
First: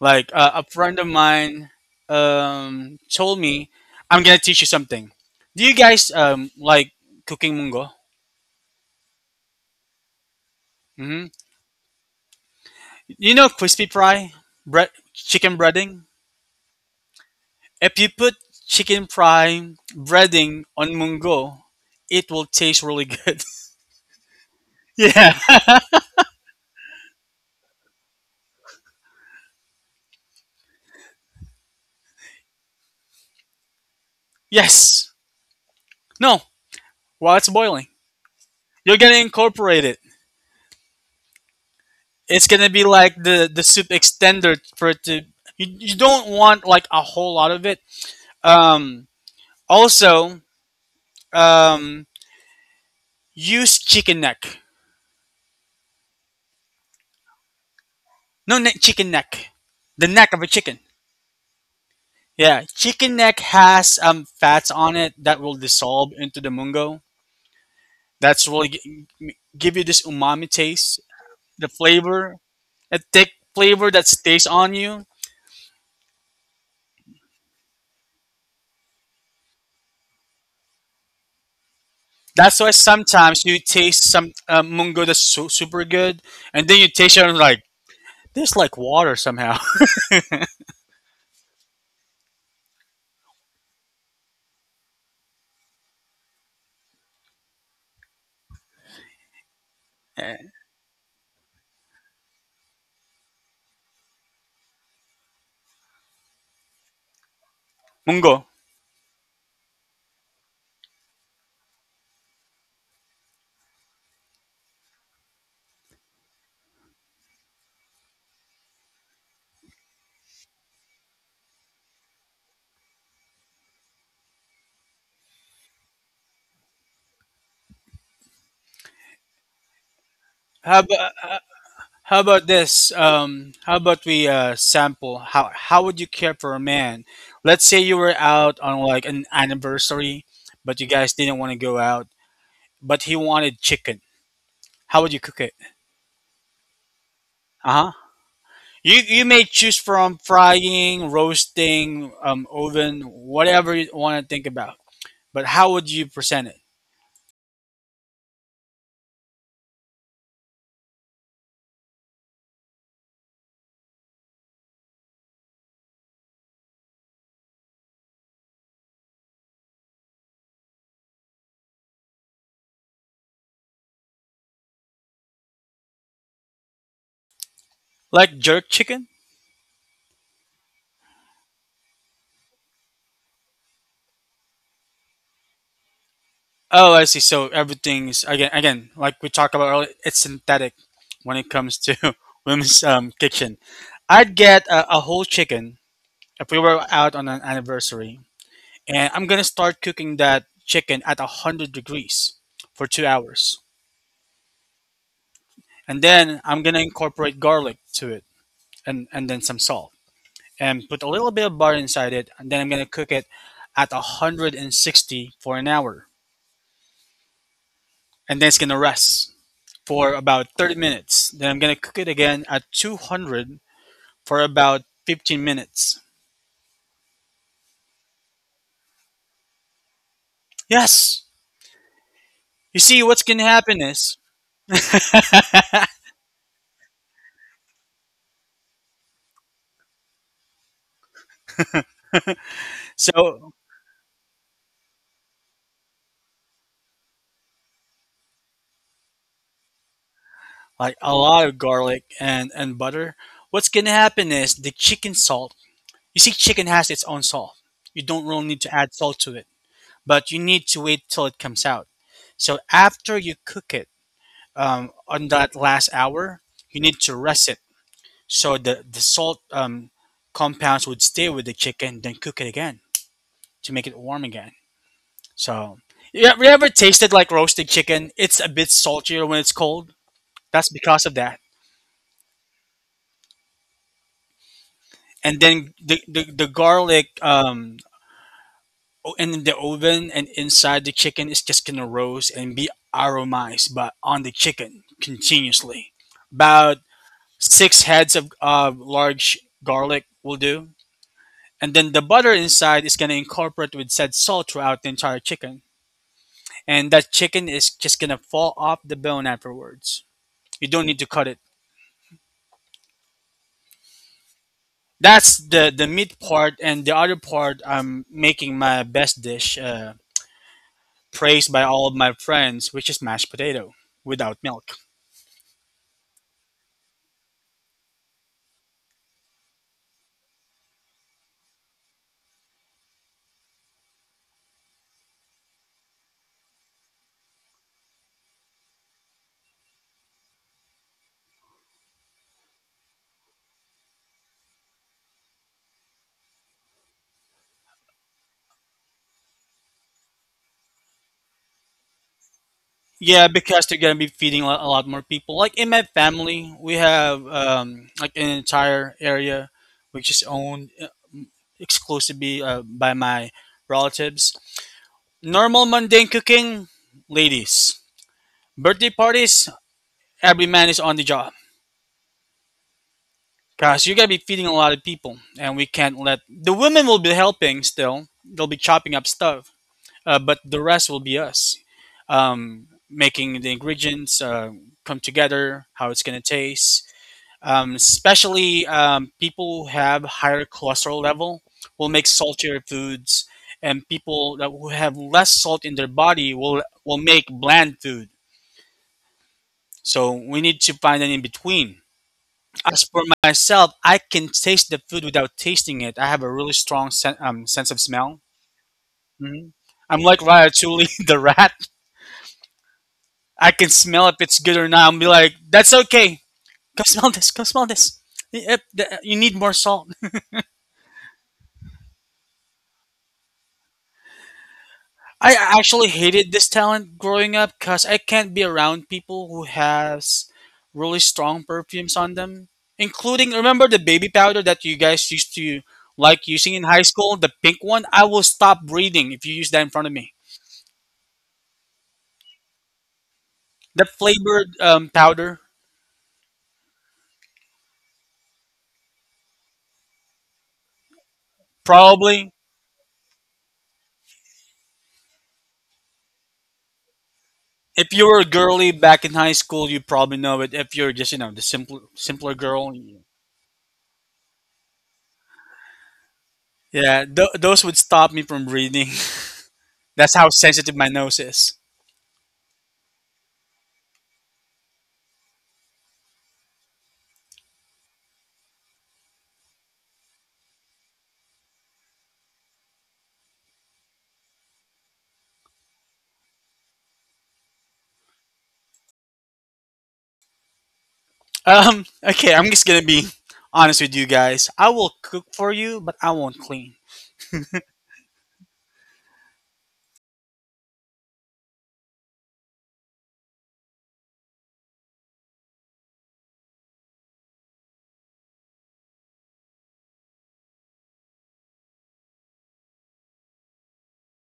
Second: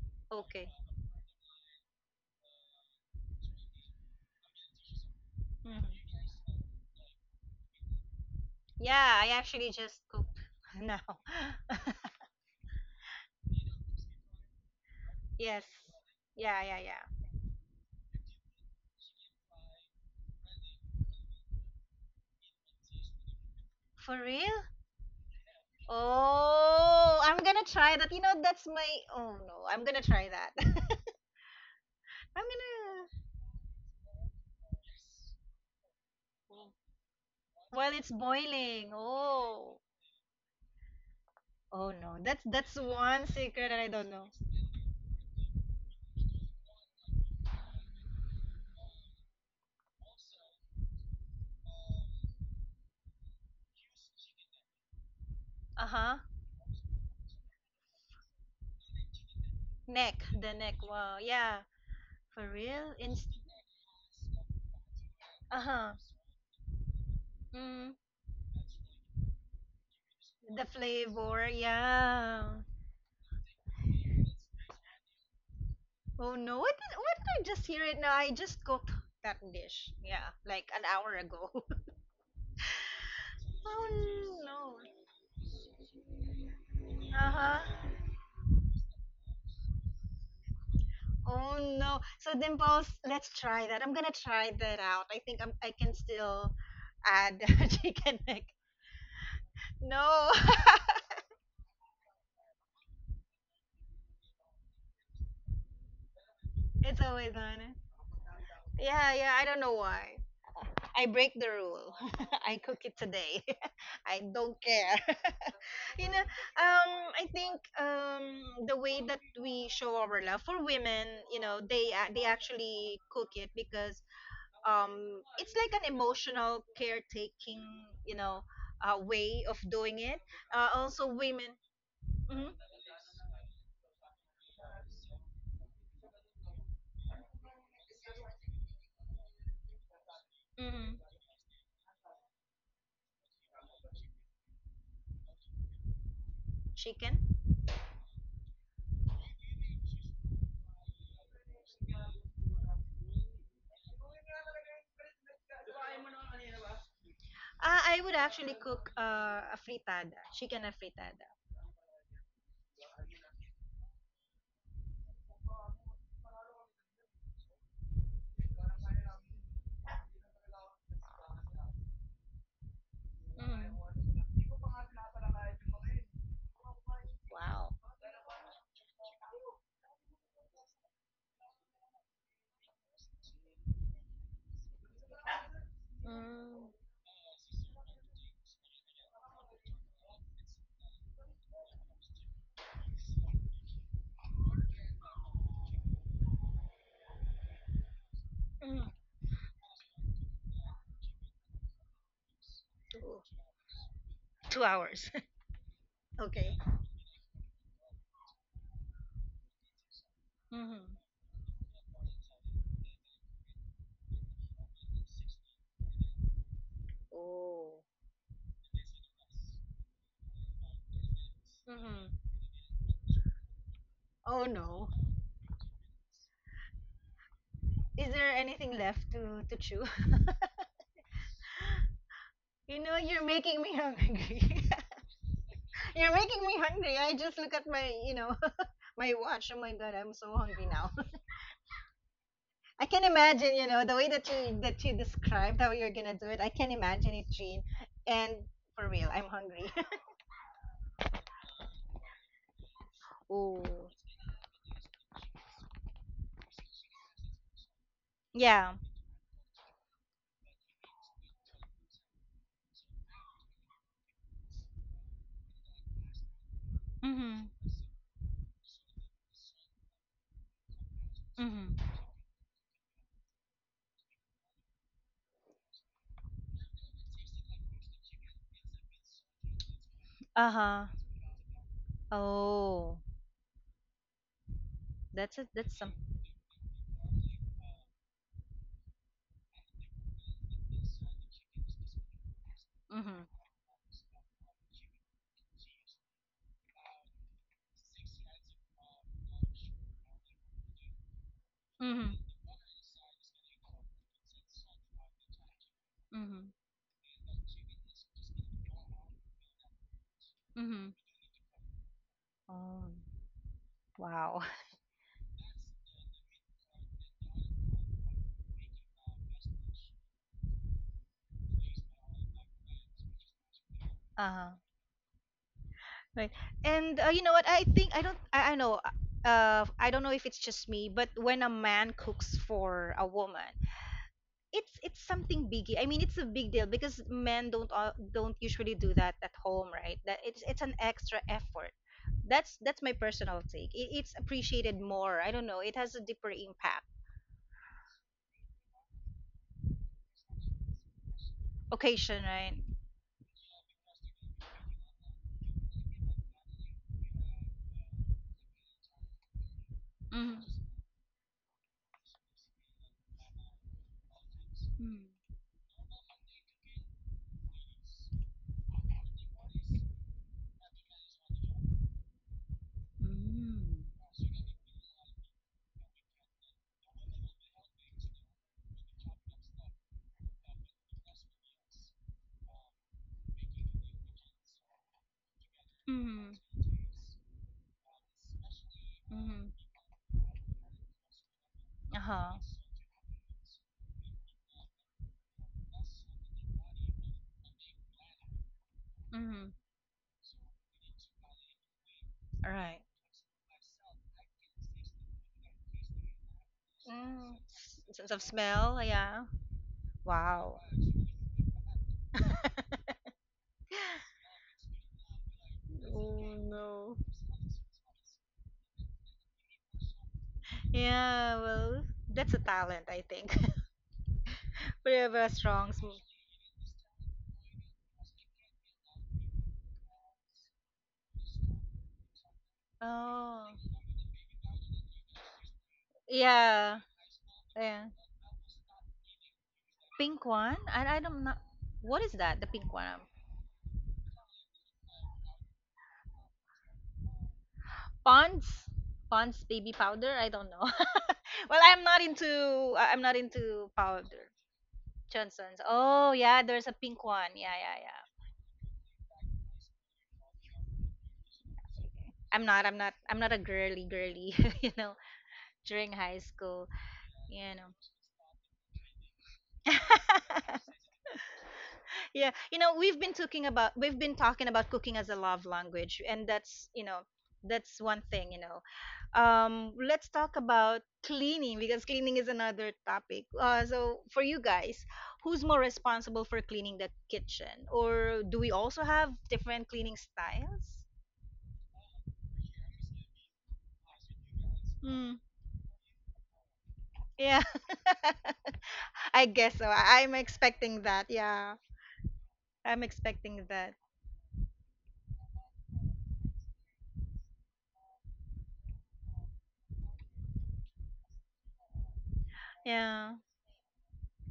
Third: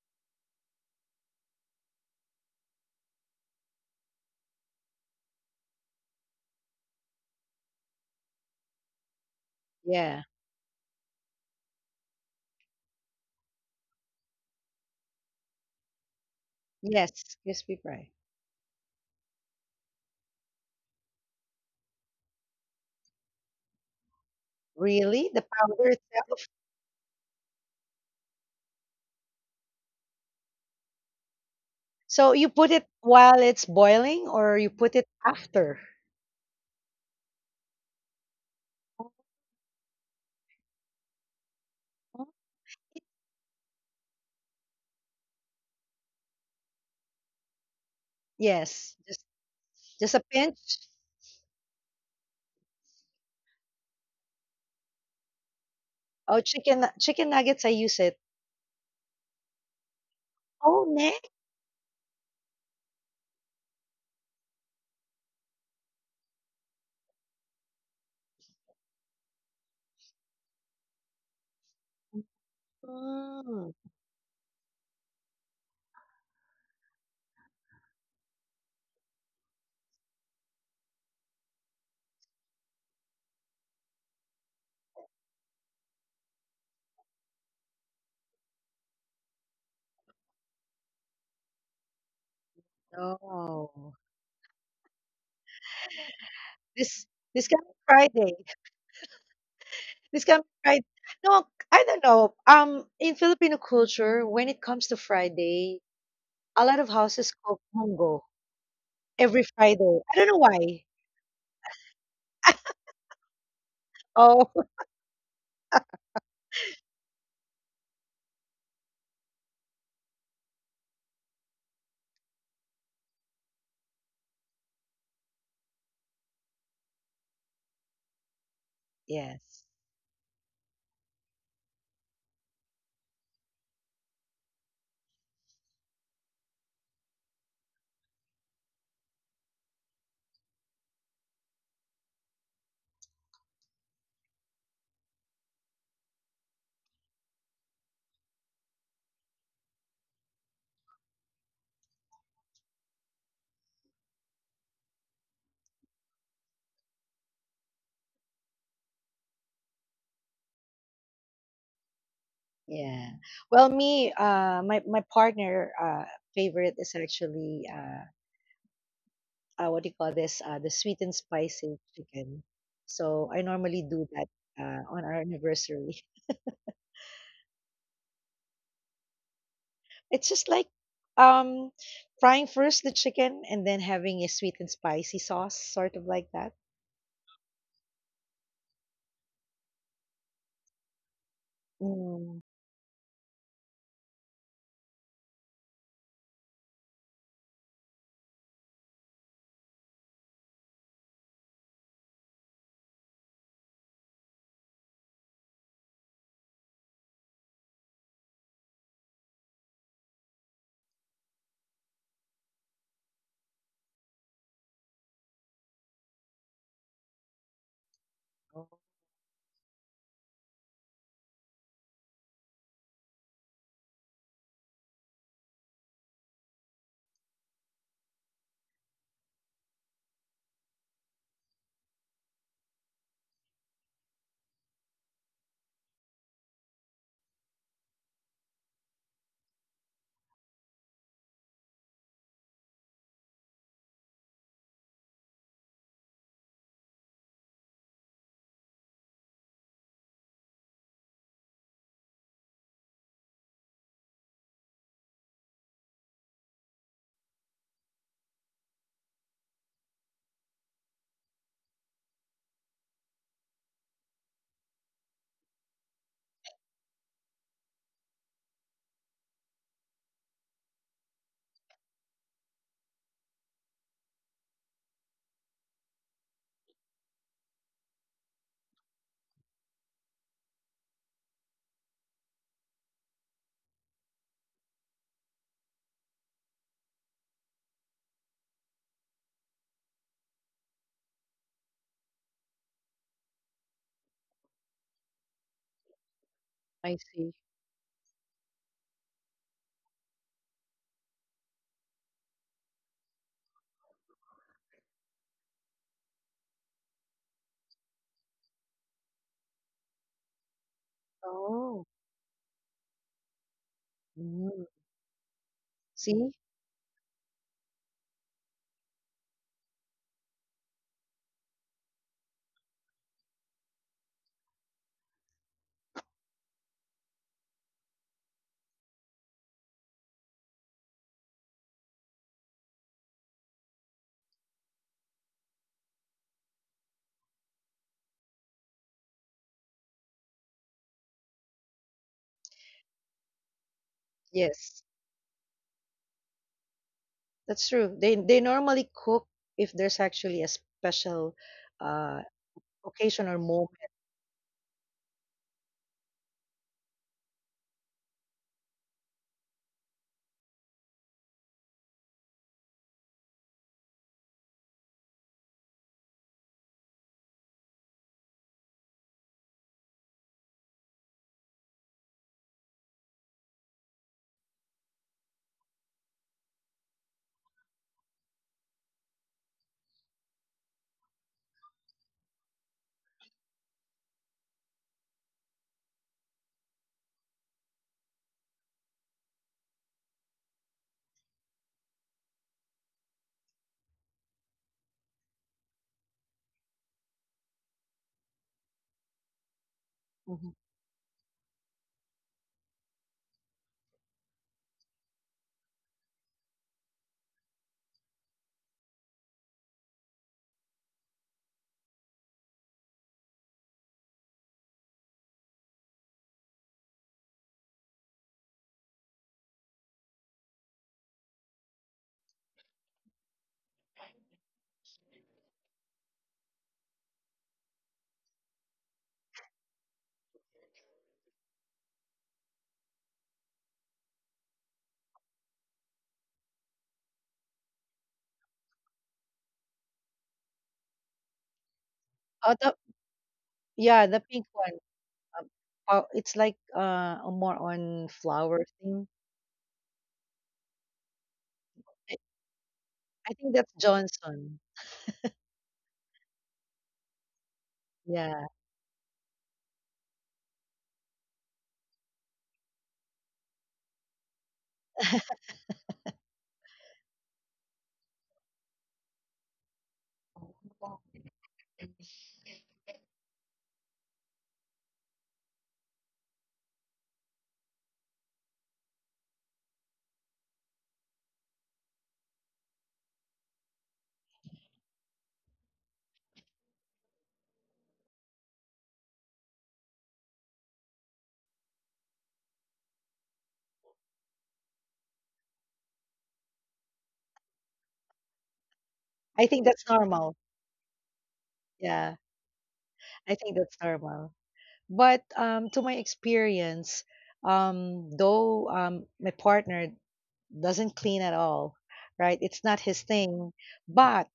[SPEAKER 3] Like a
[SPEAKER 1] Okay.
[SPEAKER 3] friend of mine told me, "I'm gonna teach you something. Do you
[SPEAKER 1] Mm.
[SPEAKER 3] guys like cooking mungo?"
[SPEAKER 1] Yeah, I actually just
[SPEAKER 2] Yeah.
[SPEAKER 1] cooked now.
[SPEAKER 3] Mm-hmm. You know crispy fry, bread, chicken
[SPEAKER 1] Yes.
[SPEAKER 3] breading?
[SPEAKER 1] Yeah, yeah,
[SPEAKER 2] Yes,
[SPEAKER 1] yeah.
[SPEAKER 2] crispy
[SPEAKER 3] If you
[SPEAKER 2] fry.
[SPEAKER 3] put chicken fry breading on mungo, it will taste really good.
[SPEAKER 1] For real?
[SPEAKER 2] Really,
[SPEAKER 3] Yeah.
[SPEAKER 2] the powder itself.
[SPEAKER 1] Oh, I'm gonna try that. You know, that's my. Oh no, I'm gonna try that. I'm
[SPEAKER 2] So you put it
[SPEAKER 1] gonna.
[SPEAKER 2] while it's boiling, or you put it
[SPEAKER 3] Yes.
[SPEAKER 2] after.
[SPEAKER 3] No, while it's boiling.
[SPEAKER 1] While it's boiling.
[SPEAKER 3] You're gonna
[SPEAKER 1] Oh.
[SPEAKER 3] incorporate it.
[SPEAKER 1] Oh no,
[SPEAKER 2] Mhm.
[SPEAKER 1] that's
[SPEAKER 3] It's gonna
[SPEAKER 1] that's
[SPEAKER 3] be like
[SPEAKER 1] one
[SPEAKER 3] the
[SPEAKER 1] secret that I
[SPEAKER 3] soup
[SPEAKER 1] don't know.
[SPEAKER 3] extender for it to you don't want like a whole lot of it.
[SPEAKER 2] Yes,
[SPEAKER 3] Um
[SPEAKER 2] just a
[SPEAKER 3] also
[SPEAKER 2] pinch?
[SPEAKER 3] um use chicken neck.
[SPEAKER 1] Uh huh.
[SPEAKER 2] Oh, chicken nuggets, I use it.
[SPEAKER 3] No neck, chicken neck. The
[SPEAKER 1] Neck,
[SPEAKER 3] neck of a
[SPEAKER 1] the neck.
[SPEAKER 3] chicken.
[SPEAKER 2] Oh,
[SPEAKER 1] Wow.
[SPEAKER 2] neck?
[SPEAKER 1] Yeah. For
[SPEAKER 3] Yeah,
[SPEAKER 1] real?
[SPEAKER 3] chicken neck has fats on it that will
[SPEAKER 1] Uh huh.
[SPEAKER 3] dissolve into the mungo.
[SPEAKER 1] Mm.
[SPEAKER 3] That's really g- m- Give you this umami
[SPEAKER 1] The
[SPEAKER 3] taste,
[SPEAKER 1] flavor.
[SPEAKER 3] the flavor,
[SPEAKER 1] Yeah.
[SPEAKER 3] a thick
[SPEAKER 2] Mm,
[SPEAKER 3] flavor that stays on you.
[SPEAKER 1] Oh no, what did I just hear it now? I just cooked that dish. Yeah, like an hour ago.
[SPEAKER 3] That's why sometimes you taste
[SPEAKER 1] Oh
[SPEAKER 3] some
[SPEAKER 1] no.
[SPEAKER 3] mungo that's super good, and then you taste it and
[SPEAKER 1] Uh-huh.
[SPEAKER 3] like this like water somehow.
[SPEAKER 1] Oh no. So Dimples, let's try
[SPEAKER 2] no.
[SPEAKER 1] that. I'm gonna try that out. I think I can still
[SPEAKER 2] This
[SPEAKER 1] add
[SPEAKER 2] this coming
[SPEAKER 1] chicken
[SPEAKER 2] Friday.
[SPEAKER 1] neck.
[SPEAKER 2] This
[SPEAKER 1] No,
[SPEAKER 2] coming
[SPEAKER 3] Eh,
[SPEAKER 2] Friday. No, I don't know. In Filipino culture, when it comes to Friday, a lot of
[SPEAKER 1] it's
[SPEAKER 2] houses
[SPEAKER 1] always
[SPEAKER 2] cook
[SPEAKER 1] on it.
[SPEAKER 2] munggo
[SPEAKER 3] mungo.
[SPEAKER 1] Yeah, yeah,
[SPEAKER 2] every
[SPEAKER 1] I don't know
[SPEAKER 2] Friday. I
[SPEAKER 1] why.
[SPEAKER 2] don't know why.
[SPEAKER 1] I break the rule. I cook it today. I
[SPEAKER 2] Oh,
[SPEAKER 1] don't care. You know, I think the way that we show our love for women, you know, they actually cook it because it's like an emotional caretaking, you know, way of
[SPEAKER 2] yes.
[SPEAKER 1] doing it.
[SPEAKER 3] How
[SPEAKER 1] Also, women.
[SPEAKER 3] How
[SPEAKER 1] Hmm.
[SPEAKER 3] about this? How about we sample? How would you care for a man? Let's say you were out on like an anniversary, but you
[SPEAKER 1] Hmm.
[SPEAKER 3] guys didn't want to go out, but he wanted chicken. How would you cook it?
[SPEAKER 1] Chicken.
[SPEAKER 3] Uh huh. You may choose from frying, roasting, oven, whatever you want to think about. But how would you present it?
[SPEAKER 1] I would actually cook a fritada, chicken a fritada.
[SPEAKER 2] Yeah. Well, me, my partner, favorite is actually what do you call this? The sweet and spicy chicken. So I normally do that
[SPEAKER 1] Mhm.
[SPEAKER 2] on our anniversary.
[SPEAKER 1] Wow.
[SPEAKER 3] Like jerk chicken?
[SPEAKER 2] It's just like um, frying first the chicken and then having a sweet and spicy sauce, sort of like that.
[SPEAKER 1] Mm,
[SPEAKER 3] Oh, I see. So everything's again like we talked about earlier. It's synthetic when it comes to
[SPEAKER 2] Mm.
[SPEAKER 3] women's kitchen. I'd get a whole chicken if we were out on an anniversary,
[SPEAKER 1] mm,
[SPEAKER 3] and I'm gonna start cooking that chicken at 100 degrees for two
[SPEAKER 1] two,
[SPEAKER 3] hours,
[SPEAKER 1] 2 hours.
[SPEAKER 3] and then
[SPEAKER 1] Okay.
[SPEAKER 3] I'm gonna incorporate garlic to it, and then some salt, and put
[SPEAKER 1] Mm-hmm.
[SPEAKER 3] a little bit of butter inside it, and then I'm gonna cook it at 160 for an hour, and then it's
[SPEAKER 2] Oh,
[SPEAKER 3] gonna rest for about 30 minutes. Then I'm gonna cook it
[SPEAKER 1] Mm-hmm.
[SPEAKER 3] again at 200 for
[SPEAKER 1] Oh
[SPEAKER 3] about
[SPEAKER 1] no.
[SPEAKER 3] 15 minutes.
[SPEAKER 1] Is there anything left to chew?
[SPEAKER 3] Yes, you
[SPEAKER 1] You know,
[SPEAKER 3] see what's
[SPEAKER 1] you're
[SPEAKER 3] gonna
[SPEAKER 1] making me
[SPEAKER 3] happen is
[SPEAKER 1] hungry. You're making me hungry. I just look at my, you know, my watch. Oh my god, I'm so hungry now. I can
[SPEAKER 3] so
[SPEAKER 1] imagine, you know, the way that you described how you're gonna do it. I can imagine it, Jean. And for real, I'm hungry.
[SPEAKER 3] like a lot of garlic and butter. What's
[SPEAKER 1] Oh,
[SPEAKER 3] gonna happen is the chicken salt. You see, chicken has its own salt. You don't really need to
[SPEAKER 1] yeah.
[SPEAKER 3] add salt to it, but you need to wait till it comes out. So after you cook it on that last hour, you need to
[SPEAKER 1] Mm-hmm.
[SPEAKER 3] rest it so the salt compounds would stay with the
[SPEAKER 1] Mm-hmm.
[SPEAKER 3] chicken. Then cook it again to make it warm again. So yeah, we ever tasted like roasted chicken? It's a bit saltier when it's cold.
[SPEAKER 1] Uh
[SPEAKER 3] That's
[SPEAKER 1] huh.
[SPEAKER 3] because of that.
[SPEAKER 1] Oh, that's
[SPEAKER 3] And
[SPEAKER 1] it.
[SPEAKER 3] then
[SPEAKER 1] That's some.
[SPEAKER 3] the garlic in the oven and inside the chicken is just gonna roast and be aromized but on the chicken continuously about
[SPEAKER 2] I see.
[SPEAKER 3] six heads of large garlic will do and then the
[SPEAKER 1] Mm-hmm.
[SPEAKER 3] butter inside is gonna incorporate with said salt throughout the entire chicken
[SPEAKER 1] Mhm.
[SPEAKER 3] and that chicken is just gonna fall off the bone afterwards. You don't
[SPEAKER 1] Mhm.
[SPEAKER 3] need to cut it.
[SPEAKER 2] Oh,
[SPEAKER 1] Oh, wow.
[SPEAKER 2] mm.
[SPEAKER 3] That's the, meat
[SPEAKER 2] See?
[SPEAKER 3] part, and the other part I'm making my best dish praised by all of my friends, which is mashed potato without
[SPEAKER 1] Uh-huh.
[SPEAKER 3] milk.
[SPEAKER 1] Right. And you know what? I don't know if it's just me, but when a man cooks for a woman, it's something biggie. I mean, it's a big deal because men don't usually do that at home, right? That it's an extra effort. That's my personal take. It's
[SPEAKER 2] Yes,
[SPEAKER 1] appreciated more. I don't know. It has a deeper impact.
[SPEAKER 2] that's true. They normally cook if there's actually a special uh,
[SPEAKER 1] Occasion, right?
[SPEAKER 2] occasion
[SPEAKER 3] Yeah,
[SPEAKER 2] or
[SPEAKER 3] because they're
[SPEAKER 2] moment.
[SPEAKER 3] gonna be feeding a lot more people. Like in my family, we have like an entire area which is
[SPEAKER 1] Mhm.
[SPEAKER 3] owned exclusively by my relatives.
[SPEAKER 1] Mhm.
[SPEAKER 3] Normal mundane cooking, ladies. Birthday parties, every man is on the job. Cause you're gonna be feeding a lot of people, and we can't let the women will be helping still. They'll be chopping up stuff, but the rest will be us making the ingredients come together, how
[SPEAKER 1] Mhm.
[SPEAKER 3] it's going to
[SPEAKER 1] Mhm.
[SPEAKER 3] taste. Especially
[SPEAKER 1] Mhm.
[SPEAKER 3] people who have higher cholesterol level will make
[SPEAKER 1] Uh-huh.
[SPEAKER 3] saltier foods, and people that who have less salt in their body will make bland food. So we
[SPEAKER 2] Mhm.
[SPEAKER 3] need to find an in between.
[SPEAKER 1] All right.
[SPEAKER 3] As for myself, I can taste the food without tasting it. I have a really strong
[SPEAKER 1] Mm.
[SPEAKER 3] sense of
[SPEAKER 1] Sense
[SPEAKER 3] smell.
[SPEAKER 1] of smell, yeah.
[SPEAKER 3] Hmm. I'm like
[SPEAKER 1] Wow.
[SPEAKER 3] Ratatouille the rat. I can smell if it's good or not I and be like, that's okay.
[SPEAKER 1] Ooh.
[SPEAKER 3] Come smell this. Come smell this. You need more salt.
[SPEAKER 1] Yeah, well, that's a talent, I think. We have
[SPEAKER 3] I
[SPEAKER 1] a strong
[SPEAKER 3] actually
[SPEAKER 1] smell.
[SPEAKER 3] hated this talent growing up because I can't be around people who has really strong perfumes on them, including
[SPEAKER 1] Oh,
[SPEAKER 3] remember the baby powder that you guys used to like using in high
[SPEAKER 1] yeah,
[SPEAKER 3] school, the pink one.
[SPEAKER 1] yeah.
[SPEAKER 3] I will stop breathing if you use that in front of me.
[SPEAKER 1] Pink one? I don't know. What is that? The
[SPEAKER 2] Oh,
[SPEAKER 1] pink one?
[SPEAKER 3] That
[SPEAKER 2] yeah, the
[SPEAKER 3] flavored
[SPEAKER 2] pink one.
[SPEAKER 3] powder,
[SPEAKER 2] Oh, it's like a more on flower
[SPEAKER 1] Pond's?
[SPEAKER 2] thing.
[SPEAKER 1] Pond's baby powder? I don't know. Well,
[SPEAKER 2] I,
[SPEAKER 3] probably.
[SPEAKER 1] I'm not
[SPEAKER 2] I think that's
[SPEAKER 1] into powder.
[SPEAKER 2] Johnson.
[SPEAKER 1] Johnson's. Oh yeah, there's a pink one. Yeah, yeah,
[SPEAKER 3] If you were a
[SPEAKER 1] yeah.
[SPEAKER 2] Yeah.
[SPEAKER 3] girly back in high school, you probably know it. If you're just, you know, the simpler
[SPEAKER 1] I'm not.
[SPEAKER 3] girl,
[SPEAKER 1] I'm not. I'm not a girly girly. You know, during high school.
[SPEAKER 3] yeah,
[SPEAKER 1] Yeah,
[SPEAKER 3] those
[SPEAKER 1] no.
[SPEAKER 3] would stop me from breathing. That's how sensitive my nose is.
[SPEAKER 1] Yeah, you know, we've been talking about cooking as a love language, and that's you know that's one thing you know. Let's talk about cleaning because cleaning is another topic. So for you guys, who's more responsible for cleaning the kitchen, or do we also have different cleaning styles?
[SPEAKER 3] Okay, I'm just gonna be honest with you guys. I will
[SPEAKER 1] Hmm.
[SPEAKER 3] cook for you, but I won't clean.
[SPEAKER 1] Yeah, I
[SPEAKER 2] I
[SPEAKER 1] guess
[SPEAKER 2] think
[SPEAKER 1] so.
[SPEAKER 2] that's
[SPEAKER 1] I'm
[SPEAKER 2] normal.
[SPEAKER 1] expecting that. Yeah,
[SPEAKER 2] Yeah.
[SPEAKER 1] I'm
[SPEAKER 2] I
[SPEAKER 1] expecting
[SPEAKER 2] think that's
[SPEAKER 1] that.
[SPEAKER 2] normal. But to my experience, though my partner doesn't clean at all, right? It's not his
[SPEAKER 1] Yeah.
[SPEAKER 2] thing. But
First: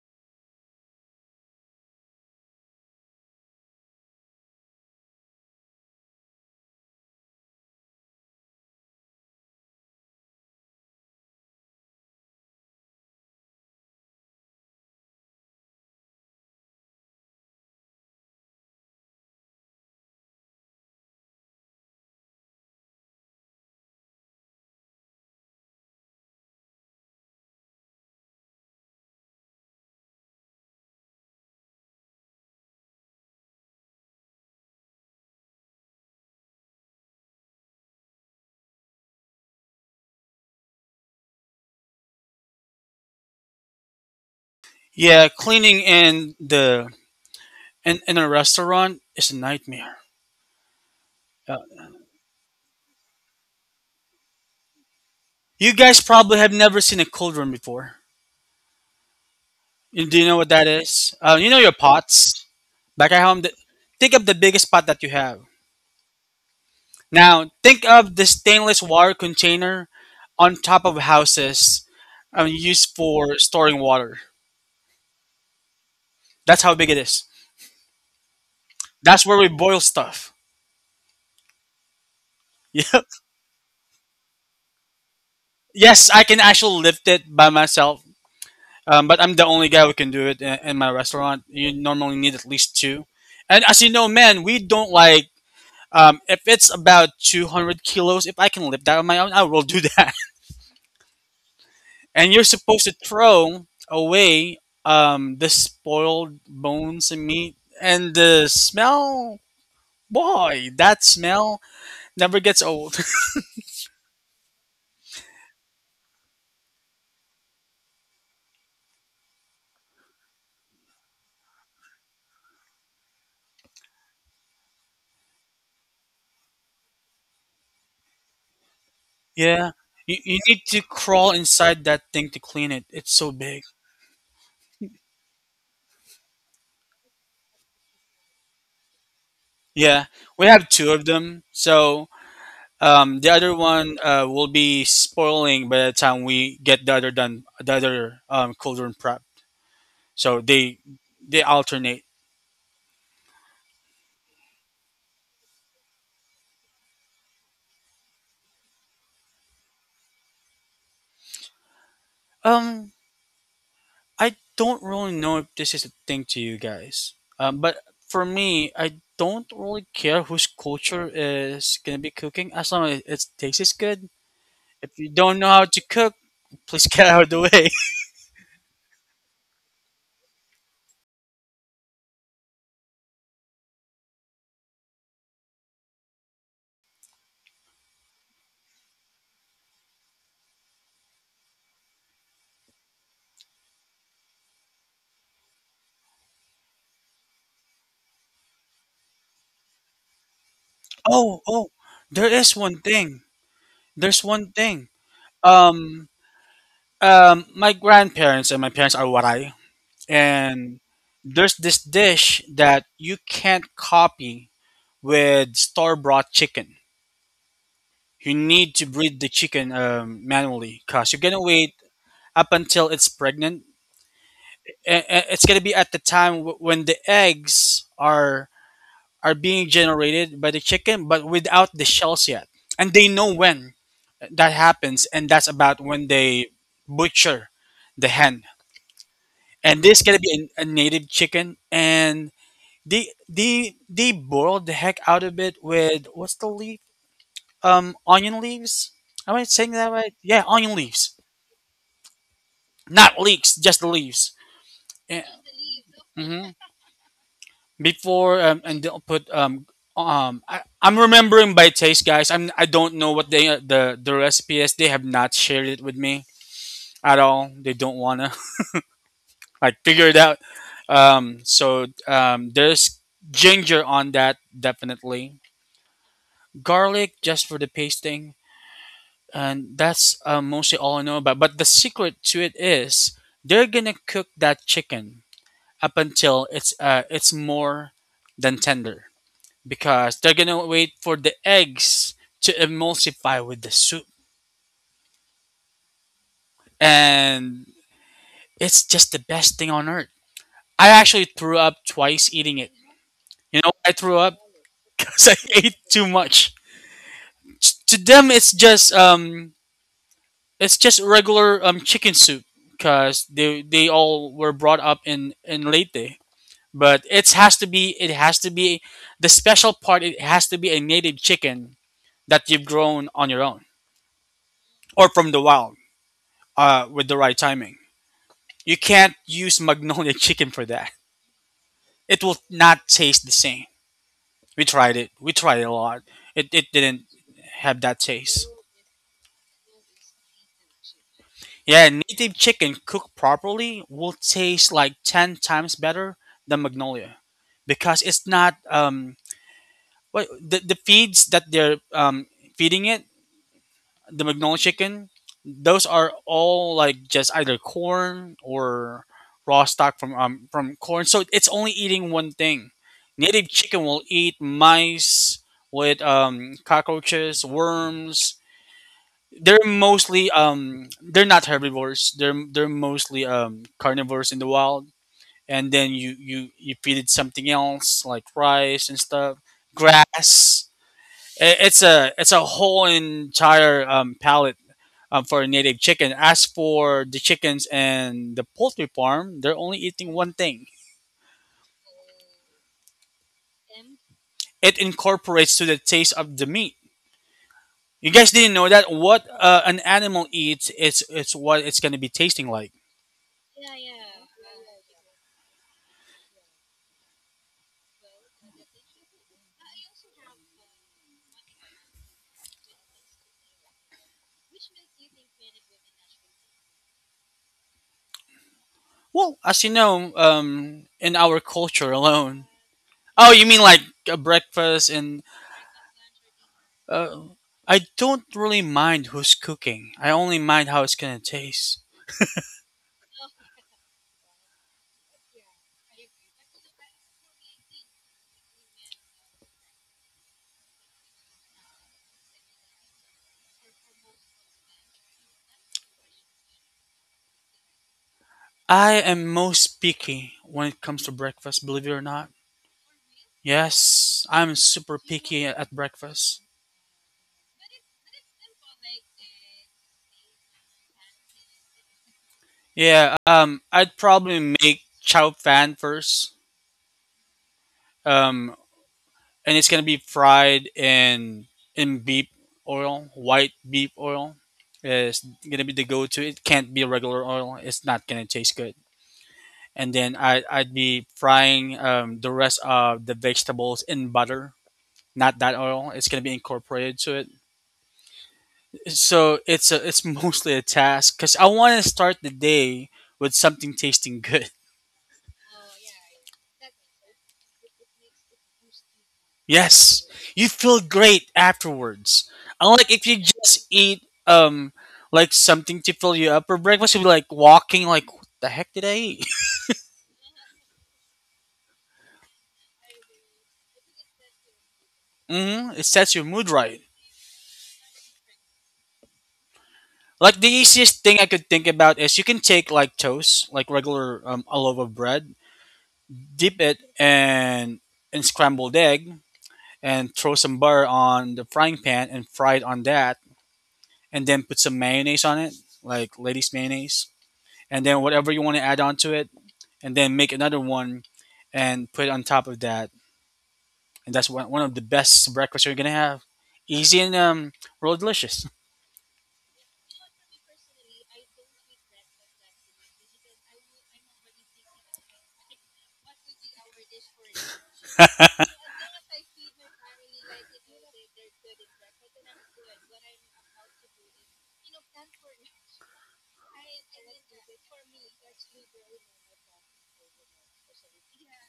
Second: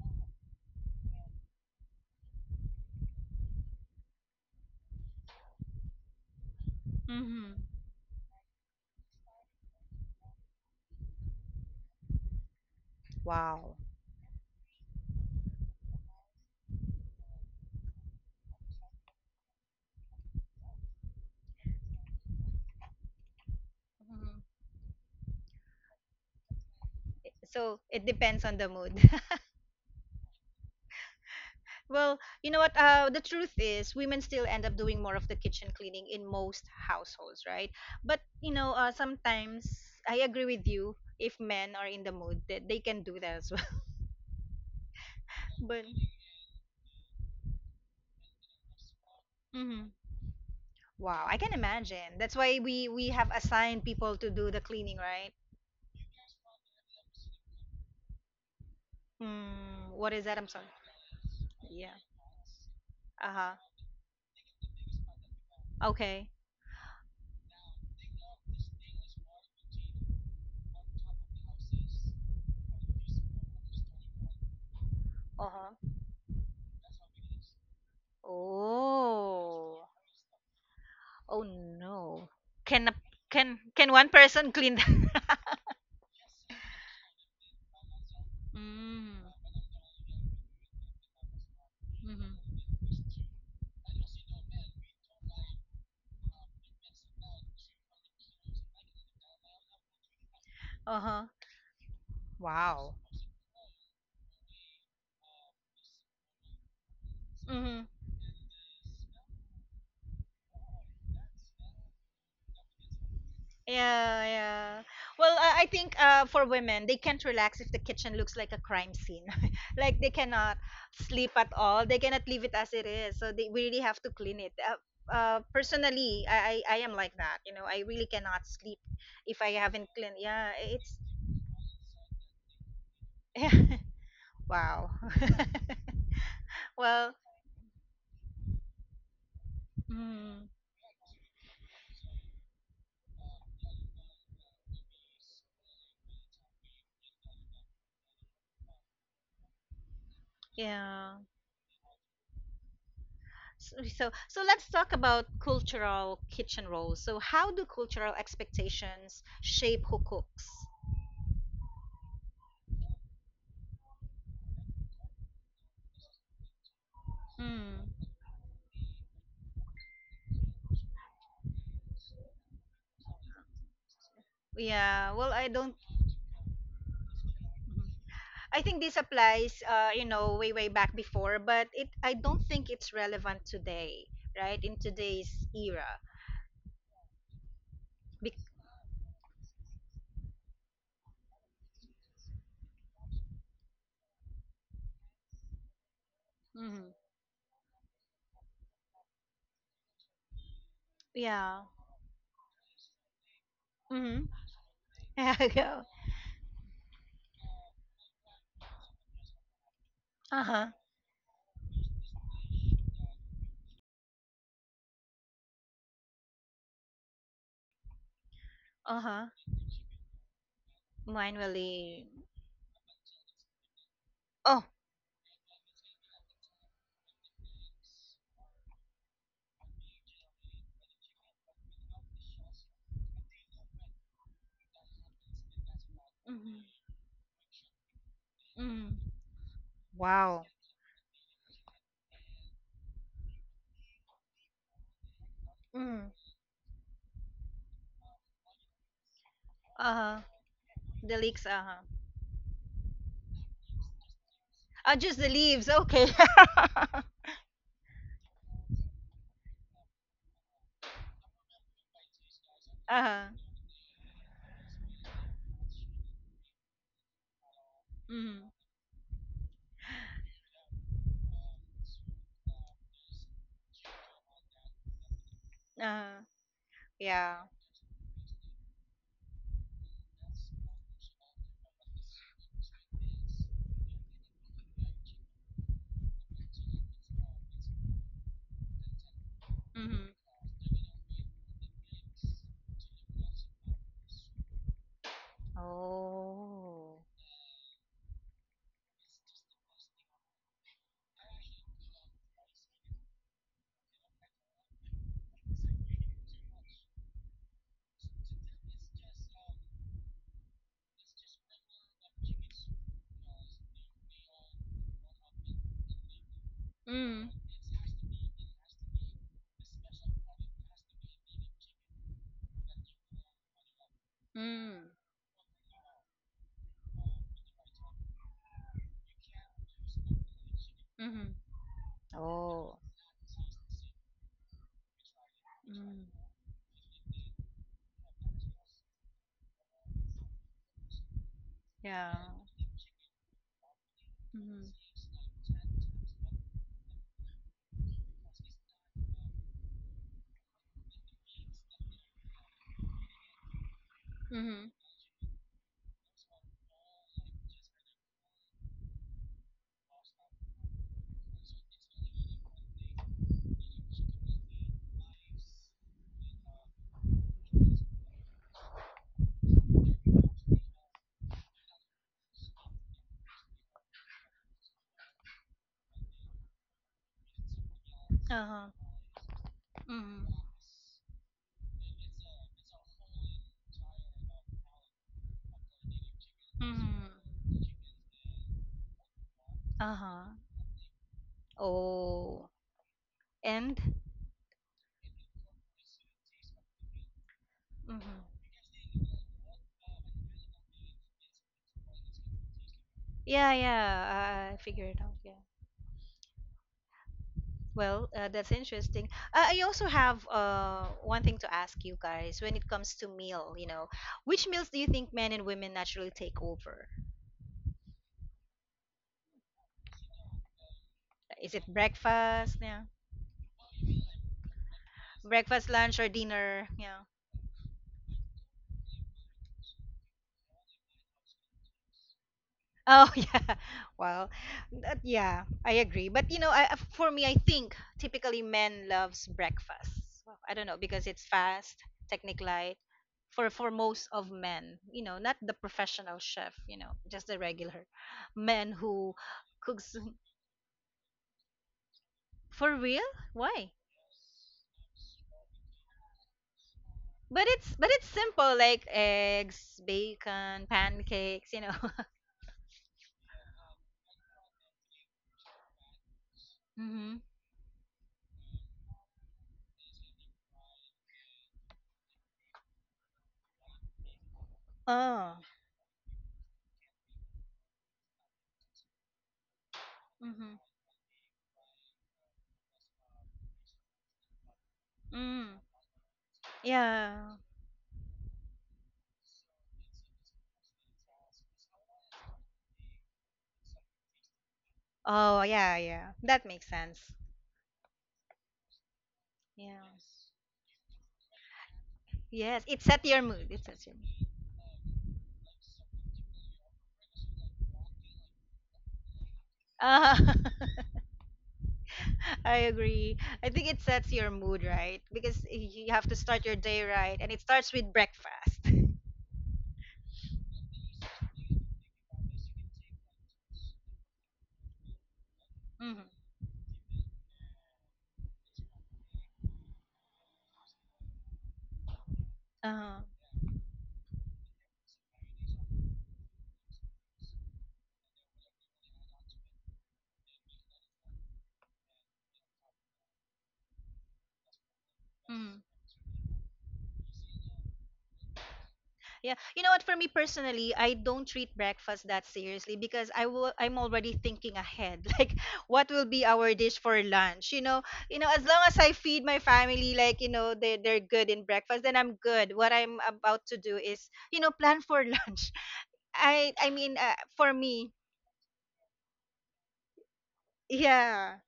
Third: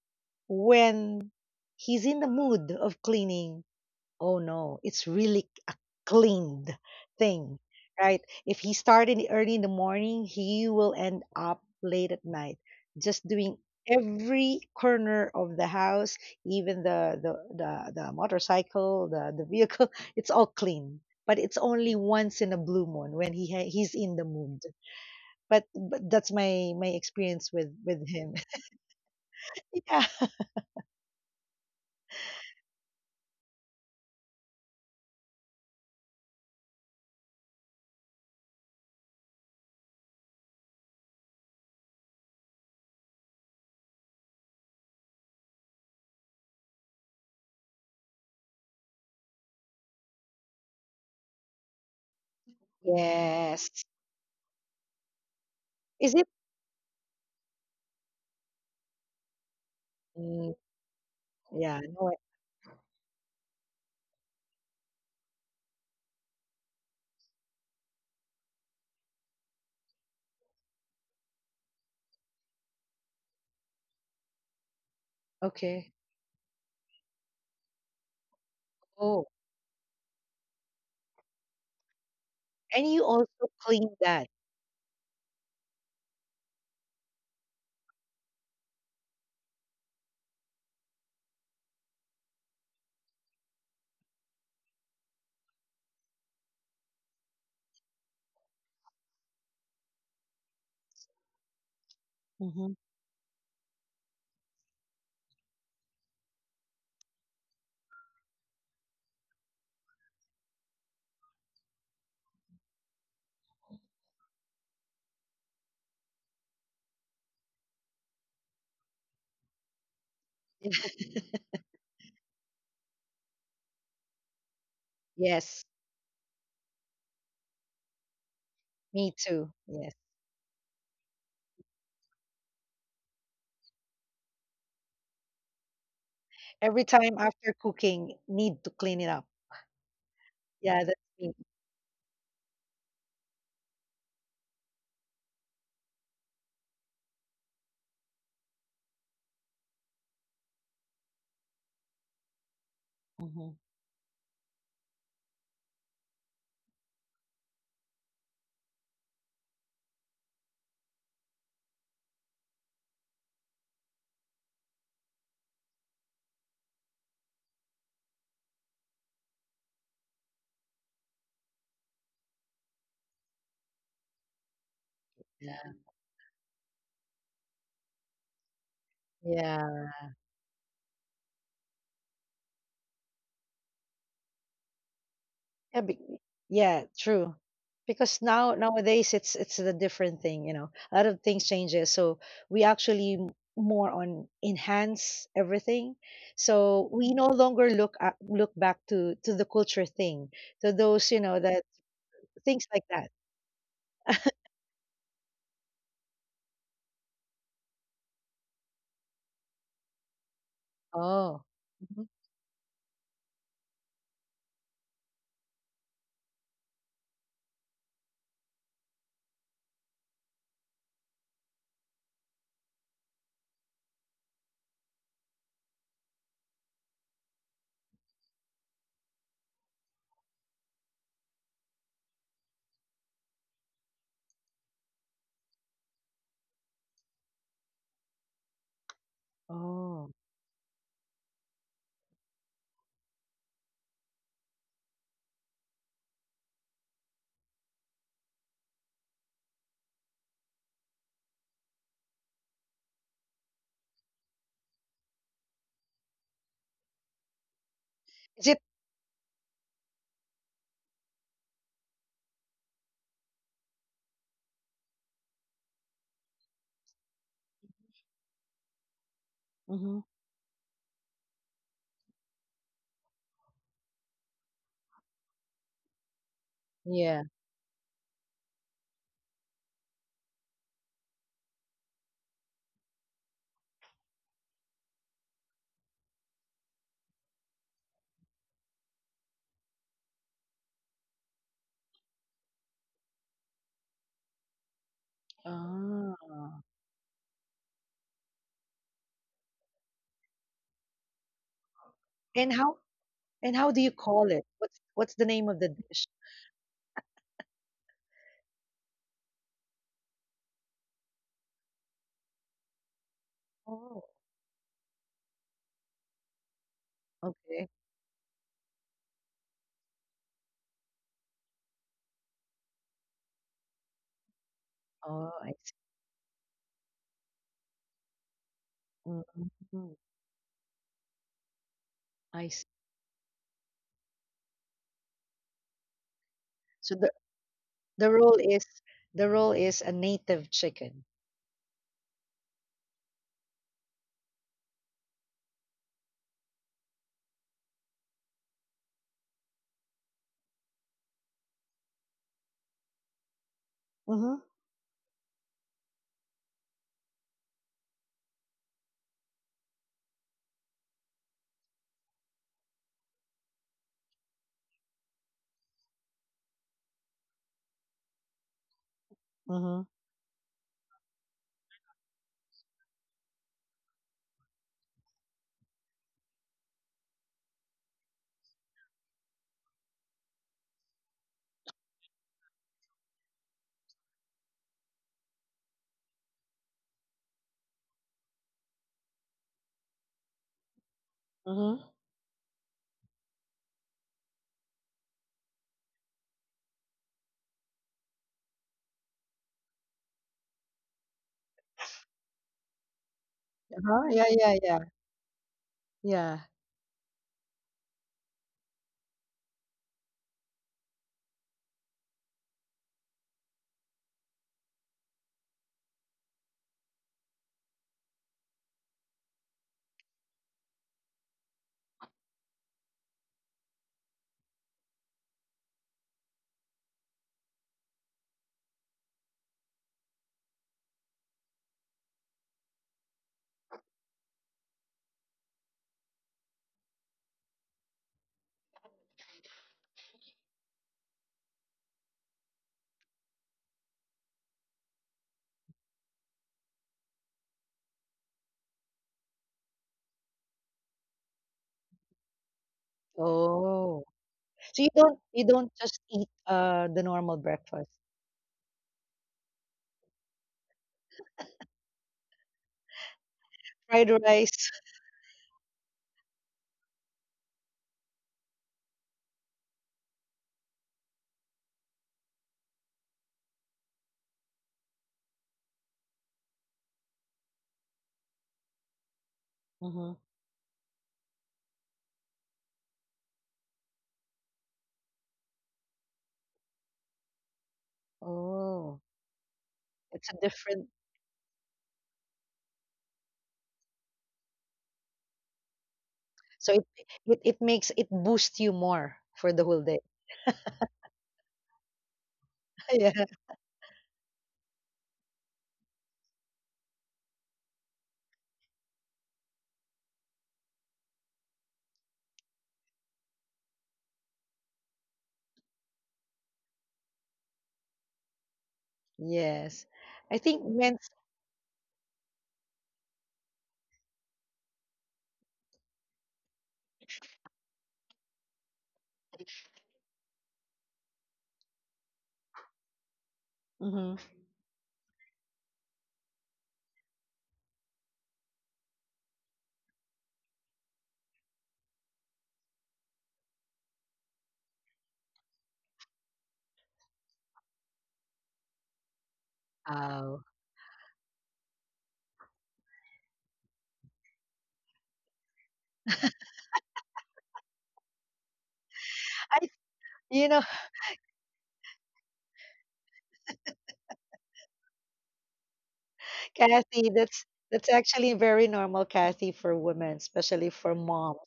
[SPEAKER 2] when he's in the mood of cleaning, oh no, it's really a cleaned
[SPEAKER 1] Mm-hmm.
[SPEAKER 2] thing, right? If he started early in the morning, he will end up late at night, just doing
[SPEAKER 1] Wow.
[SPEAKER 2] every corner of the house, even the motorcycle, the vehicle. It's all clean, but it's only once in a blue moon when he's in the mood. But that's my experience with
[SPEAKER 1] So it
[SPEAKER 2] with him.
[SPEAKER 1] depends on the mood.
[SPEAKER 2] yeah.
[SPEAKER 1] Well, you know what? The truth is, women still end up doing more of the kitchen cleaning in most households, right? But you know, sometimes I agree with you. If men are in the mood, that they can do that as well.
[SPEAKER 3] Yeah, cleaning
[SPEAKER 1] But
[SPEAKER 3] in the in a restaurant is a
[SPEAKER 1] mhm.
[SPEAKER 3] nightmare.
[SPEAKER 1] Wow, I can
[SPEAKER 3] Uh,
[SPEAKER 1] imagine. That's why we have
[SPEAKER 2] Yes.
[SPEAKER 1] assigned people to do the cleaning, right?
[SPEAKER 3] you guys
[SPEAKER 2] Is it?
[SPEAKER 3] probably have never seen a cold room before.
[SPEAKER 1] Mm,
[SPEAKER 3] You-
[SPEAKER 1] what
[SPEAKER 3] Do
[SPEAKER 1] is
[SPEAKER 3] you
[SPEAKER 1] that?
[SPEAKER 3] know
[SPEAKER 1] I'm
[SPEAKER 3] what
[SPEAKER 2] Mm,
[SPEAKER 1] sorry.
[SPEAKER 3] that is? You know your
[SPEAKER 2] yeah.
[SPEAKER 1] Yeah.
[SPEAKER 2] No.
[SPEAKER 3] pots back at
[SPEAKER 1] Uh
[SPEAKER 3] home.
[SPEAKER 1] huh.
[SPEAKER 3] Think of the biggest pot that you have.
[SPEAKER 1] Okay.
[SPEAKER 3] Now, think of the stainless water container on top of houses used for storing water.
[SPEAKER 1] Uh huh.
[SPEAKER 2] Okay.
[SPEAKER 3] That's how big it is.
[SPEAKER 2] Oh.
[SPEAKER 3] That's where we boil
[SPEAKER 1] Oh.
[SPEAKER 3] stuff.
[SPEAKER 1] Oh no. Can
[SPEAKER 2] And
[SPEAKER 1] a,
[SPEAKER 2] you
[SPEAKER 3] Yep.
[SPEAKER 2] also
[SPEAKER 1] can can
[SPEAKER 2] clean
[SPEAKER 1] one
[SPEAKER 2] that.
[SPEAKER 1] person clean that?
[SPEAKER 3] Yes, I can actually lift it by myself,
[SPEAKER 1] Mm.
[SPEAKER 3] but I'm the only guy who can do it in my restaurant. You normally need at
[SPEAKER 1] Mm-hmm.
[SPEAKER 3] least two. And as you know, man, we don't like if it's about 200 kilos. If I can lift that on my own, I will do that.
[SPEAKER 1] Uh-huh.
[SPEAKER 3] And you're
[SPEAKER 2] Hmm.
[SPEAKER 3] supposed
[SPEAKER 1] Wow.
[SPEAKER 3] to throw away the spoiled bones and meat.
[SPEAKER 1] Mm-hmm.
[SPEAKER 3] And the smell, boy, that smell never gets old.
[SPEAKER 1] Yeah, yeah. Well, I think for women, they can't relax if the kitchen looks like a crime scene. Like they cannot sleep at all. They cannot leave it as it is. So they really have to clean it.
[SPEAKER 2] Yes,
[SPEAKER 1] Personally, I am like that. You know, I really cannot sleep
[SPEAKER 2] me
[SPEAKER 1] if I
[SPEAKER 2] too.
[SPEAKER 3] Yeah.
[SPEAKER 1] haven't
[SPEAKER 2] Yes.
[SPEAKER 1] cleaned.
[SPEAKER 3] You
[SPEAKER 1] Yeah,
[SPEAKER 3] need to
[SPEAKER 1] it's
[SPEAKER 3] crawl inside that thing to clean it. It's so big.
[SPEAKER 1] wow.
[SPEAKER 2] Every
[SPEAKER 1] Well,
[SPEAKER 2] time after cooking, need to clean it up.
[SPEAKER 3] Yeah.
[SPEAKER 1] mm
[SPEAKER 3] We have
[SPEAKER 2] Yeah,
[SPEAKER 3] two
[SPEAKER 2] that's
[SPEAKER 3] of
[SPEAKER 2] me.
[SPEAKER 3] them. So the other one will be spoiling by the time we get the other done, the other cauldron prep. So
[SPEAKER 1] yeah.
[SPEAKER 3] they alternate.
[SPEAKER 2] Hmm.
[SPEAKER 1] So let's talk about cultural kitchen roles. So how do cultural expectations shape who cooks?
[SPEAKER 3] Um, I don't really know if this is a thing to you guys,
[SPEAKER 1] Mm.
[SPEAKER 3] but for me, I don't really care whose culture is gonna be cooking as long as it tastes good. If
[SPEAKER 1] Yeah.
[SPEAKER 3] you
[SPEAKER 1] Well,
[SPEAKER 3] don't
[SPEAKER 1] I
[SPEAKER 3] know
[SPEAKER 2] Yeah.
[SPEAKER 3] how
[SPEAKER 1] don't.
[SPEAKER 3] to cook, please get out of the way.
[SPEAKER 1] Mhm. I think this applies,
[SPEAKER 2] Yeah.
[SPEAKER 1] you know, way way back before, but it I don't think it's relevant today, right? In today's
[SPEAKER 2] Yeah,
[SPEAKER 1] era,
[SPEAKER 2] yeah, true. Because
[SPEAKER 1] Bec-
[SPEAKER 2] now nowadays it's a different thing. A lot of things changes. So we actually more on enhance everything. So
[SPEAKER 1] mhm.
[SPEAKER 2] we no longer look back to the culture thing, to those,
[SPEAKER 1] Yeah,
[SPEAKER 2] that
[SPEAKER 3] Oh, there is
[SPEAKER 2] things
[SPEAKER 3] one
[SPEAKER 2] like that.
[SPEAKER 3] thing.
[SPEAKER 1] mm-hmm.
[SPEAKER 3] There's one thing.
[SPEAKER 1] Yeah, go,
[SPEAKER 3] Um, my grandparents and my parents are Waray,
[SPEAKER 1] uh huh,
[SPEAKER 3] and
[SPEAKER 2] Oh.
[SPEAKER 3] there's this
[SPEAKER 2] Mhm.
[SPEAKER 3] dish that you can't copy with store-bought chicken. You need to
[SPEAKER 1] uh
[SPEAKER 3] breed
[SPEAKER 1] huh,
[SPEAKER 3] the chicken manually because you're gonna wait
[SPEAKER 1] manually.
[SPEAKER 3] up until it's pregnant.
[SPEAKER 1] Oh,
[SPEAKER 3] It's gonna be at the time when the eggs are being generated by the chicken, but without the shells yet. And they know when that happens, and that's about when they
[SPEAKER 1] mm-hmm.
[SPEAKER 3] butcher the hen.
[SPEAKER 1] Mm-hmm.
[SPEAKER 3] And this
[SPEAKER 2] Oh.
[SPEAKER 3] gonna
[SPEAKER 1] Wow,
[SPEAKER 3] be a native chicken, and they boiled the heck out of it
[SPEAKER 1] mm-hmm.
[SPEAKER 3] with what's the leaf? Onion leaves. Am I saying
[SPEAKER 1] Uh
[SPEAKER 3] that right?
[SPEAKER 1] huh,
[SPEAKER 3] Yeah, onion
[SPEAKER 1] the
[SPEAKER 3] leaves,
[SPEAKER 1] leaks, uh huh.
[SPEAKER 3] not leeks, just the leaves.
[SPEAKER 1] Oh, just the
[SPEAKER 3] Yeah.
[SPEAKER 1] leaves. Okay.
[SPEAKER 3] hmm Before
[SPEAKER 2] Is it?
[SPEAKER 3] and they'll put I'm remembering by taste, guys. I don't know
[SPEAKER 1] Uh-huh.
[SPEAKER 3] what they the recipe is. They have not shared it with me at all. They don't wanna
[SPEAKER 1] Mm-hmm.
[SPEAKER 3] like
[SPEAKER 2] Mhm.
[SPEAKER 3] figure it out. So there's ginger on that definitely.
[SPEAKER 1] Uh-huh.
[SPEAKER 2] Yeah.
[SPEAKER 3] Garlic
[SPEAKER 1] Yeah.
[SPEAKER 3] just for the pasting, and that's mostly all I know about. But the secret to it is they're gonna cook that chicken up until it's more than tender
[SPEAKER 1] Mm-hmm.
[SPEAKER 3] because they're gonna wait for the eggs to emulsify with the soup,
[SPEAKER 2] Ah.
[SPEAKER 1] Oh.
[SPEAKER 3] and it's just the best thing on earth. I actually threw up twice
[SPEAKER 2] And
[SPEAKER 3] eating
[SPEAKER 2] how
[SPEAKER 3] it.
[SPEAKER 2] and
[SPEAKER 3] You
[SPEAKER 2] how
[SPEAKER 3] know,
[SPEAKER 2] do you
[SPEAKER 3] I threw
[SPEAKER 2] call
[SPEAKER 3] up
[SPEAKER 2] it? What's what's the
[SPEAKER 3] because I
[SPEAKER 2] name of the
[SPEAKER 3] ate
[SPEAKER 2] dish?
[SPEAKER 3] too much. To them it's just regular chicken soup because they
[SPEAKER 2] Oh.
[SPEAKER 3] all were brought up in Leyte. But
[SPEAKER 1] Mm.
[SPEAKER 3] it has
[SPEAKER 2] Okay.
[SPEAKER 3] to be it has to be the special part. It has to be a native chicken that you've grown on your own
[SPEAKER 1] Mm.
[SPEAKER 3] or
[SPEAKER 2] Oh,
[SPEAKER 3] from the
[SPEAKER 2] I see.
[SPEAKER 3] wild, with the right timing. You can't use
[SPEAKER 2] Mhm.
[SPEAKER 3] Magnolia chicken for that.
[SPEAKER 1] Mm-hmm.
[SPEAKER 3] It will
[SPEAKER 2] I see.
[SPEAKER 1] Oh.
[SPEAKER 3] not taste the same. We tried it. We tried it a
[SPEAKER 1] Mm.
[SPEAKER 3] lot. It
[SPEAKER 2] So
[SPEAKER 3] didn't have that
[SPEAKER 2] the role
[SPEAKER 3] taste.
[SPEAKER 2] is the role is a native chicken.
[SPEAKER 3] Yeah,
[SPEAKER 1] Yeah.
[SPEAKER 3] native chicken cooked properly will taste like
[SPEAKER 1] Mm-hmm.
[SPEAKER 3] 10 times better than Magnolia because it's not what the feeds that they're feeding it, the
[SPEAKER 2] Mhm.
[SPEAKER 3] McNally
[SPEAKER 1] Mm-hmm.
[SPEAKER 3] chicken, those are all like just either corn or raw stock from corn. So it's only eating one thing. Native chicken will eat mice with cockroaches, worms. They're
[SPEAKER 2] Mhm.
[SPEAKER 3] mostly they're not herbivores. They're mostly carnivores in the wild. And then you feed it something else like
[SPEAKER 1] Uh-huh.
[SPEAKER 3] rice and stuff,
[SPEAKER 1] Mm-hmm.
[SPEAKER 3] grass. It's a whole entire palette for native chicken. As for the
[SPEAKER 1] Mm-hmm.
[SPEAKER 3] chickens and the poultry farm, they're only eating
[SPEAKER 1] Uh-huh.
[SPEAKER 3] one thing.
[SPEAKER 2] Mhm.
[SPEAKER 1] Oh. And?
[SPEAKER 3] It incorporates to the taste of the meat. You
[SPEAKER 1] Mm-hmm.
[SPEAKER 3] guys didn't know that what an animal eats is it's what it's going to be tasting like.
[SPEAKER 1] Yeah,
[SPEAKER 2] Uh-huh. Yeah,
[SPEAKER 1] yeah. I
[SPEAKER 2] yeah, yeah.
[SPEAKER 1] figured it out. Yeah.
[SPEAKER 2] Yeah.
[SPEAKER 1] Well, that's interesting. I also have one thing to ask you guys when it comes to meal, you know, which meals do you think men and women naturally take over?
[SPEAKER 3] Well, as you know, in our
[SPEAKER 1] Is it
[SPEAKER 3] culture alone.
[SPEAKER 1] breakfast? Yeah.
[SPEAKER 3] Oh, you mean like a breakfast and
[SPEAKER 1] Breakfast, lunch, or dinner? Yeah.
[SPEAKER 3] uh, I don't really mind who's cooking. I only mind how it's going to taste.
[SPEAKER 1] Oh yeah. Well, yeah, I agree. But you know, for me, I think typically men loves breakfast. Well, I don't know because it's fast, technic light. For most of men, not the professional chef, just the regular men
[SPEAKER 3] I
[SPEAKER 1] who
[SPEAKER 3] am most
[SPEAKER 1] cooks
[SPEAKER 3] picky when it comes to breakfast, believe it or not.
[SPEAKER 1] for real. Why?
[SPEAKER 2] Oh.
[SPEAKER 3] Yes, I'm
[SPEAKER 2] So you
[SPEAKER 3] super
[SPEAKER 2] don't you
[SPEAKER 3] picky
[SPEAKER 2] don't
[SPEAKER 3] at
[SPEAKER 2] just eat
[SPEAKER 3] breakfast.
[SPEAKER 2] the normal
[SPEAKER 1] But it's but
[SPEAKER 2] breakfast.
[SPEAKER 1] it's simple like eggs, bacon, pancakes.
[SPEAKER 3] Yeah, I'd
[SPEAKER 2] Fried
[SPEAKER 3] probably
[SPEAKER 2] rice.
[SPEAKER 3] make chow fan first.
[SPEAKER 1] Mm-hmm.
[SPEAKER 3] Um, and it's gonna be fried in beef oil. White beef oil is
[SPEAKER 1] Oh.
[SPEAKER 3] gonna be the go-to. It can't be regular oil. It's not gonna taste good. And then
[SPEAKER 2] Mhm.
[SPEAKER 3] I
[SPEAKER 1] Mm-hmm.
[SPEAKER 3] I'd be frying the rest of the vegetables in butter, not that
[SPEAKER 1] Mm.
[SPEAKER 3] oil. It's gonna be incorporated to
[SPEAKER 1] Yeah.
[SPEAKER 3] it.
[SPEAKER 2] Oh.
[SPEAKER 3] So it's
[SPEAKER 2] It's a
[SPEAKER 3] mostly a
[SPEAKER 2] different,
[SPEAKER 3] task because I want to start the day with something tasting good.
[SPEAKER 1] Oh, yeah, yeah. That makes
[SPEAKER 2] so it
[SPEAKER 1] sense.
[SPEAKER 2] it, it makes it boosts you more for the
[SPEAKER 1] Yeah.
[SPEAKER 2] whole day.
[SPEAKER 3] Yes, you feel great afterwards.
[SPEAKER 1] Yes, it
[SPEAKER 3] Unlike if
[SPEAKER 1] sets
[SPEAKER 3] you
[SPEAKER 1] your mood. It
[SPEAKER 3] just
[SPEAKER 1] sets your
[SPEAKER 3] eat
[SPEAKER 1] mood.
[SPEAKER 3] like something to fill you up for breakfast, you'll be like walking like what the heck did I eat?
[SPEAKER 1] Uh, I agree. I think it sets your mood, right? Because
[SPEAKER 3] It
[SPEAKER 1] you have
[SPEAKER 3] sets
[SPEAKER 1] to
[SPEAKER 3] your
[SPEAKER 1] start
[SPEAKER 3] mood
[SPEAKER 1] your
[SPEAKER 3] right.
[SPEAKER 1] day right, and it starts with breakfast.
[SPEAKER 2] Yes. I
[SPEAKER 3] Like the
[SPEAKER 2] think
[SPEAKER 3] easiest
[SPEAKER 2] men's.
[SPEAKER 3] thing I could think about is you can take like toast, like regular a loaf of bread,
[SPEAKER 1] hmm
[SPEAKER 3] dip it and in scrambled egg, and throw some butter on the frying pan and fry it on
[SPEAKER 1] Uh-huh.
[SPEAKER 3] that,
[SPEAKER 2] Mhm.
[SPEAKER 3] and then put some mayonnaise on it, like ladies' mayonnaise, and then whatever you want to add on to it, and then make another one and put it on top of that. And that's one of the best
[SPEAKER 1] Mm.
[SPEAKER 3] breakfasts you're gonna have. Easy and real delicious.
[SPEAKER 1] Yeah, you know what? For me
[SPEAKER 2] Oh.
[SPEAKER 1] personally, I don't treat breakfast that seriously because I will. I'm already thinking ahead, like what will be our dish for lunch. As long as I feed my
[SPEAKER 2] I
[SPEAKER 1] family, like
[SPEAKER 2] you know,
[SPEAKER 1] they're good in breakfast, then I'm good. What I'm about to do is, you know, plan for lunch.
[SPEAKER 2] Kathy, that's
[SPEAKER 1] For
[SPEAKER 2] that's
[SPEAKER 1] me,
[SPEAKER 2] actually very normal, Kathy, for women, especially for
[SPEAKER 1] yeah,
[SPEAKER 2] moms.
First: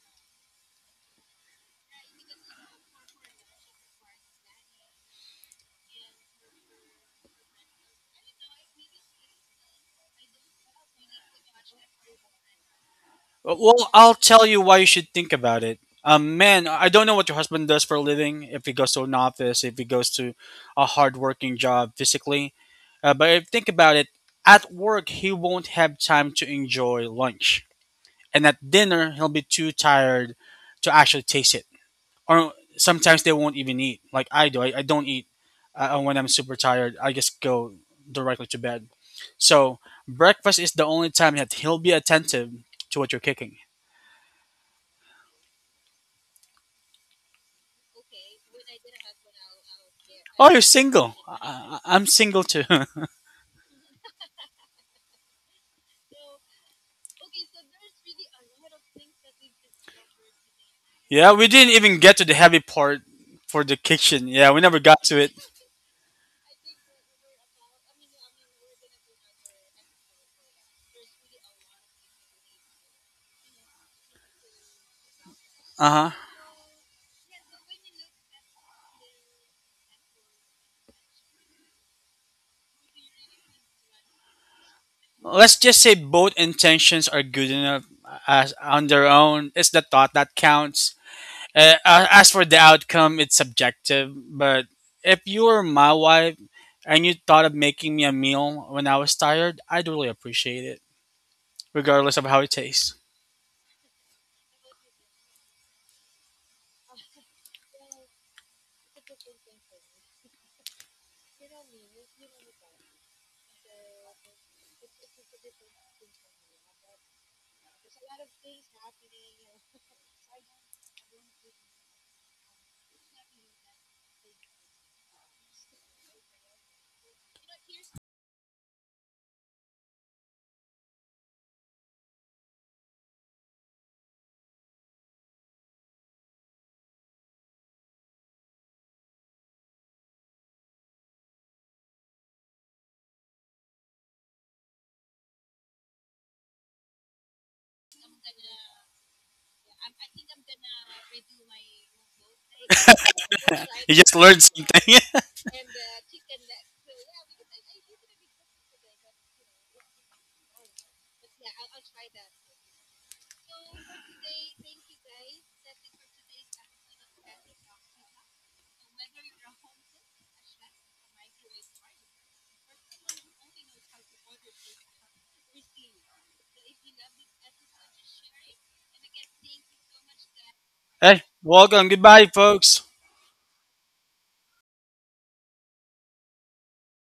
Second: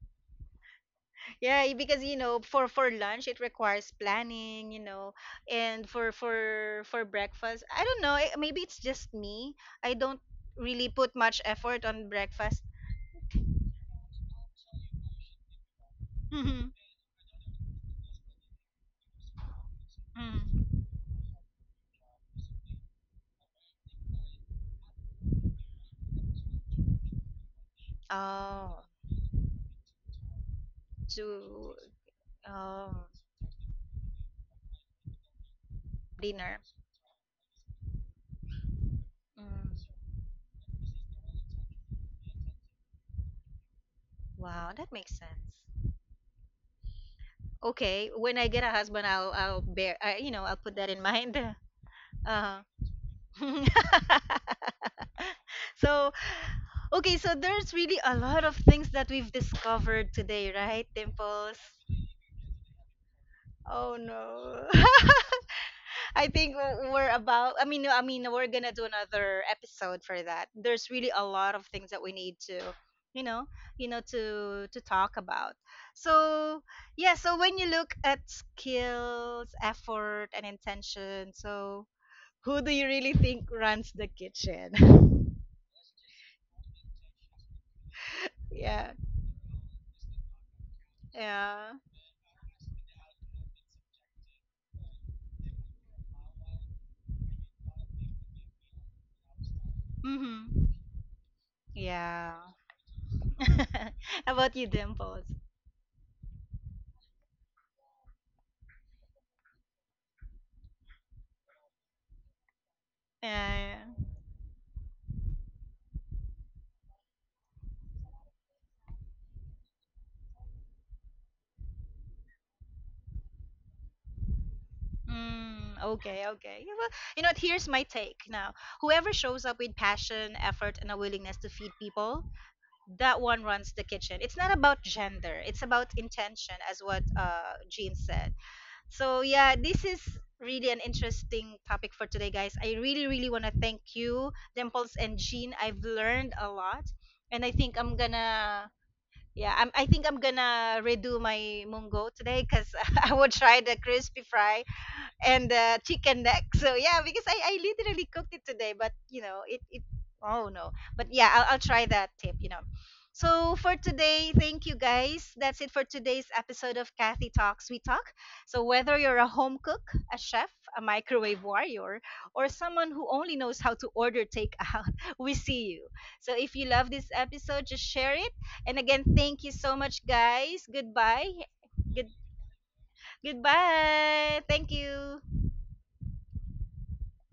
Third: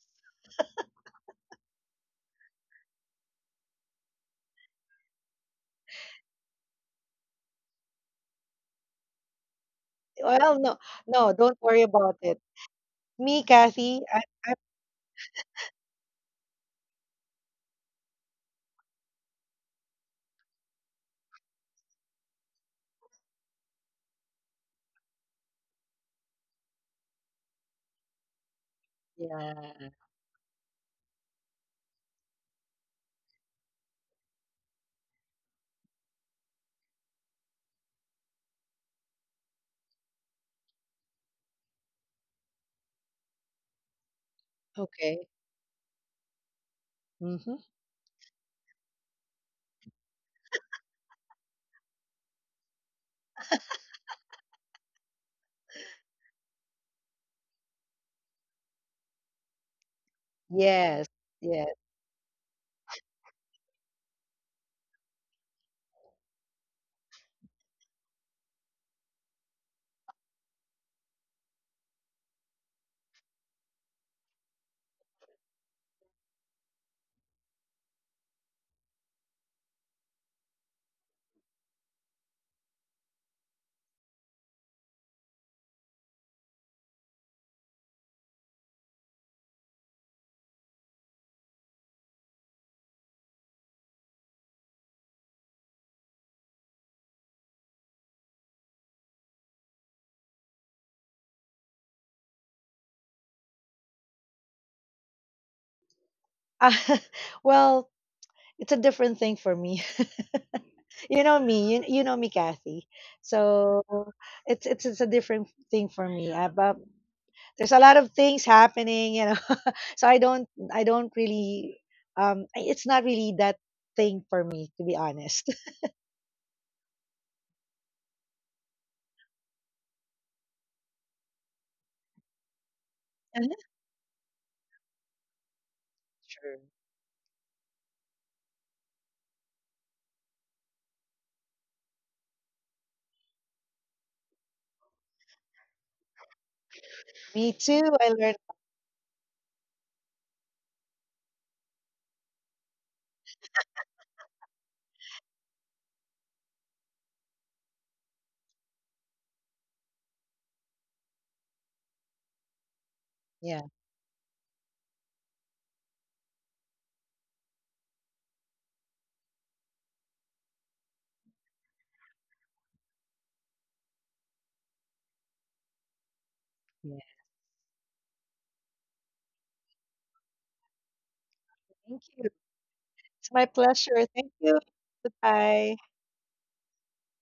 [SPEAKER 1] yeah, because you know for lunch it requires planning, you know. And for breakfast I don't know, eh, maybe it's just me. I don't
[SPEAKER 2] Well, no,
[SPEAKER 1] really put
[SPEAKER 2] no,
[SPEAKER 1] much
[SPEAKER 2] don't worry
[SPEAKER 1] effort on
[SPEAKER 2] about it.
[SPEAKER 1] breakfast.
[SPEAKER 2] Me,
[SPEAKER 3] Well,
[SPEAKER 2] Kathy,
[SPEAKER 3] I'll
[SPEAKER 2] I,
[SPEAKER 3] tell
[SPEAKER 2] I
[SPEAKER 3] you why you should think about it.
[SPEAKER 1] Mm-hmm.
[SPEAKER 3] Man, I don't know what your husband does for a living. If he goes to an office, if he goes to
[SPEAKER 1] Mm.
[SPEAKER 3] a hardworking job physically, but if think about it, at work he won't have time to enjoy lunch, and at
[SPEAKER 1] Oh,
[SPEAKER 3] dinner he'll be too
[SPEAKER 2] yeah,
[SPEAKER 3] tired to actually taste it.
[SPEAKER 1] to,
[SPEAKER 3] Or
[SPEAKER 1] um,
[SPEAKER 3] sometimes they won't even eat like I do. I don't eat when I'm super
[SPEAKER 1] dinner.
[SPEAKER 3] tired I just go directly to bed. So
[SPEAKER 1] Mm.
[SPEAKER 3] breakfast is the only time that he'll be attentive to what you're cooking.
[SPEAKER 1] Wow, that makes
[SPEAKER 2] okay.
[SPEAKER 1] sense.
[SPEAKER 2] Mm-hmm.
[SPEAKER 1] Okay, when I get a husband I'll bear, you know,
[SPEAKER 3] Oh,
[SPEAKER 1] I'll
[SPEAKER 3] you're
[SPEAKER 1] put that in
[SPEAKER 3] single.
[SPEAKER 1] mind.
[SPEAKER 3] I'm single
[SPEAKER 1] uh-huh
[SPEAKER 3] too.
[SPEAKER 1] So, okay, so there's really a lot of things that we've discovered today, right,
[SPEAKER 2] Yes,
[SPEAKER 3] Yeah, we
[SPEAKER 1] Dimples?
[SPEAKER 2] yes.
[SPEAKER 3] didn't even get to the heavy part for the
[SPEAKER 1] Oh
[SPEAKER 3] kitchen. Yeah,
[SPEAKER 1] no.
[SPEAKER 3] we never got to it.
[SPEAKER 1] I think we're about, I mean, no, I mean we're going to do another episode for that. There's really a lot of things that we need to, you know, you know to talk about.
[SPEAKER 3] Uh-huh.
[SPEAKER 1] So, yeah, so when you look at skills, effort and intention, so who do you really think runs the kitchen?
[SPEAKER 3] Let's just say both intentions are good enough, as
[SPEAKER 1] Yeah.
[SPEAKER 3] on their own. It's the thought that counts.
[SPEAKER 1] Yeah.
[SPEAKER 3] As for the outcome, it's subjective, but if you were my wife and you thought of making me a meal when I was tired, I'd really
[SPEAKER 1] Mhm.
[SPEAKER 3] appreciate it, regardless of
[SPEAKER 1] Yeah.
[SPEAKER 3] how it tastes.
[SPEAKER 1] About you, Dimples?
[SPEAKER 2] well, it's a different thing for me. you, know me, You know me, Kathy.
[SPEAKER 1] Yeah,
[SPEAKER 2] So
[SPEAKER 1] yeah.
[SPEAKER 2] it's a different thing for me. But there's a lot of things happening. so I don't really it's not really that thing for me, to be honest.
[SPEAKER 1] Mm, okay, okay. Yeah, well, you know what? Here's my take now. Whoever shows up with passion, effort, and a willingness to feed people, that one
[SPEAKER 2] Uh-huh.
[SPEAKER 1] runs the kitchen. It's not about gender. It's about intention,
[SPEAKER 2] True.
[SPEAKER 1] as what Jean said. So yeah, this is really an interesting topic for today, guys. I really, really want to thank you, Dimples and Jean. I've learned a lot, and I
[SPEAKER 2] Me
[SPEAKER 1] think
[SPEAKER 2] too.
[SPEAKER 1] I'm
[SPEAKER 2] I learned,
[SPEAKER 1] gonna. Yeah, I think I'm gonna redo my mungo today because I would try the
[SPEAKER 3] You just
[SPEAKER 1] crispy
[SPEAKER 3] learned
[SPEAKER 1] fry
[SPEAKER 3] something.
[SPEAKER 1] and, chicken neck. So yeah, because I literally cooked it today, but you know it. Oh no. But yeah, I'll try that tip. You know. So
[SPEAKER 2] yeah.
[SPEAKER 1] for today, thank you guys. That's it for today's episode of Kathy Talks We Talk. So whether you're a home cook, a chef, a microwave warrior, or someone who only knows how to order takeout, we see you. So if you love
[SPEAKER 2] Yeah.
[SPEAKER 1] this episode, just share it. And again, thank you so much, guys.
[SPEAKER 3] Hey,
[SPEAKER 1] Goodbye.
[SPEAKER 3] welcome.
[SPEAKER 2] Thank
[SPEAKER 1] Good
[SPEAKER 3] Goodbye,
[SPEAKER 2] you.
[SPEAKER 3] folks.
[SPEAKER 2] It's my pleasure. Thank
[SPEAKER 1] Goodbye.
[SPEAKER 2] you.
[SPEAKER 1] Thank you.
[SPEAKER 2] Goodbye.